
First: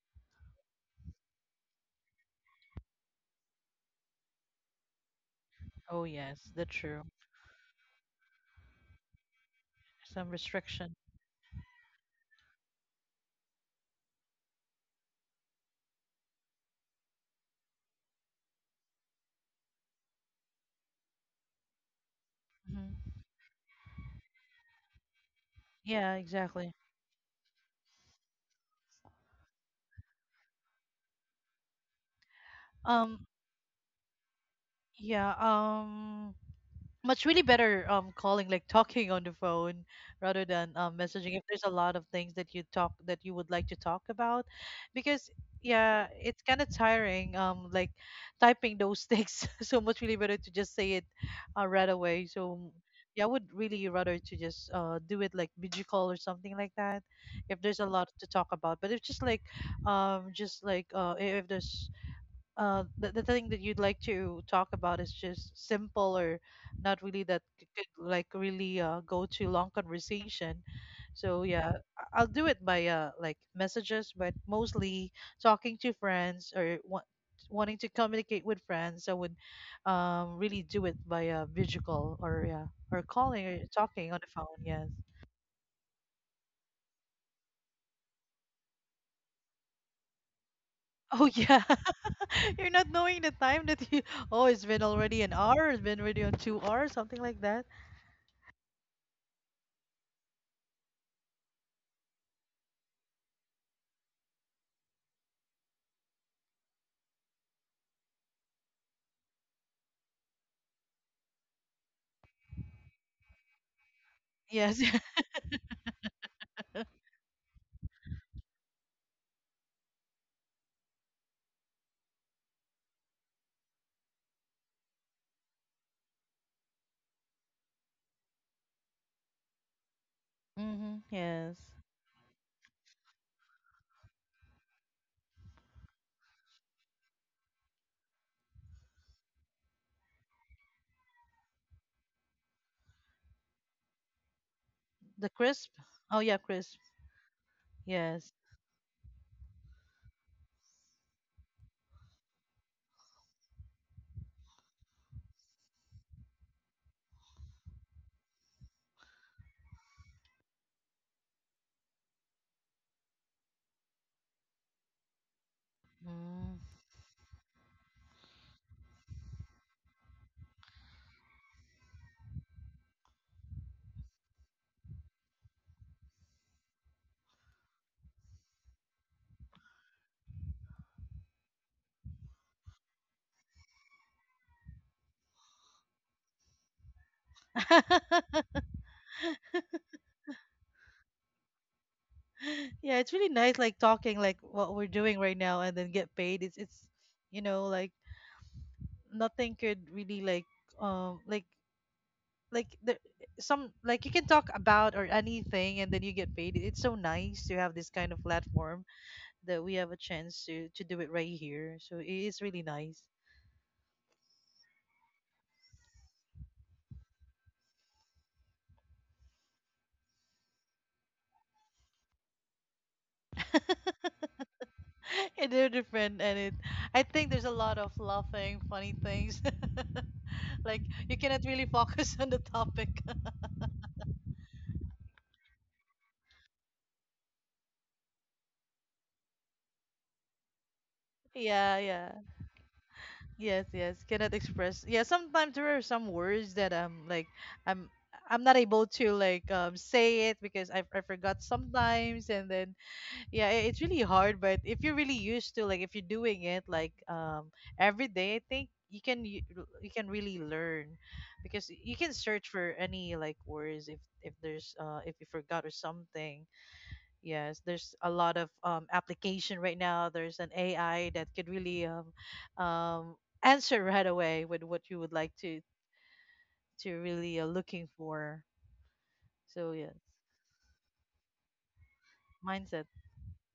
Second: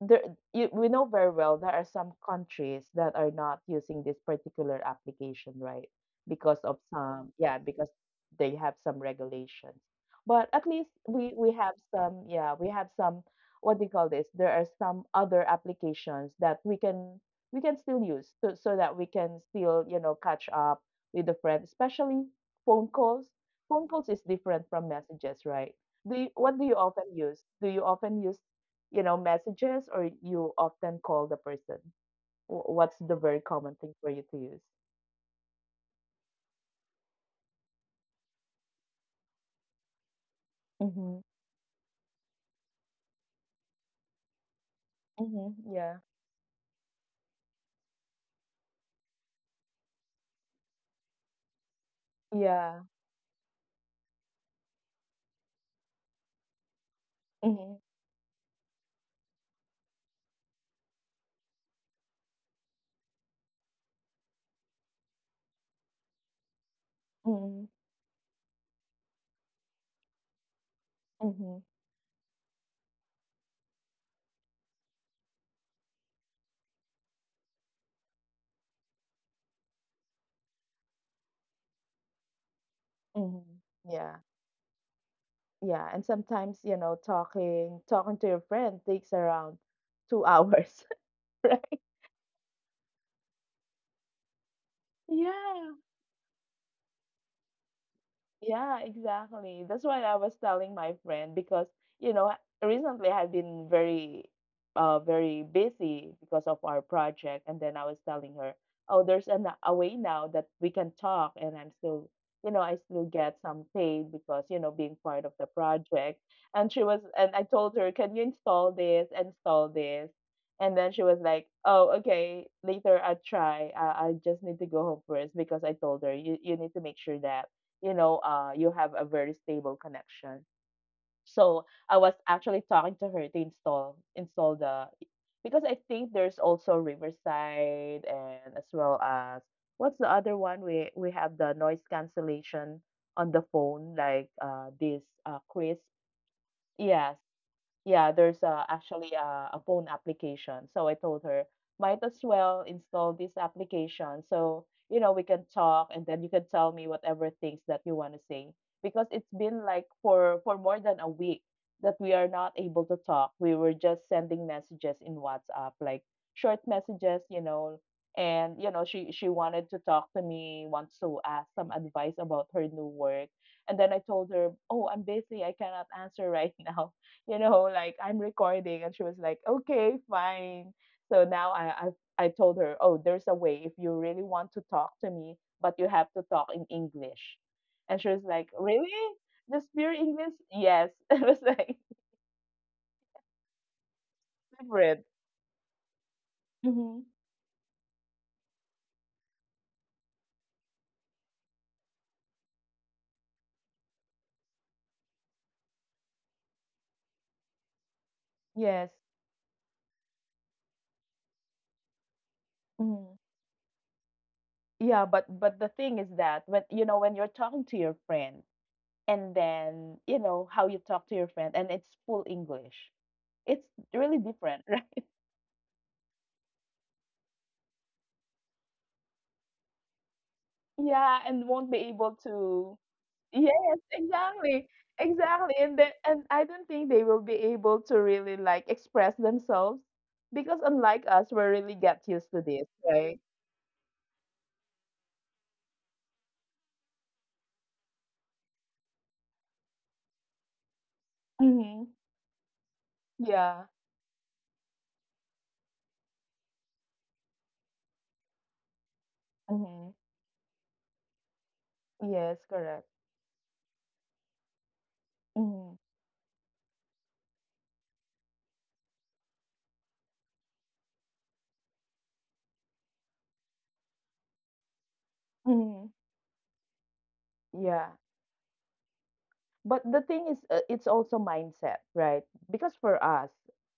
[SPEAKER 1] there we know very well there are some countries that are not using this particular application, right?
[SPEAKER 2] Oh, yes,
[SPEAKER 1] Because
[SPEAKER 2] that's
[SPEAKER 1] of
[SPEAKER 2] true.
[SPEAKER 1] some, yeah, because they have some regulations,
[SPEAKER 2] Some
[SPEAKER 1] but at least
[SPEAKER 2] restriction.
[SPEAKER 1] we have some, yeah, we have some, what do you call this, there are some other applications that we can, we can still use, so, so that we can still, you know, catch up with the friend, especially phone
[SPEAKER 2] Hmm.
[SPEAKER 1] calls. Phone calls is different from messages, right?
[SPEAKER 2] Yeah,
[SPEAKER 1] What do you
[SPEAKER 2] exactly.
[SPEAKER 1] often use? Do you often use, you know, messages, or you often call the person? What's the
[SPEAKER 2] Um,
[SPEAKER 1] very common thing for you to use?
[SPEAKER 2] yeah, much really better calling, like talking on the phone rather than
[SPEAKER 1] Mm-hmm.
[SPEAKER 2] messaging, if there's a lot of things that you would like to talk about, because
[SPEAKER 1] Mm-hmm. Yeah.
[SPEAKER 2] yeah, it's kind of tiring like typing those things. So much really better to just say it right away. So
[SPEAKER 1] Yeah.
[SPEAKER 2] yeah, I would really rather to just do it like video call or something like that
[SPEAKER 1] Mm-hmm.
[SPEAKER 2] if there's a lot to talk about. But if just like if there's the thing that you'd like to talk about is just simple or not really that
[SPEAKER 1] Mm-hmm.
[SPEAKER 2] could like really go to long conversation.
[SPEAKER 1] Mm-hmm.
[SPEAKER 2] So yeah, I'll do it by like messages, but mostly talking to friends or wanting to communicate with friends, I would really do it by video call, or yeah, or
[SPEAKER 1] Mm-hmm.
[SPEAKER 2] calling or
[SPEAKER 1] Yeah.
[SPEAKER 2] talking on the phone. Yes.
[SPEAKER 1] Yeah. And sometimes, you know, talking to your friend takes around 2 hours,
[SPEAKER 2] Oh yeah,
[SPEAKER 1] right?
[SPEAKER 2] you're not knowing the time that you. Oh, it's been already an
[SPEAKER 1] Yeah.
[SPEAKER 2] hour. It's been already on 2 hours, something like that.
[SPEAKER 1] Yeah, exactly. That's what I was telling my friend because, you know, recently I've been very, very busy because of our project. And then I was telling her, oh, there's a way now that we can talk. And I'm still, you know, I still get some paid because, you know, being
[SPEAKER 2] Yes.
[SPEAKER 1] part of the project. And she was, and I told her, can you install this, install this? And then she was like, "Oh, okay. Later, I'll try. I just need to go home first, because I told her, you need to make sure that, you know, you have a very stable connection.
[SPEAKER 2] Mm-hmm.
[SPEAKER 1] So
[SPEAKER 2] Yes.
[SPEAKER 1] I was actually talking to her to install the, because I think there's also Riverside and as well as, what's the other one, we have the noise cancellation on the phone, like this,
[SPEAKER 2] The
[SPEAKER 1] Chris.
[SPEAKER 2] crisp. Oh yeah, crisp.
[SPEAKER 1] Yeah, yeah, there's
[SPEAKER 2] Yes.
[SPEAKER 1] actually a phone application. So I told her, might as well install this application so, you know, we can talk and then you can tell me whatever things that you want to say. Because it's been like for more than a week that we are not able to talk. We were just sending messages in WhatsApp, like short
[SPEAKER 2] Mm.
[SPEAKER 1] messages, you know. And you know, she wanted to talk to me, wants to ask some advice about her new work. And then I told her, "Oh, I'm busy. I cannot answer right now." You know, like I'm recording. And she was like, okay, fine. So now I told her, oh, there's a way if you really want to talk to me, but you have to talk in English. And she was like, really? Just pure English? Yes. I was like,
[SPEAKER 2] Yeah, it's really nice like talking like what
[SPEAKER 1] different.
[SPEAKER 2] we're doing right now and then get paid. It's
[SPEAKER 1] Hmm.
[SPEAKER 2] you know, like nothing could really um like like the some like you can talk about or anything, and then you get paid. It's so nice to have this kind of
[SPEAKER 1] Yes.
[SPEAKER 2] platform that we have a chance to do it right here. So it is really
[SPEAKER 1] Hmm.
[SPEAKER 2] nice.
[SPEAKER 1] Yeah, but the thing is that when, you know, when you're talking to your friend, and then you know how you talk to your friend and it's full English, it's really different, right?
[SPEAKER 2] Yeah, they're different, and it. I think there's a lot of laughing, funny things. Like
[SPEAKER 1] Yeah,
[SPEAKER 2] you
[SPEAKER 1] and
[SPEAKER 2] cannot
[SPEAKER 1] won't be
[SPEAKER 2] really
[SPEAKER 1] able
[SPEAKER 2] focus on the
[SPEAKER 1] to.
[SPEAKER 2] topic.
[SPEAKER 1] Yes, exactly. Exactly. And I don't think they will be able to really like express themselves, because unlike us, we really get
[SPEAKER 2] Yeah,
[SPEAKER 1] used
[SPEAKER 2] yeah,
[SPEAKER 1] to this, right?
[SPEAKER 2] yes, yes. Cannot express. Yeah, sometimes there are some words that I'm like, I'm, I'm not able to like say it because I forgot
[SPEAKER 1] Mm-hmm.
[SPEAKER 2] sometimes, and then
[SPEAKER 1] Yeah.
[SPEAKER 2] yeah, it's really hard. But if you're really used to, like if you're doing it like every day, I think you can
[SPEAKER 1] Mm-hmm.
[SPEAKER 2] you can really learn, because you
[SPEAKER 1] Yes,
[SPEAKER 2] can search
[SPEAKER 1] correct.
[SPEAKER 2] for any like words if there's if you
[SPEAKER 1] Mm-hmm.
[SPEAKER 2] forgot or something. Yes, there's a lot of application right now. There's an AI that could really um answer right away with what you would like
[SPEAKER 1] Mm-hmm.
[SPEAKER 2] to really
[SPEAKER 1] Yeah.
[SPEAKER 2] looking for.
[SPEAKER 1] But
[SPEAKER 2] So
[SPEAKER 1] the
[SPEAKER 2] yes,
[SPEAKER 1] thing is, it's also mindset, right? Because for
[SPEAKER 2] mindset.
[SPEAKER 1] us,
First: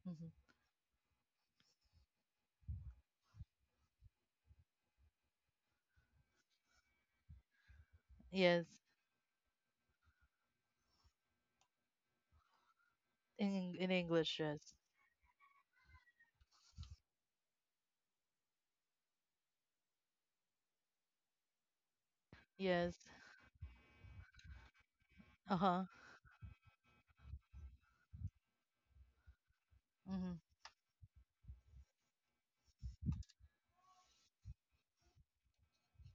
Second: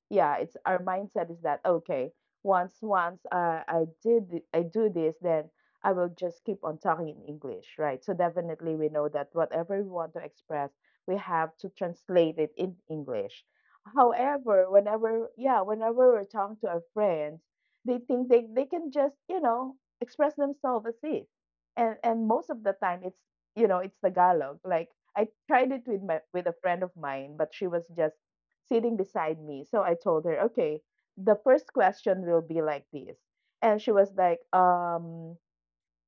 [SPEAKER 2] Hmm.
[SPEAKER 1] yeah, it's, our mindset is that, okay, once I I do this, then I will just keep on talking in English, right? So
[SPEAKER 2] Yes,
[SPEAKER 1] definitely we know that whatever we want to express, we have to translate it in English.
[SPEAKER 2] in English,
[SPEAKER 1] However,
[SPEAKER 2] yes.
[SPEAKER 1] whenever, yeah, whenever we're talking to our friends, they think they can just, you know, express themselves as if. And most of the
[SPEAKER 2] Yes.
[SPEAKER 1] time it's, you know, it's Tagalog. Like I tried
[SPEAKER 2] Uh-huh.
[SPEAKER 1] it with my, with a friend of mine, but she was just sitting beside me. So I told
[SPEAKER 2] Mhm.
[SPEAKER 1] her, okay, the first question will be like this. And she was like,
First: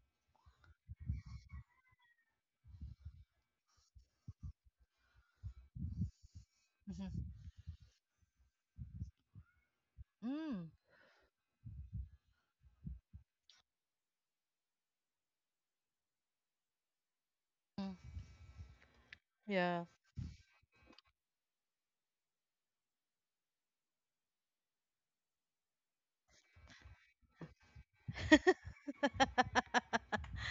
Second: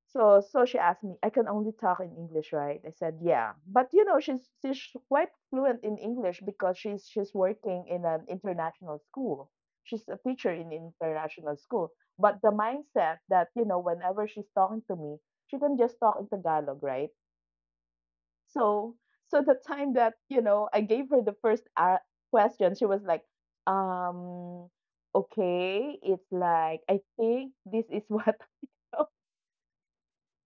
[SPEAKER 1] so she asked me, I can only talk in English, right? I said, yeah. But you know, she's quite fluent in English because she's
[SPEAKER 2] Mhm.
[SPEAKER 1] she's working in an international school. She's a teacher
[SPEAKER 2] Mm.
[SPEAKER 1] in international school. But the mindset that, you know, whenever she's talking to me, she can just talk in Tagalog, right?
[SPEAKER 2] Mm.
[SPEAKER 1] So, so the
[SPEAKER 2] Yeah.
[SPEAKER 1] time that, you know, I gave her the first question, she was like, um, okay, it's like, I think this is what I'm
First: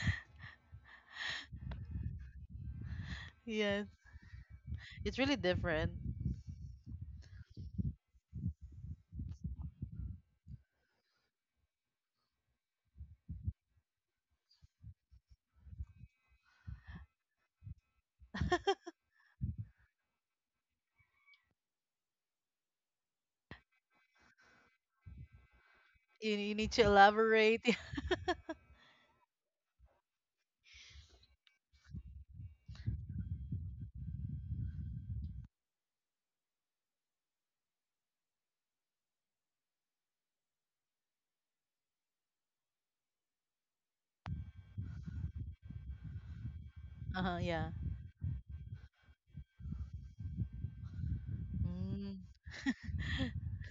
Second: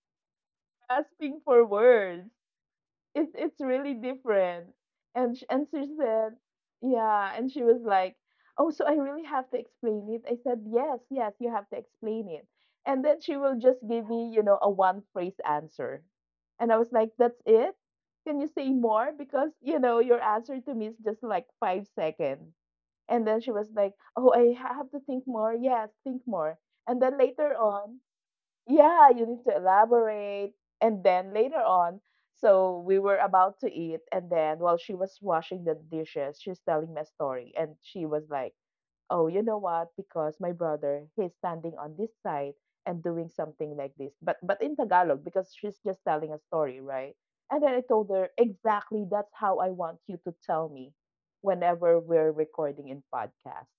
[SPEAKER 1] asking for words, it's
[SPEAKER 2] Yes.
[SPEAKER 1] really different.
[SPEAKER 2] It's really
[SPEAKER 1] And she
[SPEAKER 2] different.
[SPEAKER 1] said, yeah, and she was like, oh, so I really have to explain it. I said, yes, yes, you have to explain it. And then she will just give me, you know, a one phrase answer. And I was like, that's it? Can you say more? Because, you know, your answer to me is just like 5 seconds. And then she was like, oh, have to think more. Yes, think
[SPEAKER 2] You,
[SPEAKER 1] more.
[SPEAKER 2] you need to
[SPEAKER 1] And then later
[SPEAKER 2] elaborate.
[SPEAKER 1] on, yeah, you need to elaborate. And then later on, so we were about to eat, and then while she was washing the dishes, she's telling me a story, and she was like, oh, you know what? Because my brother, he's standing on this side and doing something like this, but in Tagalog because she's just telling a story, right?
[SPEAKER 2] Uh-huh,
[SPEAKER 1] And then
[SPEAKER 2] yeah.
[SPEAKER 1] I told her, exactly that's how I want you to tell me whenever
[SPEAKER 2] Mm.
[SPEAKER 1] we're recording in podcast.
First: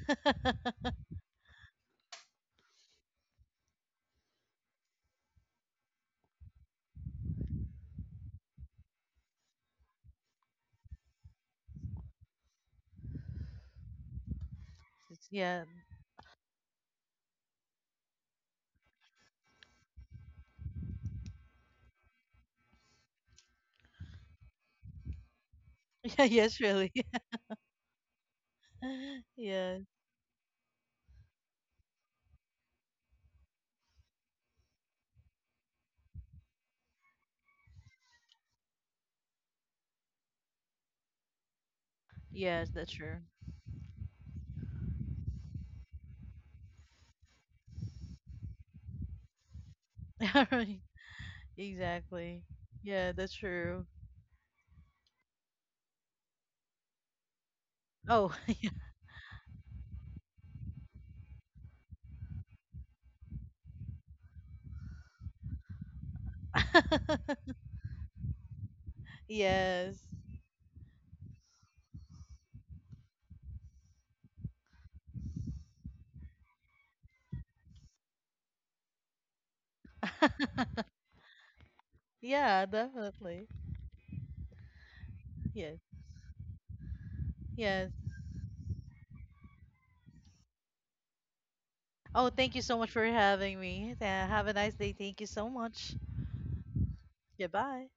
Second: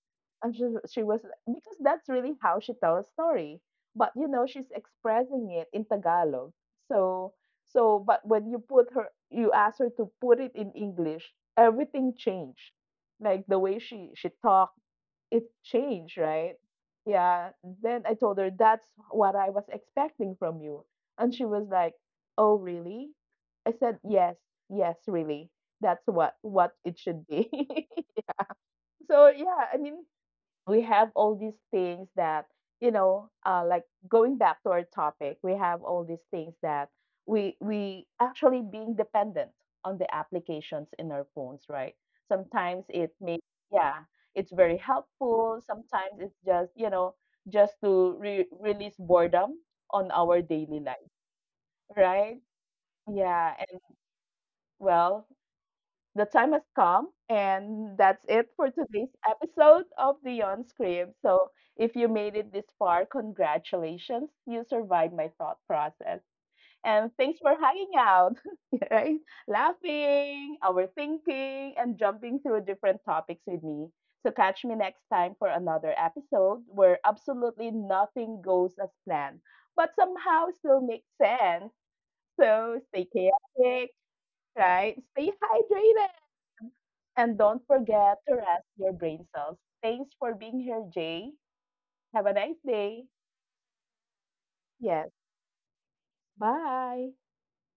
[SPEAKER 1] And she was, because that's really how she tells a story, but you know she's expressing it in Tagalog. So, so but when you put her, you ask her to put it in English, everything changed, like the way she talked,
[SPEAKER 2] It's-
[SPEAKER 1] it
[SPEAKER 2] yeah.
[SPEAKER 1] changed, right? Yeah. Then I told her, that's what I was expecting from you. And she was like, "Oh, really?" I said, "Yes, yes, really. That's
[SPEAKER 2] Yeah,
[SPEAKER 1] what
[SPEAKER 2] yes,
[SPEAKER 1] what
[SPEAKER 2] really.
[SPEAKER 1] it should be." So, yeah,
[SPEAKER 2] Yes.
[SPEAKER 1] I mean, we have all these things that, you know, like, going back to our topic, we have all these things that we actually being dependent on the applications in our phones, right?
[SPEAKER 2] Yes, that's
[SPEAKER 1] Sometimes
[SPEAKER 2] true.
[SPEAKER 1] it may, yeah, it's very helpful, sometimes it's just, you know, just to release boredom on our
[SPEAKER 2] Alright.
[SPEAKER 1] daily life,
[SPEAKER 2] Exactly.
[SPEAKER 1] right?
[SPEAKER 2] Yeah, that's
[SPEAKER 1] Yeah,
[SPEAKER 2] true.
[SPEAKER 1] and, well, the time has come, and that's
[SPEAKER 2] Oh,
[SPEAKER 1] it
[SPEAKER 2] yeah.
[SPEAKER 1] for today's episode of the Script. So, if you made it this far, congratulations. You survived my thought process. And thanks for hanging out, right?
[SPEAKER 2] Yes.
[SPEAKER 1] Laughing, overthinking, and jumping through different topics with me. So, catch me next time for another episode where absolutely nothing goes as planned, but somehow still makes sense.
[SPEAKER 2] Yeah,
[SPEAKER 1] So, stay
[SPEAKER 2] definitely.
[SPEAKER 1] chaotic, right? Stay
[SPEAKER 2] Yes.
[SPEAKER 1] hydrated and don't
[SPEAKER 2] Yes.
[SPEAKER 1] forget to rest your brain cells. Thanks for being here, Jay.
[SPEAKER 2] Oh,
[SPEAKER 1] Have a
[SPEAKER 2] thank you so
[SPEAKER 1] nice
[SPEAKER 2] much for
[SPEAKER 1] day.
[SPEAKER 2] having me. Have a nice day. Thank you
[SPEAKER 1] Yes,
[SPEAKER 2] so much.
[SPEAKER 1] bye.
[SPEAKER 2] Goodbye.